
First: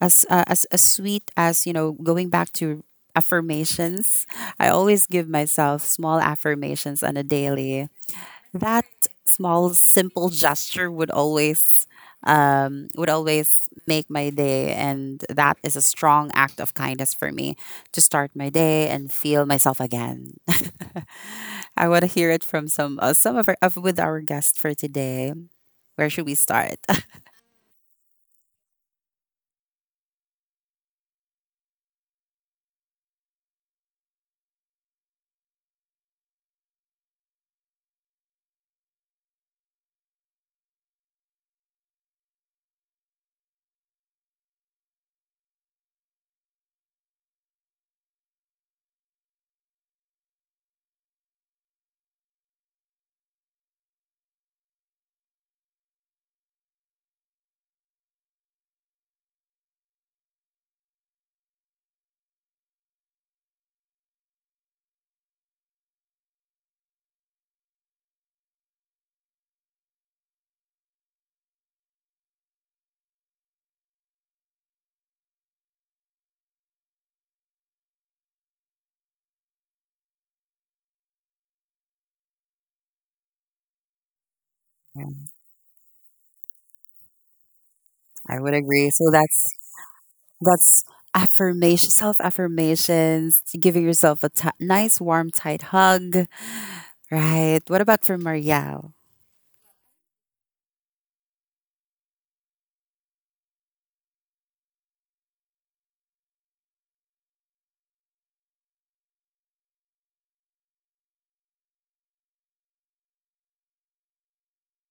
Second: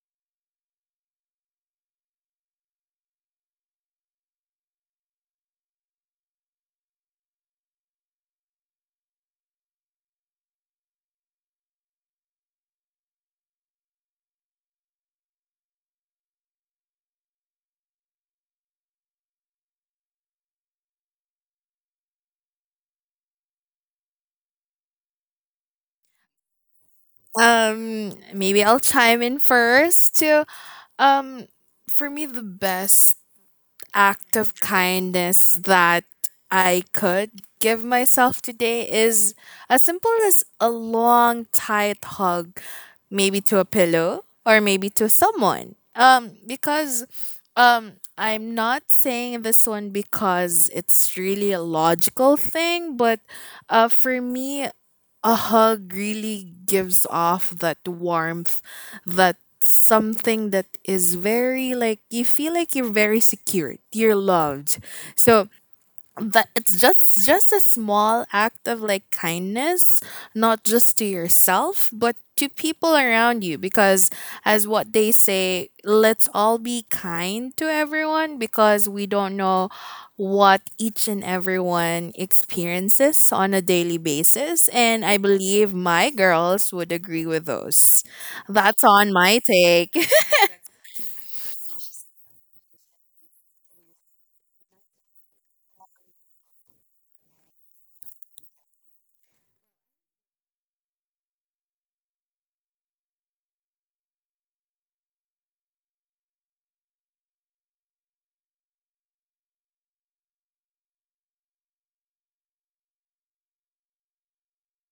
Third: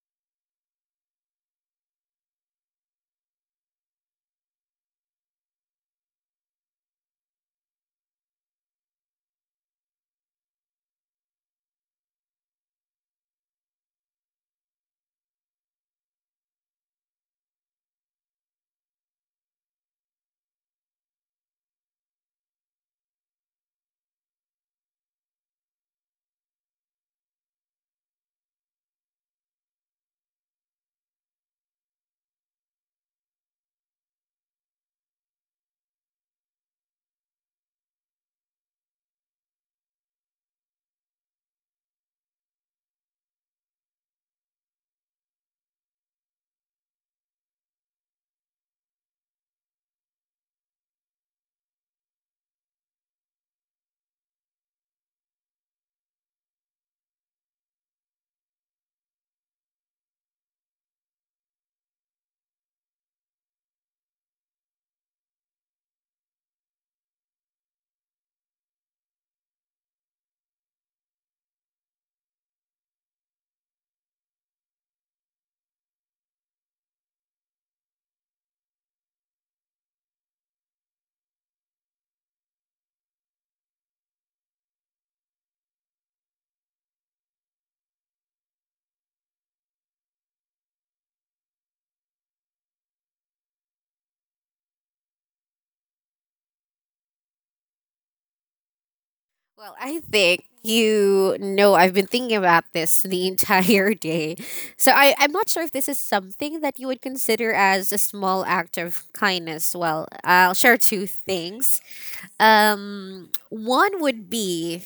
A: as uh, as as sweet as, you know, going back to affirmations, I always give myself small affirmations on a daily. That small simple gesture would always um, would always make my day, and that is a strong act of kindness for me to start my day and feel myself again. I want to hear it from some uh, some of our of, with our guest for today. Where should we start?
B: Um, maybe I'll chime in first too. Um, for me, the best act of kindness that I could give myself today is as simple as a long, tight hug, maybe to a pillow or maybe to someone. Um, because um, I'm not saying this one because it's really a logical thing, but uh, for me, a hug really gives off that warmth, that something that is very, like, you feel like you're very secured, you're loved. So that it's just just a small act of like kindness, not just to yourself but to people around you, because as what they say, let's all be kind to everyone, because we don't know what each and everyone experiences on a daily basis, and I believe my girls would agree with those.
A: I would
B: That's
A: agree, so
B: on my
A: that's
B: take.
A: that's affirmation, self affirmations, giving yourself a ti- nice warm tight hug. Right, what about for Marielle?
C: Well, I think you know I've been thinking about this the entire day. So I, I'm not sure if this is something that you would consider as a small act of kindness. Well, I'll share two things. Um, one would be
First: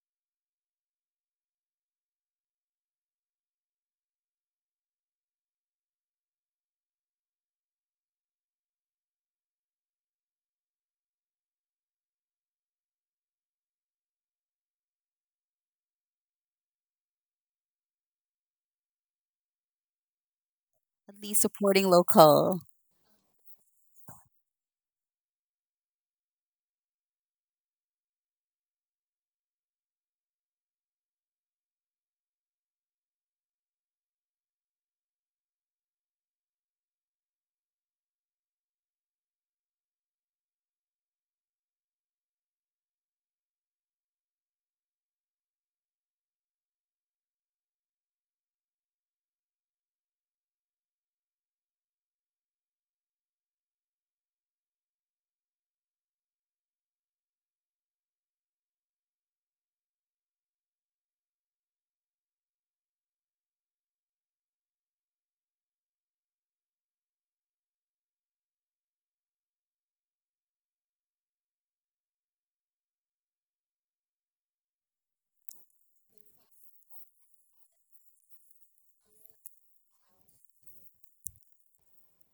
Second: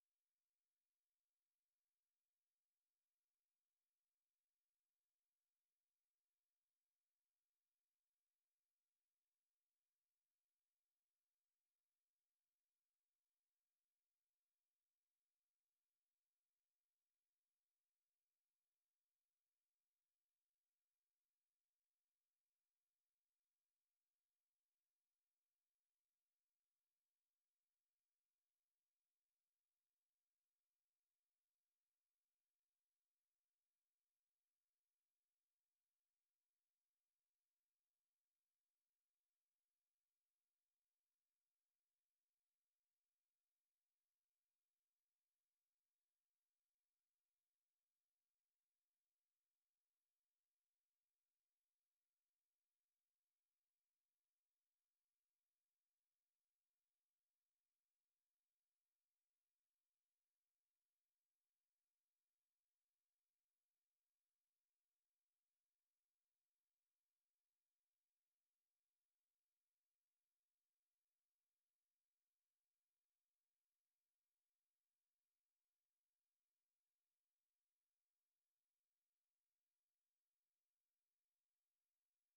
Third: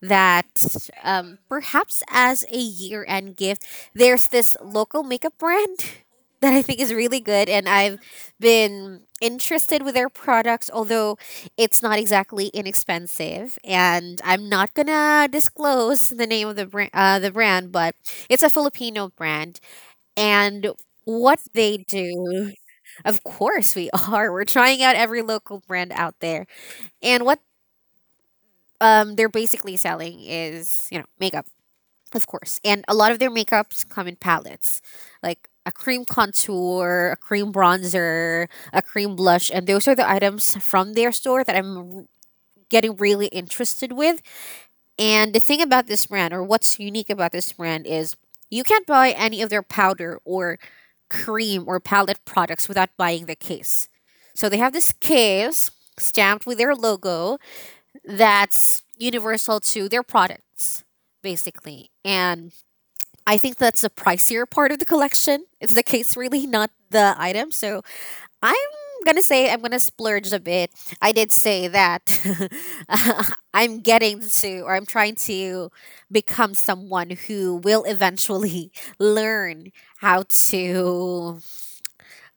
C: that um, perhaps as a year end gift, there's this local makeup brand that I think is really good, and I've been interested with their products, although it's not exactly inexpensive. And I'm not gonna disclose the name of the brand, uh, the brand, but it's a Filipino brand, and
A: At
C: what
A: least
C: they
A: supporting
C: do,
A: local.
C: of course, we are we're trying out every local brand out there. And what um, they're basically selling is, you know, makeup, of course, and a lot of their makeups come in palettes, like a cream contour, a cream bronzer, a cream blush, and those are the items from their store that I'm r- getting really interested with. And the thing about this brand, or what's unique about this brand, is you can't buy any of their powder or cream or palette products without buying the case. So they have this case stamped with their logo that's universal to their products, basically. And I think that's the pricier part of the collection. It's the case, really, not the item. So I'm gonna say I'm gonna splurge a bit. I did say that I'm getting to, or I'm trying to become someone who will eventually learn how to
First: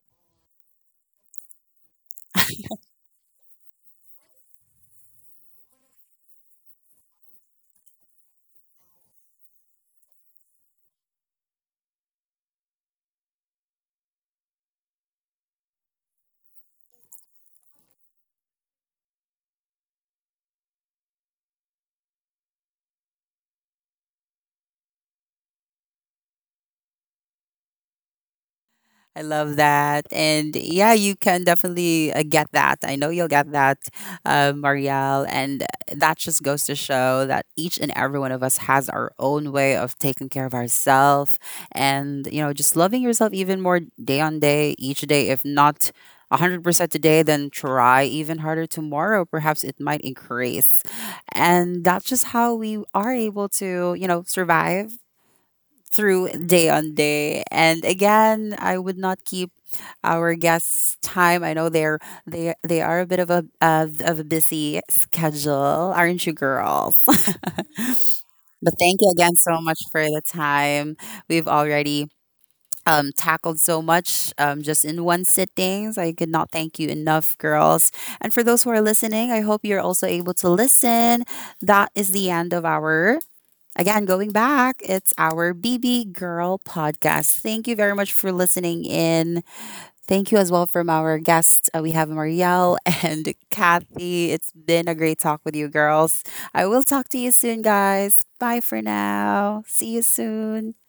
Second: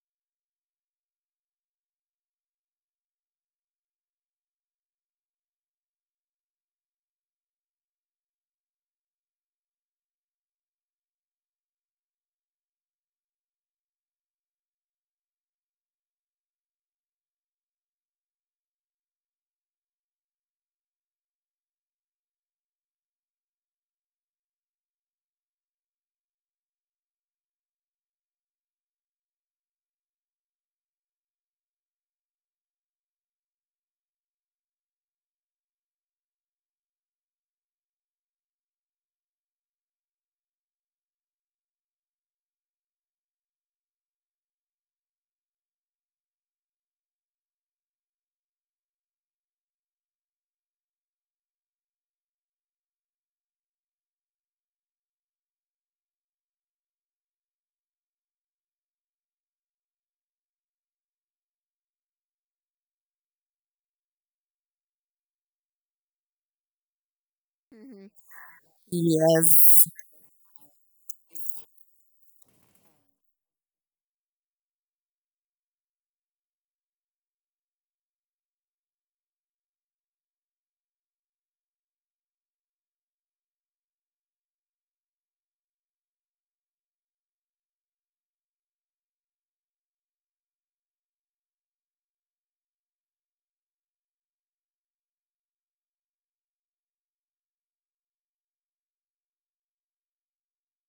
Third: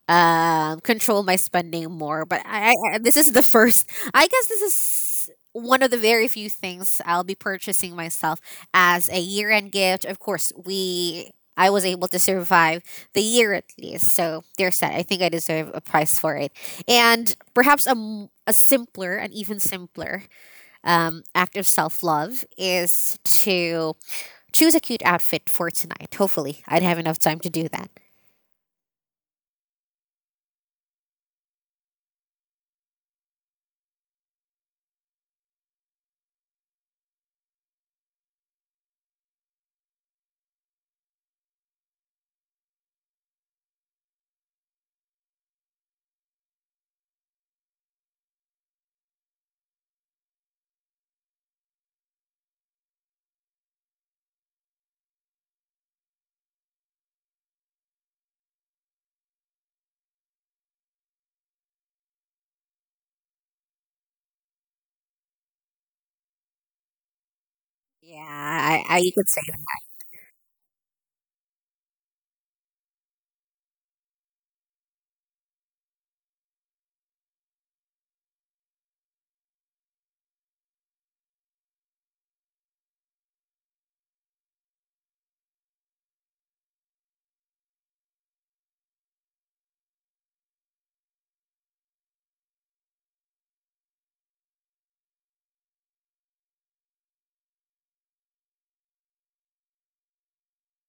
C: um control my spending more, but I, I, this is the first, I guess this is one of the very few things I'll be purchasing myself as a year-end gift. Of course, we I was able to survive the year, at least, so there's that. I think I deserve a prize for it. And perhaps a, m- a simpler and even simpler um, act of self-love is to choose a cute outfit for tonight, hopefully I'd have enough time to do that.
A: I love that. And yeah, you can definitely uh, get that. I know you'll get that, uh, Marielle. And uh, that just goes to show that each and every one of us has our own way of taking care of ourselves and, you know, just loving yourself even more day on day, each day. If not one hundred percent today, then try even harder tomorrow. Perhaps it might increase. And that's just how we are able to, you know, survive through day on day. And again, I would not keep our guests time. I know they're they they are a bit of a of, of a busy schedule, aren't you girls?
B: Mhm.
C: Yeah,
A: But
C: i, I,
A: thank you
C: you could
A: again so
B: Yes.
C: say
A: much for the time. We've already um, tackled so much um, just in one sitting. So I could not thank you enough, girls. And for those who are listening, I hope you're also able to listen. That is the end of our. Again, going back, it's our B B Girl podcast. Thank you very much for listening in. Thank you as well from our guests. Uh, we have Marielle and Kathy. It's been a great talk with you girls. I will talk to you soon, guys. Bye for now. See you soon.